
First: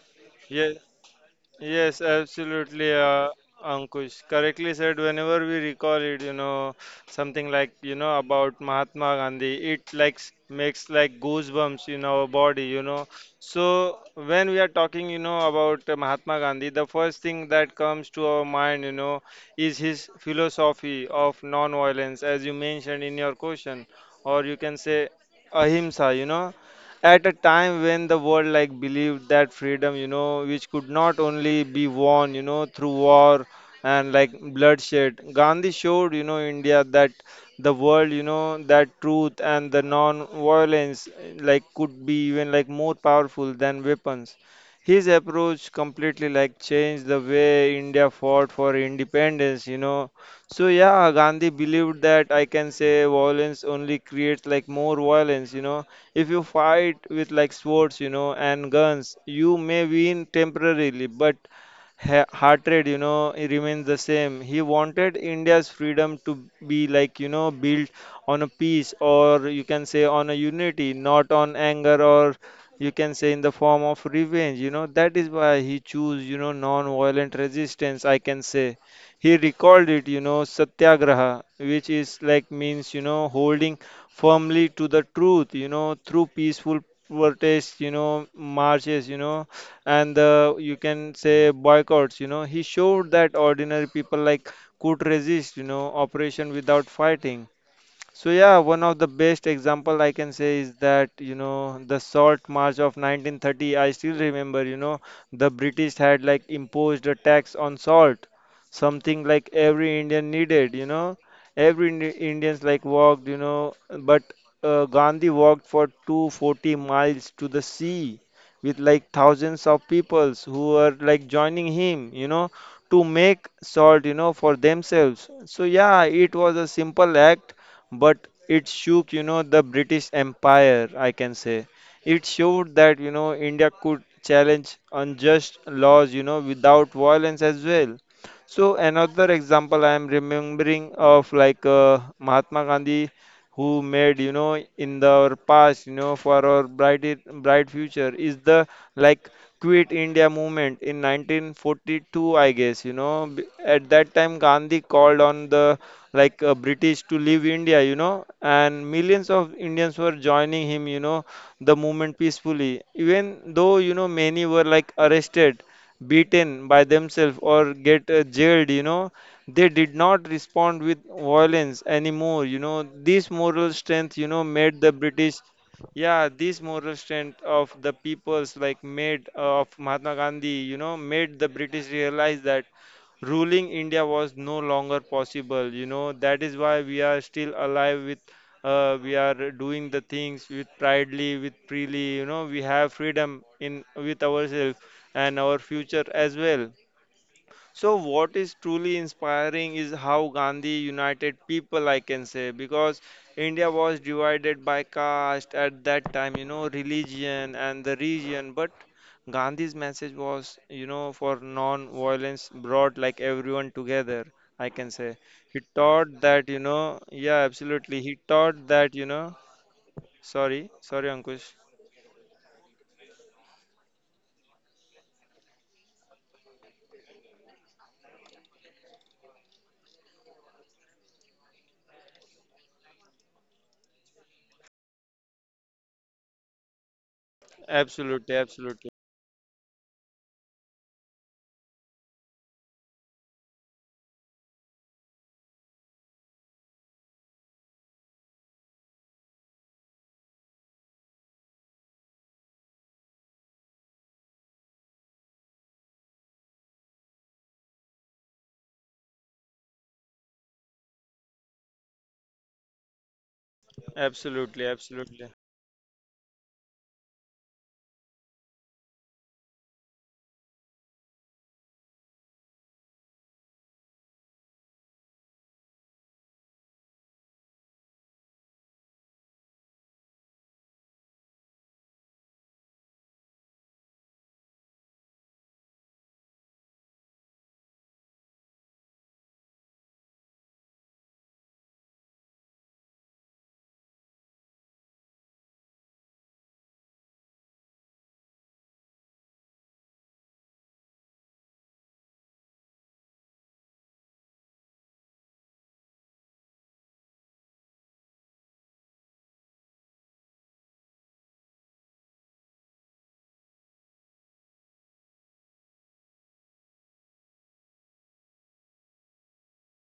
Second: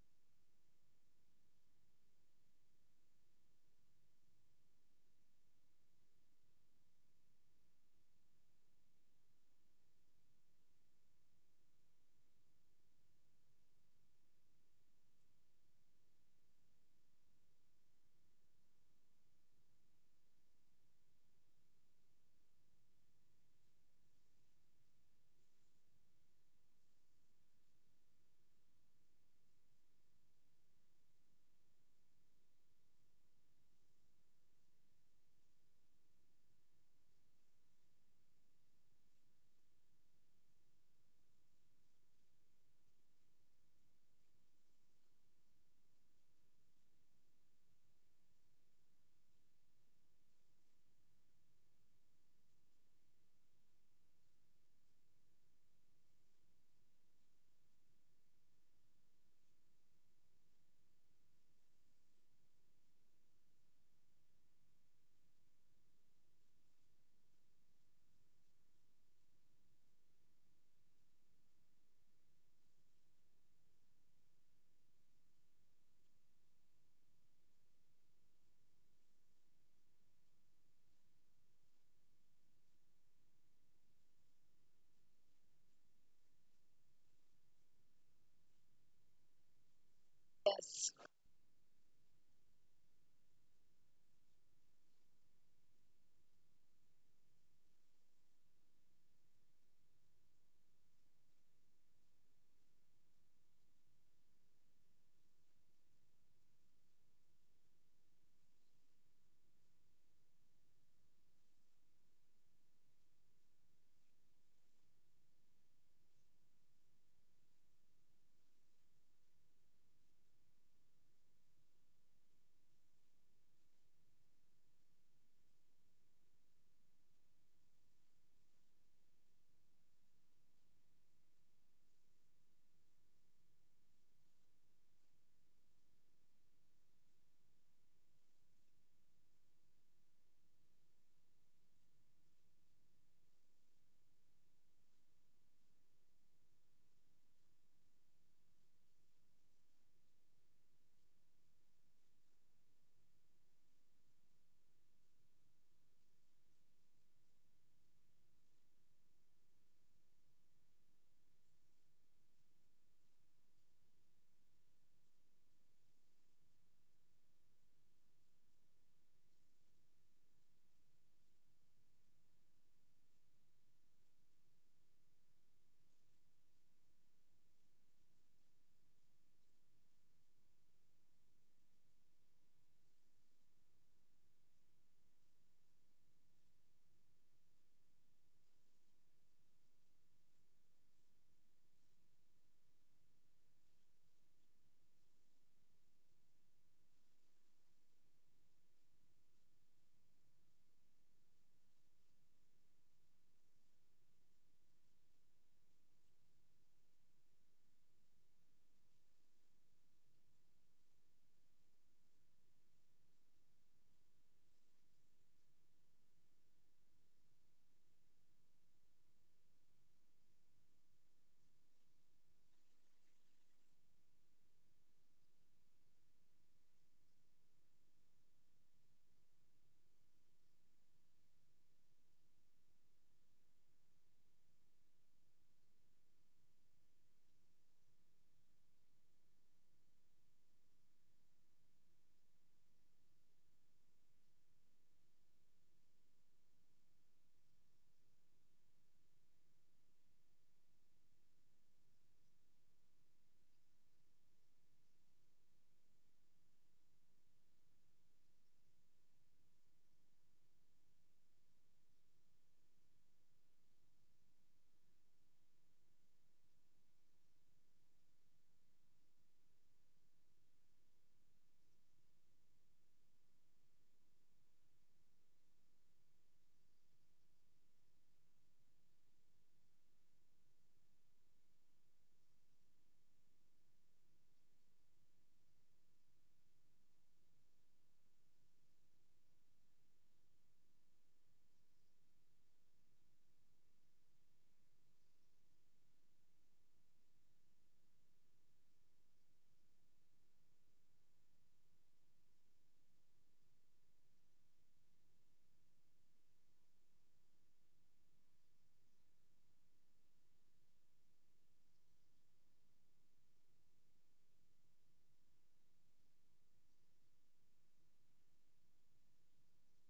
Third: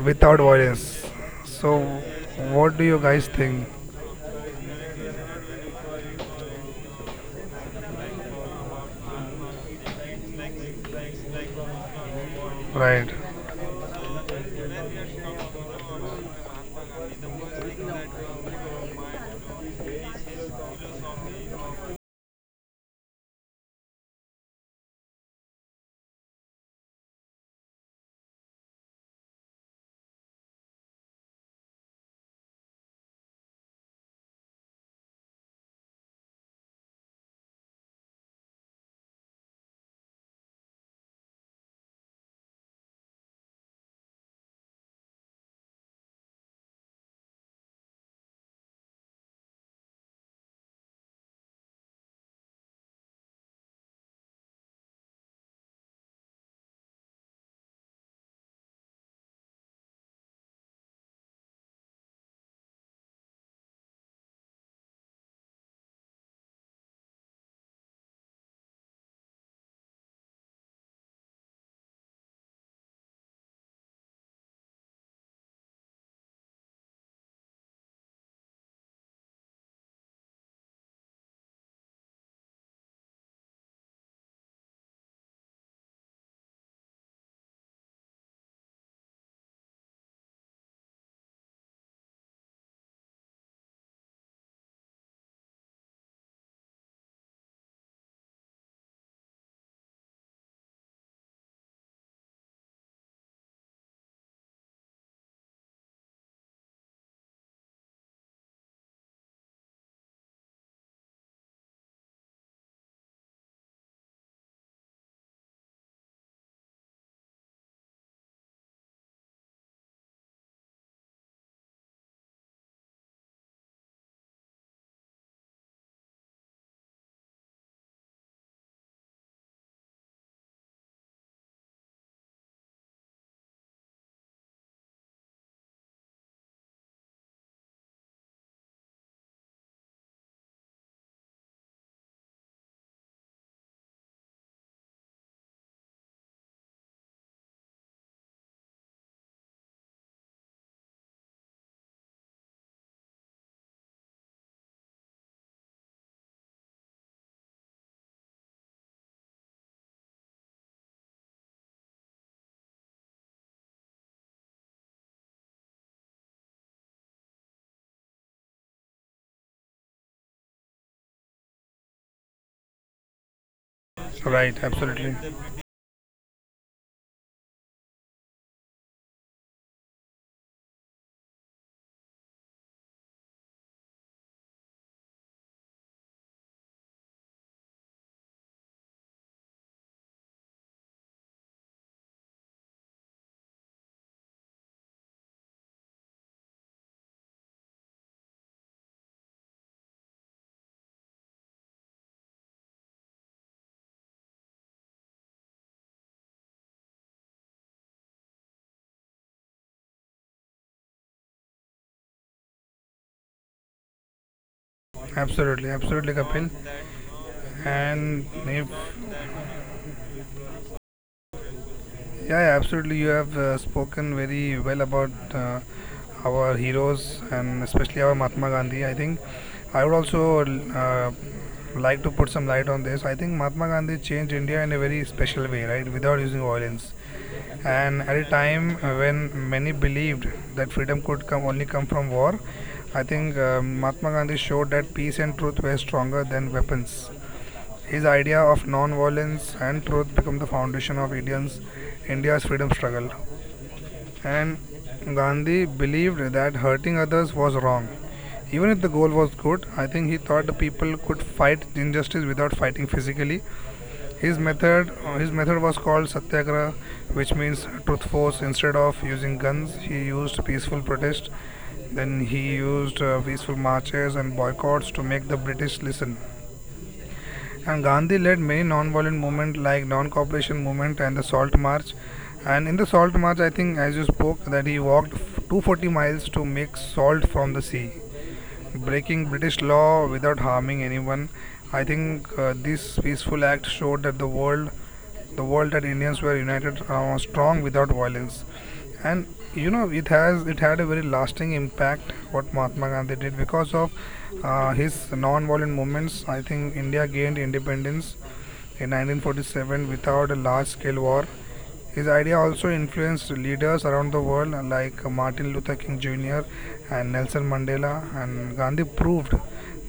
[SPEAKER 1] without
[SPEAKER 3] Yes.
[SPEAKER 1] violence? So
[SPEAKER 3] Yes,
[SPEAKER 1] what do
[SPEAKER 3] absolutely,
[SPEAKER 1] you guys think?
[SPEAKER 3] Ankush. Correctly said, whenever we recall it, you know, something like, you know, about Mahatma Gandhi, it like makes like goosebumps in our body, you know.
[SPEAKER 1] Right,
[SPEAKER 3] So when we are talking, you know, about Mahatma Gandhi, the first thing that comes to our mind, you know, is his philosophy of non-violence, as you mentioned in your question, or you can say ahimsa, you know, at a time when the world like believed that freedom, you know, which could not only be won, you know, through war and like bloodshed, Gandhi showed, you know, India that the world, you know, that truth and the non violence like could be even like more powerful than weapons. His approach completely like changed the way India fought for independence, you know. So yeah, Gandhi believed that I can say violence only creates like more violence, you know. If you fight with like swords, you know, and guns, you may win temporarily, but heart rate, you know, it remains the same. He wanted India's freedom to be like, you know, built on a peace, or you can say on a unity, not on anger or you can say in the form of revenge. You know, that is why he chose, you know, non-violent resistance, I can say. He recalled it, you know, satyagraha, which is like means, you know, holding firmly to the truth, you know, through peaceful protest, you know, marches, you know, and the, you
[SPEAKER 2] Yes.
[SPEAKER 3] can say boycotts, you know. He showed that ordinary people like could resist, you know, operation without fighting. So yeah, one of the best example I can say is that, you know, the Salt March of 1930. I still remember, you know, the British had like imposed a tax on salt, something like every Indian needed. You know, every Indians like walked, you know, but Gandhi walked for 240 miles to the sea with like thousands of peoples who were like joining him. You know, to make salt, you know, for themselves. So yeah, it was a simple act, but it shook, you know, the British Empire, I can say. It showed that, you know, India could challenge unjust laws, you know, without violence as well. So another example I am remembering of like Mahatma Gandhi, who made, you know, in the our past, you know, for our bright future is the like Quit India movement in 1942, I guess, you know, at that time Gandhi called on the like British to leave India, you know, and millions of Indians were joining him, you know, the movement peacefully. Even though, you know, many were like arrested, beaten by themselves, or get jailed, you know, they did not respond with violence anymore, you know. This moral strength, you know, made the British
[SPEAKER 1] right. Absolutely,
[SPEAKER 3] yeah, this moral strength of the peoples like made of Mahatma Gandhi, you know, made the British realize that ruling India was no longer possible. You know, that is why we are still alive with, we are doing the things with proudly, with freely. You know, we have freedom in with ourselves and our future as well. So, what is truly inspiring is how Gandhi united people, I can say, because India was divided by caste at that time, you know, religion and the region. But Gandhi's message was, you know, for non violence brought like everyone together, I can say. He taught that, you
[SPEAKER 1] absolutely
[SPEAKER 3] know, yeah,
[SPEAKER 1] absolutely Kapil.
[SPEAKER 3] absolutely. He taught that, you know,
[SPEAKER 1] And if
[SPEAKER 3] sorry, sorry, Ankush.
[SPEAKER 1] Yeah, absolutely. You have spoken very well about our heroes and especially our Mahatma Gandhi. I think I would also like to put some light on this. I think Mahatma Gandhi changed India in a very special way, right? Without using violence. And at
[SPEAKER 3] Absolutely,
[SPEAKER 1] a
[SPEAKER 3] absolutely,
[SPEAKER 1] time when many believed that freedom could come only come from war, I think Mahatma Gandhi showed that peace and truth were stronger than weapons. His idea of non-violence and truth became the foundation of India's freedom struggle. And Gandhi believed that hurting others was wrong. Even if the goal was good, I think he thought the people could fight injustice without fighting physically. His
[SPEAKER 3] absolutely,
[SPEAKER 1] method,
[SPEAKER 3] absolutely.
[SPEAKER 1] his method was called satyagraha, which means truth force. Instead of using guns, he used peaceful protest. Then he used peaceful marches and boycotts to make the British listen. And Gandhi led many non-violent movements like non-cooperation movement and the Salt March. And in the Salt March, I think, as you spoke, that he walked 240 miles to make salt from the sea, breaking British law without harming anyone. I think this peaceful act showed the world that Indians were united, strong without violence. And you know, it had a very lasting impact what Mahatma Gandhi did because of his non-violent movements. I think India gained independence in 1947 without a large scale war. His idea also influenced leaders around the world like Martin Luther King Jr. and Nelson Mandela, and Gandhi proved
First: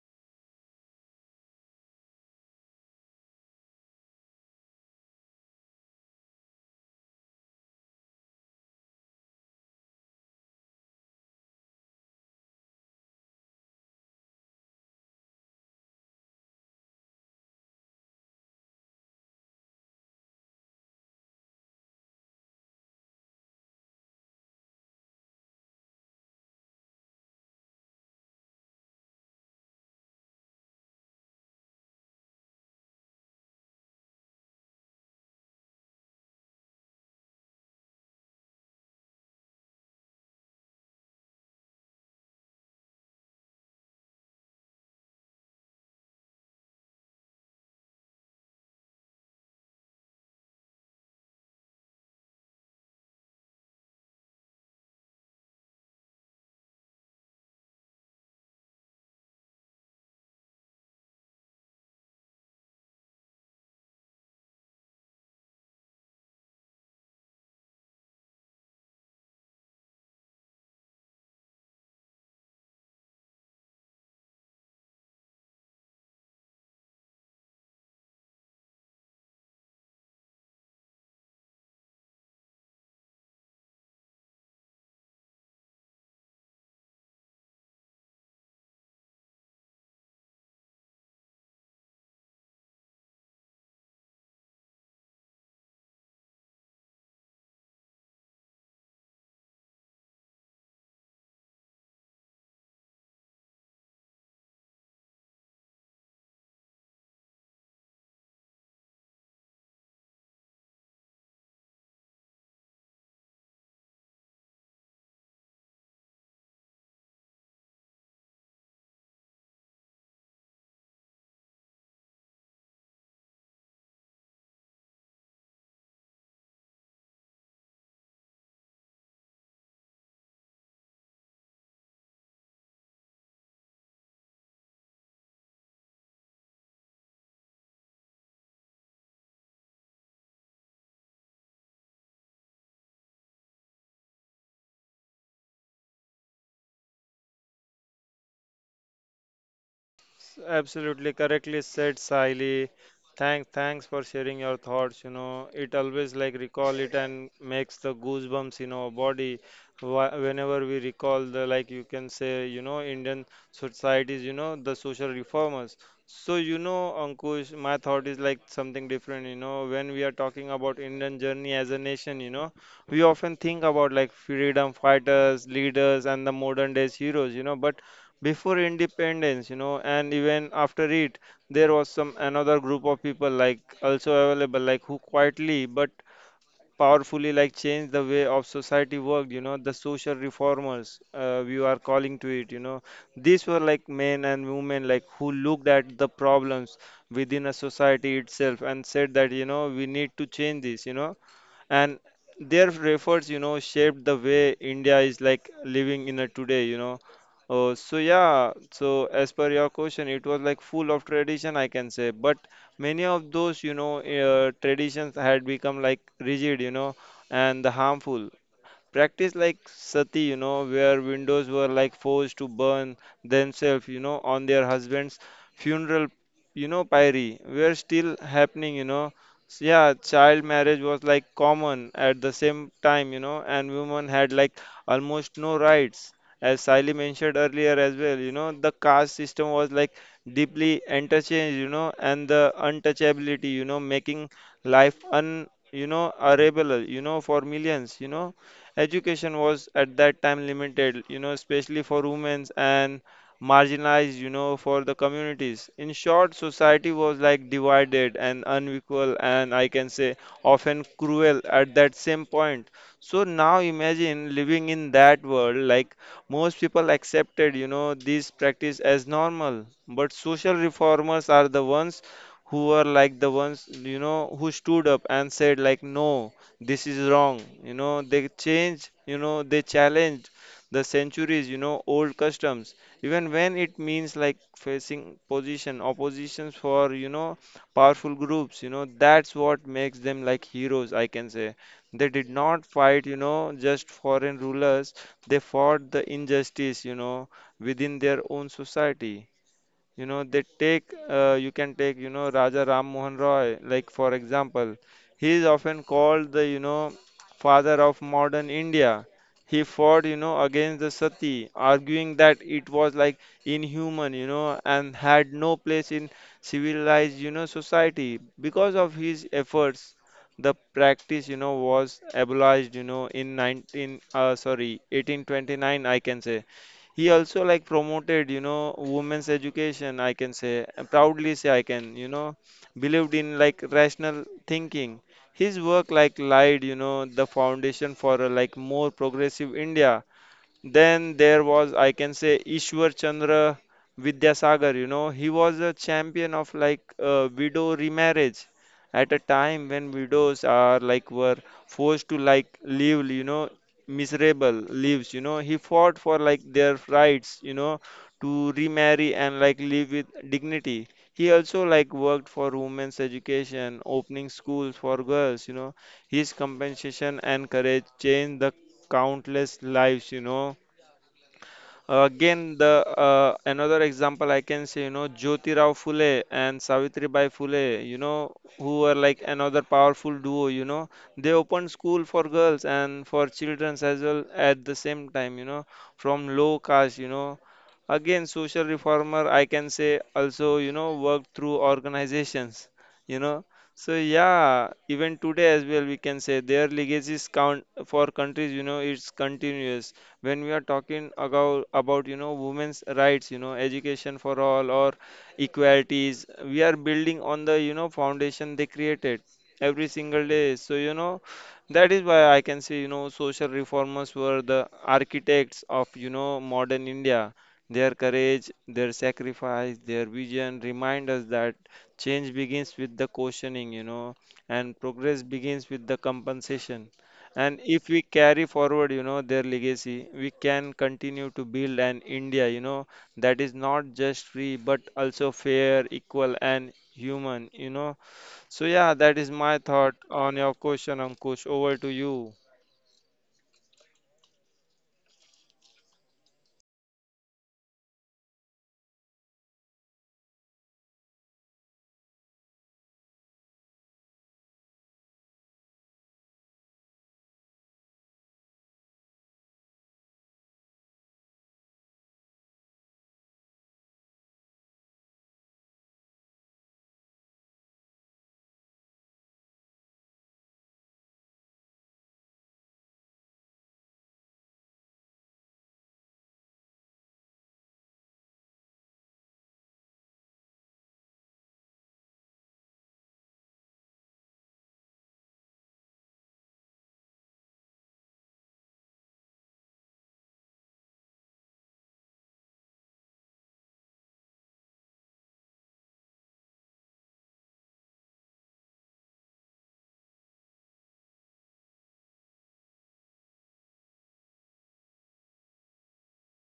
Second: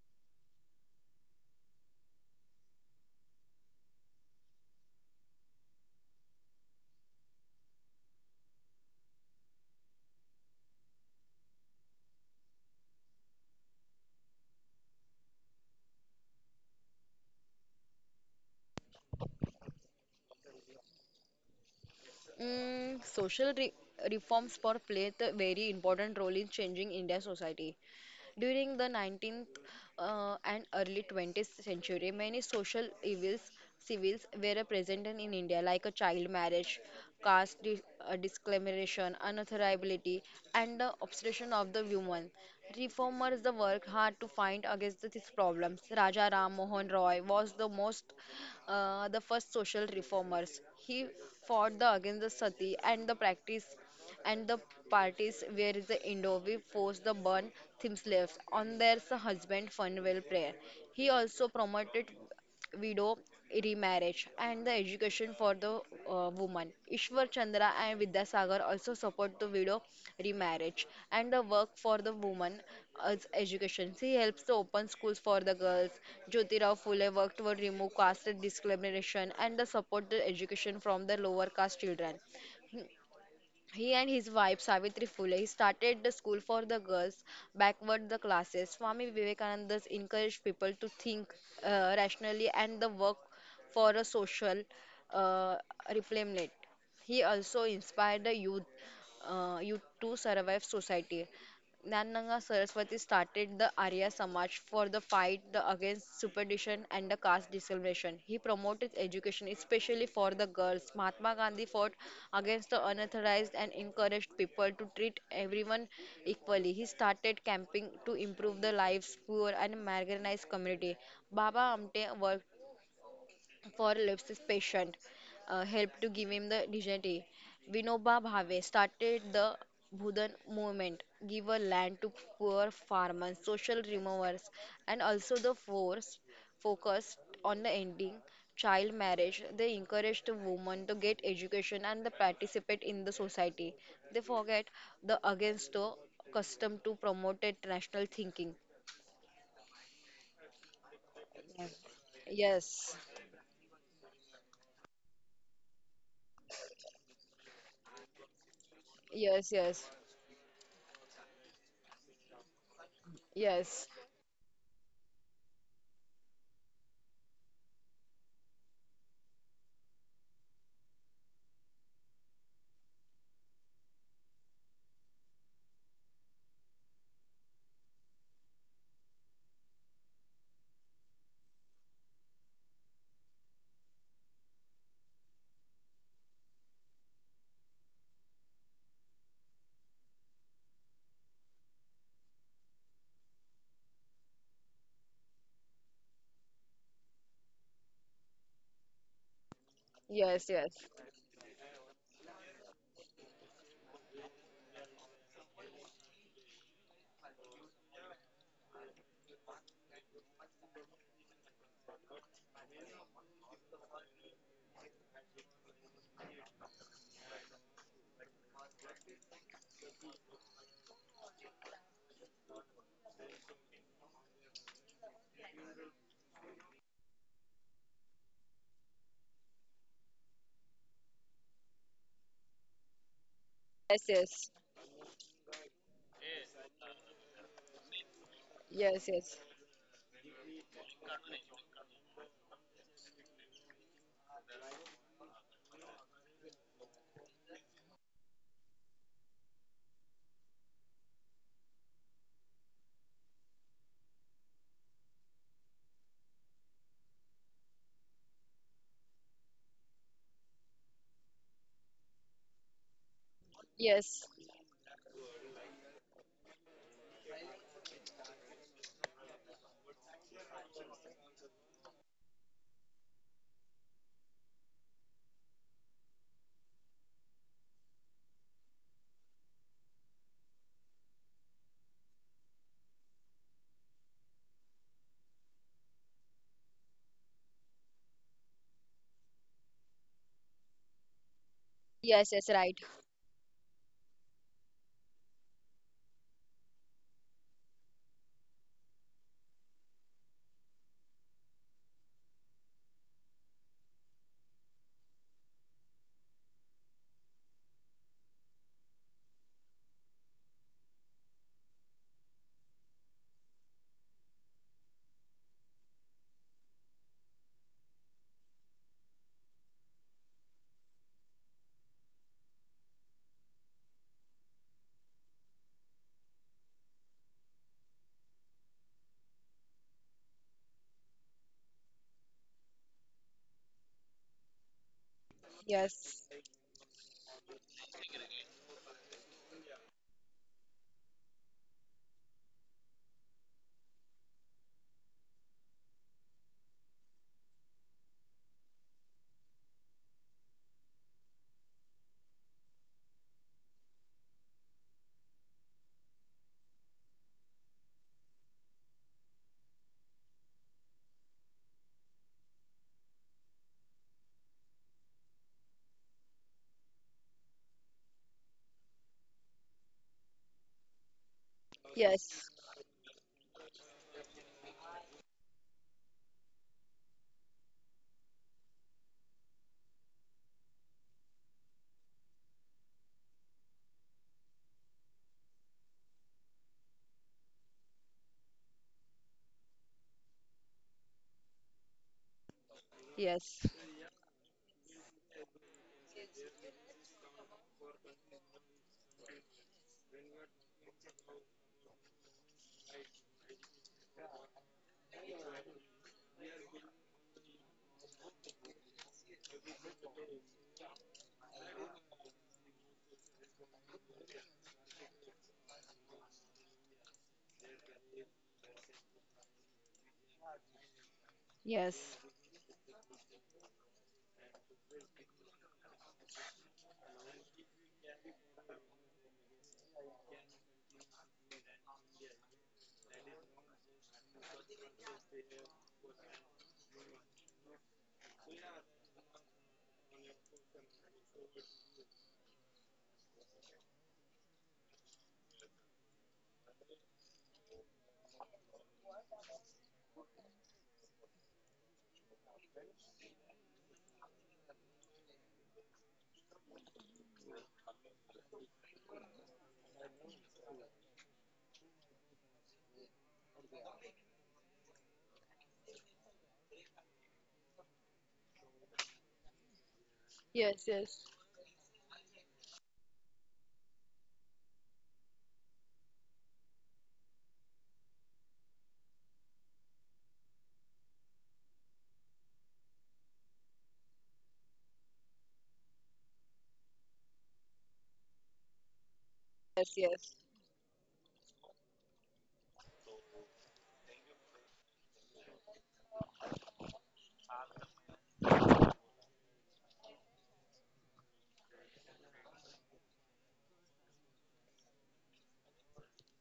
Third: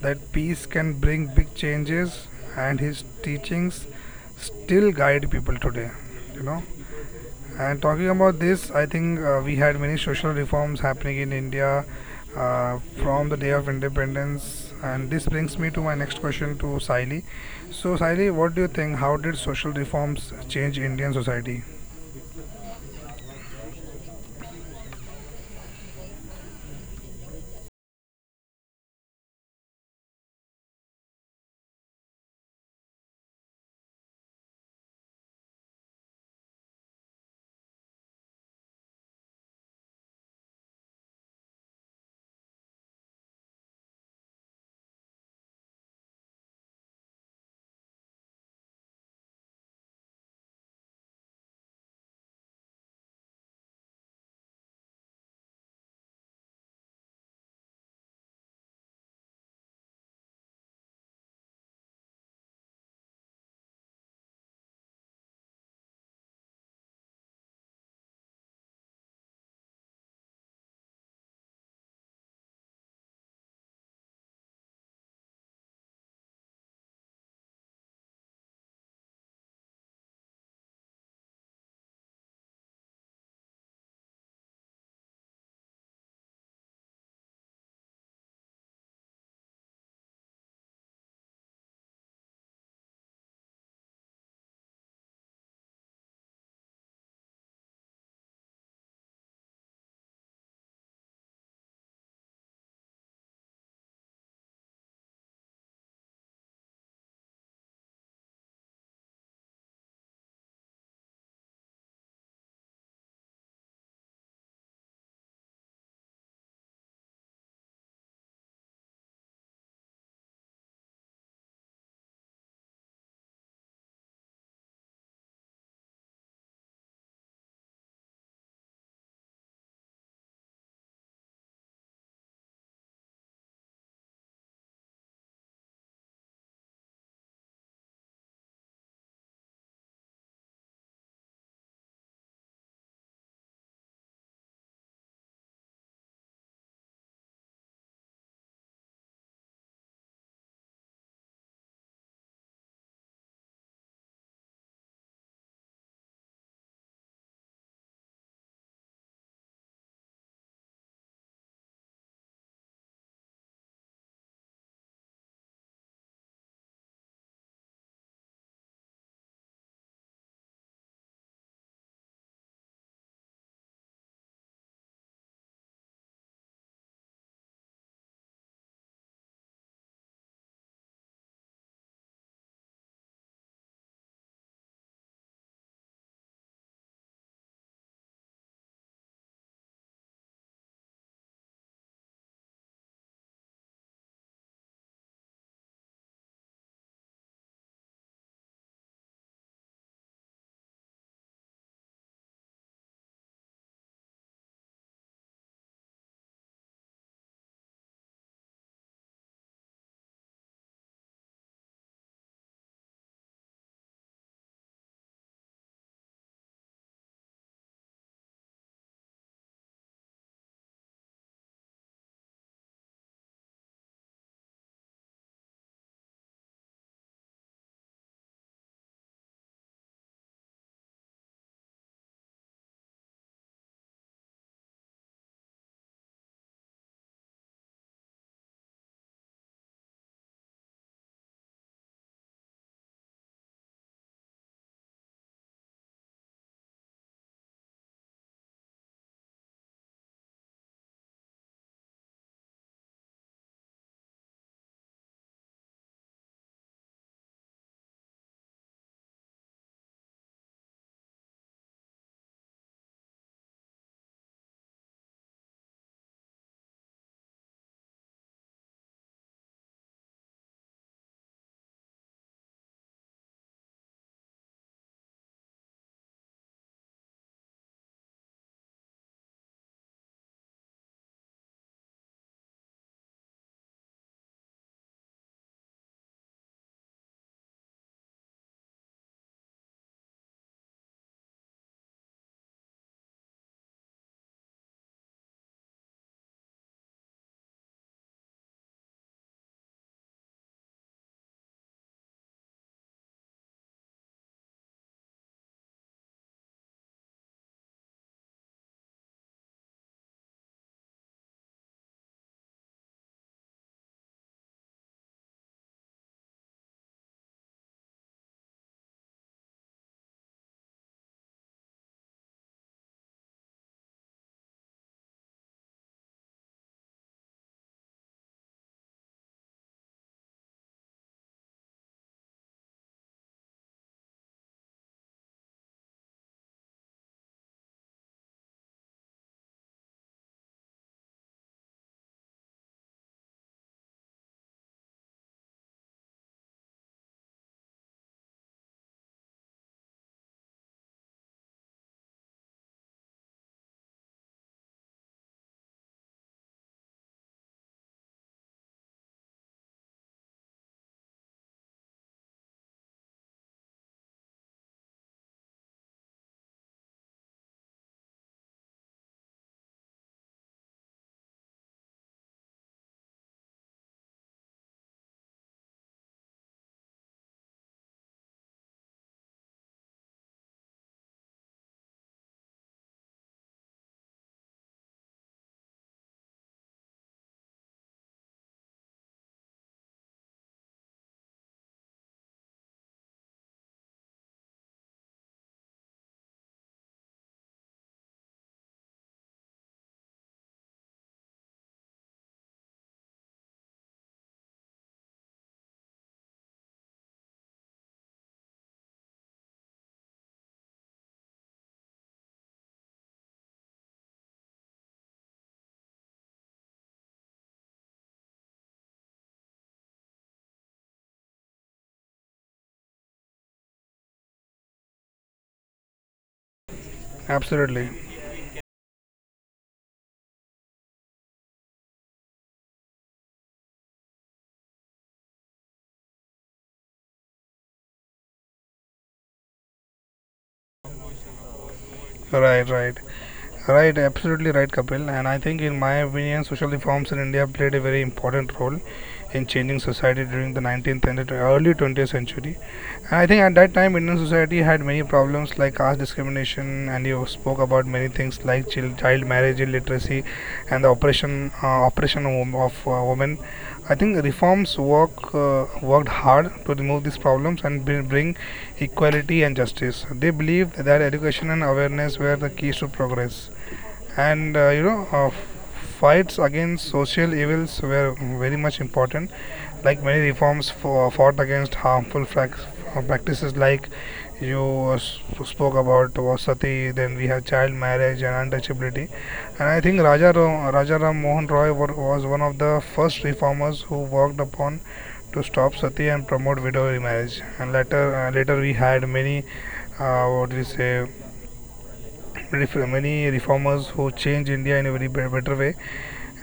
[SPEAKER 1] that peace can bring big changes, and his teachings still guide people today. You know, and talking about this, I think we had many social reforms happening in India from the day of independence. And this brings me to my next question to Saili. So, Saili, what do you think? How did social reforms change Indian society?
[SPEAKER 2] Mm, social re reforms for play a very important role in changing India's society. During the 19th and early 20th century, many social evils civils were present in India, like a child marriage, caste dis- discrimination, unauthorizability, and the obsession of the woman. Reformers the work hard to fight against these problems. Raja Ram Mohan Roy was the most the first social reformers. He fought the against the sati and the practice and the parties where is the indoor we force the burn themes left on their husband funeral prayer. He also promoted widow remarriage and the education for the woman. Ishwar Chandra and Vidyasagar also support the widow remarriage and the work for the woman as education. He helps to open schools for the girls. Jyotirao Phule worked to remove caste discrimination and the support the education from the lower caste children. He and his wife Savitri Phule he started the school for the girls, backward the classes. Swami Vivekananda encouraged people to think rationally and the work for a social uh, replenishment. He also inspired the youth to survive society. Nannanga Saraswati started the Arya Samaj for the fight the against superstition and the caste discrimination. He promoted education, especially for the girls. Mahatma Gandhi fought against the unauthorized and encouraged people to treat everyone equally. He started camping to improve the lives poor and marginalized community. Baba Amte worked for Lipsis patient helped to give him the dignity. Vinoba Bhave started the Bhudan movement, give a land to poor farmers, social removers, and also the force focused on the ending child marriage. They encouraged the women to get education and the participate in the society. They forget the against the custom to promote a national thinking.
[SPEAKER 3] Absolutely correctly
[SPEAKER 2] Yes.
[SPEAKER 3] said, Saili.
[SPEAKER 2] Yes,
[SPEAKER 3] Thanks for sharing your thoughts. You know, it always like recall it and makes the goosebumps in our body.
[SPEAKER 2] yes, yes,
[SPEAKER 3] Whenever we recall the like you can say, you know, Indian
[SPEAKER 2] yes,
[SPEAKER 3] societies, you know, the social reformers. So you know, Ankush, my thought is like something different. You know, when we are talking about Indian journey as a nation, you know, we often think about like freedom fighters, leaders, and the modern days heroes. You know, but before independence, you know, and even after it, there was some another group of people like also available, like who quietly but powerfully like changed the way of society worked, you know, the social reformers, we are calling to it, you know. These were like men and women like who looked at the problems within a society itself and said that, you know, we need to
[SPEAKER 2] yes,
[SPEAKER 3] change this,
[SPEAKER 2] yes.
[SPEAKER 3] you know, and their efforts, you know, shaped the way India is like living in a today, you know. Oh, so yeah, so as per your question, it was like full of tradition, I can say, but many of those, you know, traditions had become like rigid, you know, and harmful. Practice like sati, you know, where windows were like forced to burn themselves, you know, on their husband's funeral, you know, pyre were still happening, you know. So, yeah, child marriage was like common at the same time, you know, and
[SPEAKER 2] Yes,
[SPEAKER 3] women had
[SPEAKER 2] yes,
[SPEAKER 3] like almost no rights. As Sally mentioned earlier as well, you know, the caste
[SPEAKER 2] yes,
[SPEAKER 3] system was like deeply interchanged, you know, and the untouchability, you know, making life un, you know, arable, you know, for millions, you know. Education was at that time limited, you know, especially for women and marginalized, you know, for the communities. In short, society was like divided and unequal, and I can say often cruel at that same point. So now
[SPEAKER 2] yes,
[SPEAKER 3] imagine
[SPEAKER 2] yes,
[SPEAKER 3] living in that world, like most people accepted, you know, this practice as normal, but social reformers are the ones who were like the ones, you know, who stood up and said, like, no, this is wrong, you know, they change, you know, they challenge the centuries, you know, old customs even when it means like facing position oppositions for, you know, powerful groups, you know, that's what makes them like heroes, I can say. They did
[SPEAKER 2] yes, yes,
[SPEAKER 3] not
[SPEAKER 2] right.
[SPEAKER 3] fight, you know, just foreign rulers, they fought the injustice, you know, within their own society, you know. They take, you can take, you know, Raja Ram Mohan Roy like for example. He is often called the, you know, father of modern India. He fought, you know, against the sati, arguing that it was like inhuman, you know, and had no place in civilized, you know, society. Because of his efforts, the practice, you know, was abolished, you know, in 19 sorry 1829, I can say. He also like promoted, you know, women's education, I can say, proudly say I can, you know, believed in like rational thinking. His work like
[SPEAKER 2] Yes,
[SPEAKER 3] laid, you know, the foundation for a, like more progressive India. Then there was, I can say, Ishwar Chandra Vidyasagar. You know, he was a champion of like widow remarriage at a time when widows are like were forced to like live, you know, miserable lives. You know, he fought for like their rights, you know, to remarry and like live with dignity. He also like worked for women's education, opening schools for girls. You know, his compensation and courage changed the countless lives, you know.
[SPEAKER 2] yes,
[SPEAKER 3] Again, the another example I can say, you know, Jyoti Rao Phule and Savitribai Phule, you know, who were like another powerful duo, you know. They opened school for girls and for children as well at the same time, you know, from low caste, you know. Again, social reformer, I can say also, you know, worked through organizations, you know.
[SPEAKER 2] yes,
[SPEAKER 3] So yeah, even today as well, we can say their legacies count for countries, you know, it's continuous when we are talking about, you know, women's rights, you know, education for all, or equalities, we are building on the, you know, foundation they created every single day. So, you know, that is why I can say, you know, social reformers were the architects of, you know, modern India. Their courage, their sacrifice, their vision remind us that
[SPEAKER 2] yes,
[SPEAKER 3] change begins with the questioning, you know, and progress begins with the compensation. And
[SPEAKER 1] Absolutely.
[SPEAKER 3] if we carry forward, you know, their legacy, we can continue to build an India, you know, that is not just free but also fair, equal, and human, you know. So, yeah, that is my thought on your question, Ankush. Over to you.
[SPEAKER 1] Right, right. Right, absolutely right, Kapil. And I think, in my opinion, social reforms in India played a very important role in changing society during the 19th and early 20th century. And I think at that time, Indian society had many problems like caste discrimination, and you spoke about many things like child marriage, illiteracy, and the oppression of women. I think reforms work worked hard to remove these problems and bring equality and justice. They believed
[SPEAKER 2] yes, yes,
[SPEAKER 1] that
[SPEAKER 2] yes,
[SPEAKER 1] education and awareness were the keys to progress and fights against social evils were very much important like fought against harmful practices like you spoke about was sati, then we have child marriage and untouchability. And I think
[SPEAKER 2] yes,
[SPEAKER 1] Raja Ram Mohan Roy was one of the first reformers who worked upon to stop sati and promote widow remarriage, and later later we had many what do you say many reformers who changed India in a very better way.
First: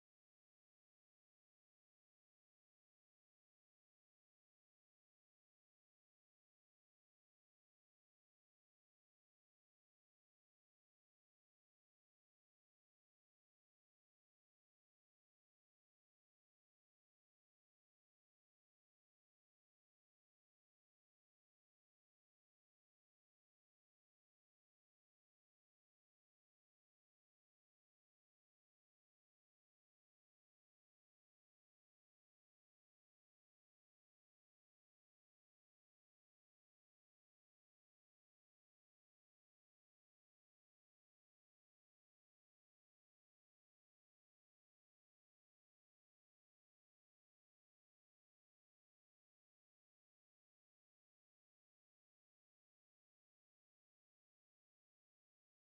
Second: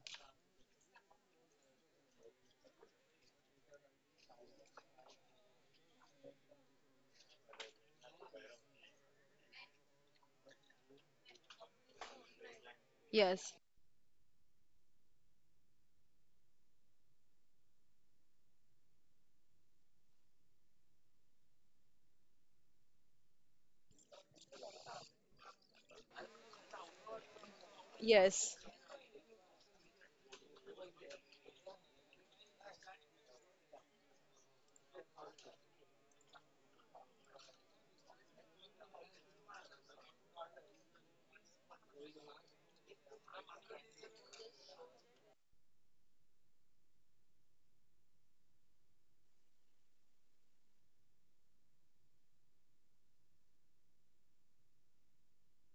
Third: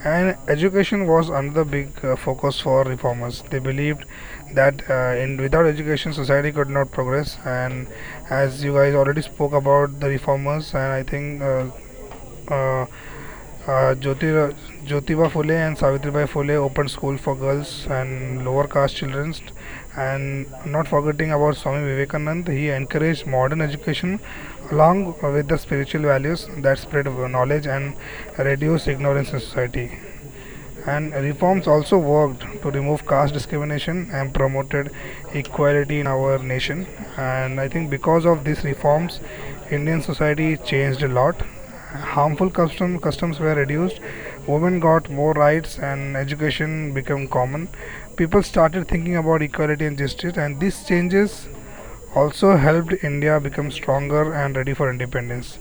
[SPEAKER 1] And education was another big focus for reformers. They believed that in without education, society could not progress. And as you guys already spoke about the reformers, and I think. Uh,
[SPEAKER 2] yes,
[SPEAKER 1] uh, Jyoti, Jyotiba Phule and Savitribai Phule opened school for girls and lower caste children. And not forgetting about Swami Vivekananda, he encouraged modern education along with the spiritual values that spread knowledge and
[SPEAKER 2] yes,
[SPEAKER 1] reduce ignorance in society. And reforms also worked to remove caste discrimination and promoted equality in our nation. And I think because of these reforms, Indian society changed a lot. Customs were reduced, women got more rights, and education became common. People started thinking about equality and justice, and these changes also helped India become stronger and ready for independence.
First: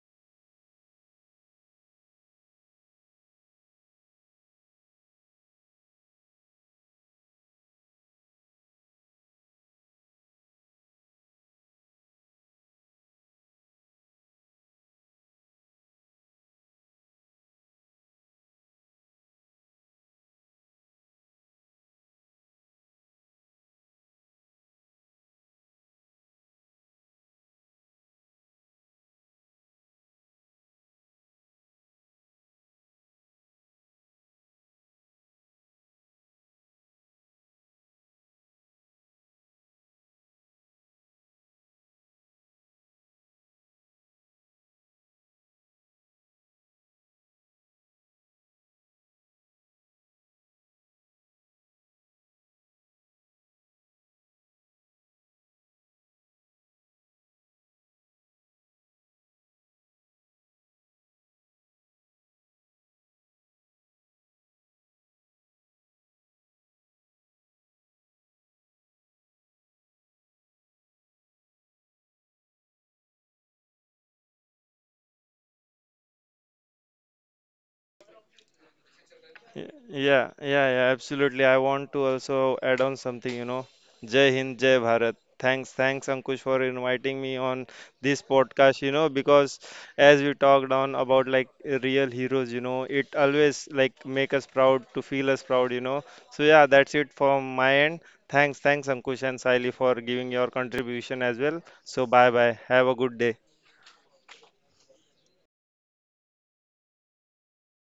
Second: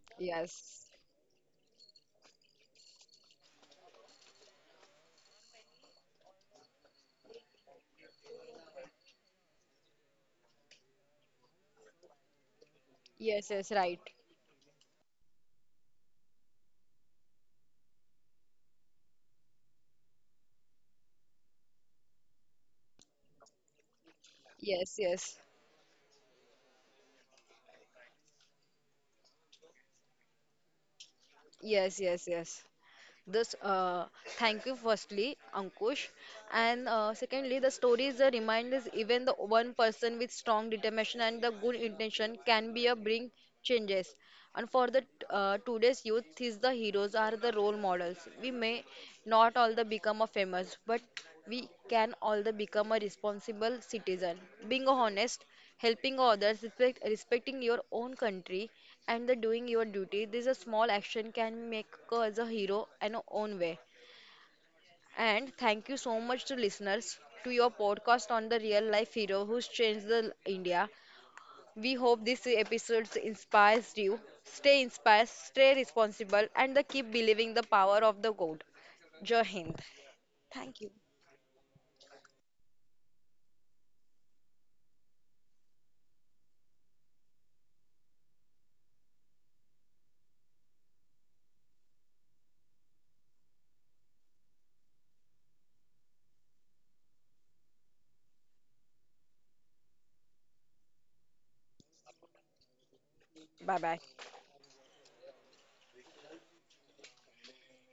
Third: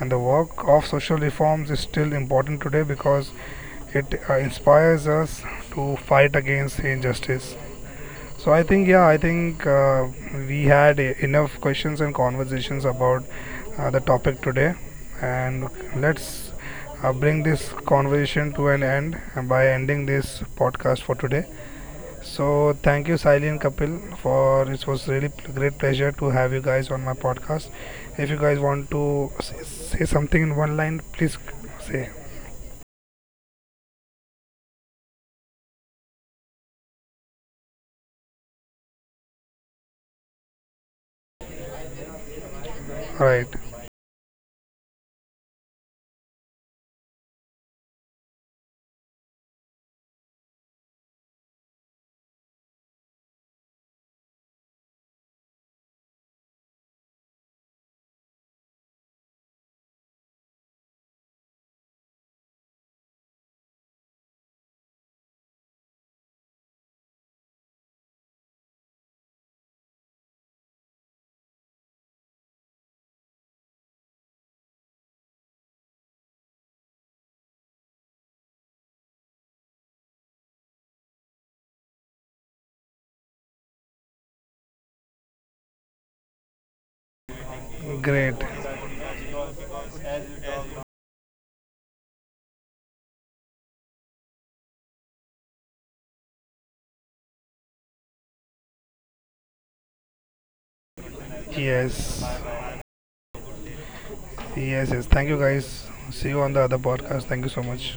[SPEAKER 1] And the work of
[SPEAKER 2] yes,
[SPEAKER 1] social reforms is still important today because it inspires us to fight against injustice. So I think, yeah, I think we had enough questions and conversations about
[SPEAKER 2] yes, yes, right.
[SPEAKER 1] the topic today, and let's bring this conversation to an end by ending this podcast for today. So thank you, Siley and Kapil, for it
[SPEAKER 2] Yes,
[SPEAKER 1] was really
[SPEAKER 2] yes,
[SPEAKER 1] great pleasure to have you guys on my podcast. If you guys want to say something in one line, please
[SPEAKER 2] yes,
[SPEAKER 1] say.
[SPEAKER 2] yes, yes. This thank you firstly, Ankush, and secondly, the stories the reminders even the one person with strong determination and the good intention can be a
[SPEAKER 1] All
[SPEAKER 2] bring
[SPEAKER 1] right,
[SPEAKER 2] changes. And for the today's youth, these the heroes are the role models. We may not all the become a famous, but we can all the become a responsible citizen, being honest helping others, respecting your own country, and the doing your duty. This a small action can make us a hero in our own way. And thank you so much to listeners to your podcast on the real life hero who's changed the India. We hope this episode inspires you. Stay inspired, stay responsible, and the keep believing the power of the God. Jai
[SPEAKER 3] Y-
[SPEAKER 2] Hind.
[SPEAKER 3] Yeah, yeah, yeah, absolutely. I want to also add on something, you know. Jai Hind, Jai Bharat. Thanks, Ankush, for inviting me on this
[SPEAKER 1] great.
[SPEAKER 3] podcast, you know, because as we talked on about like real heroes, you know, it always like make us proud to feel us proud, you know. So yeah, that's it from my end. Thanks, Ankush and Saili for giving your contribution as well. So
[SPEAKER 1] Yes.
[SPEAKER 3] bye bye. Have a good day.
[SPEAKER 2] Bye bye.
[SPEAKER 1] Yes, yes. Thank you guys. See you on the other podcast. Thank you so much.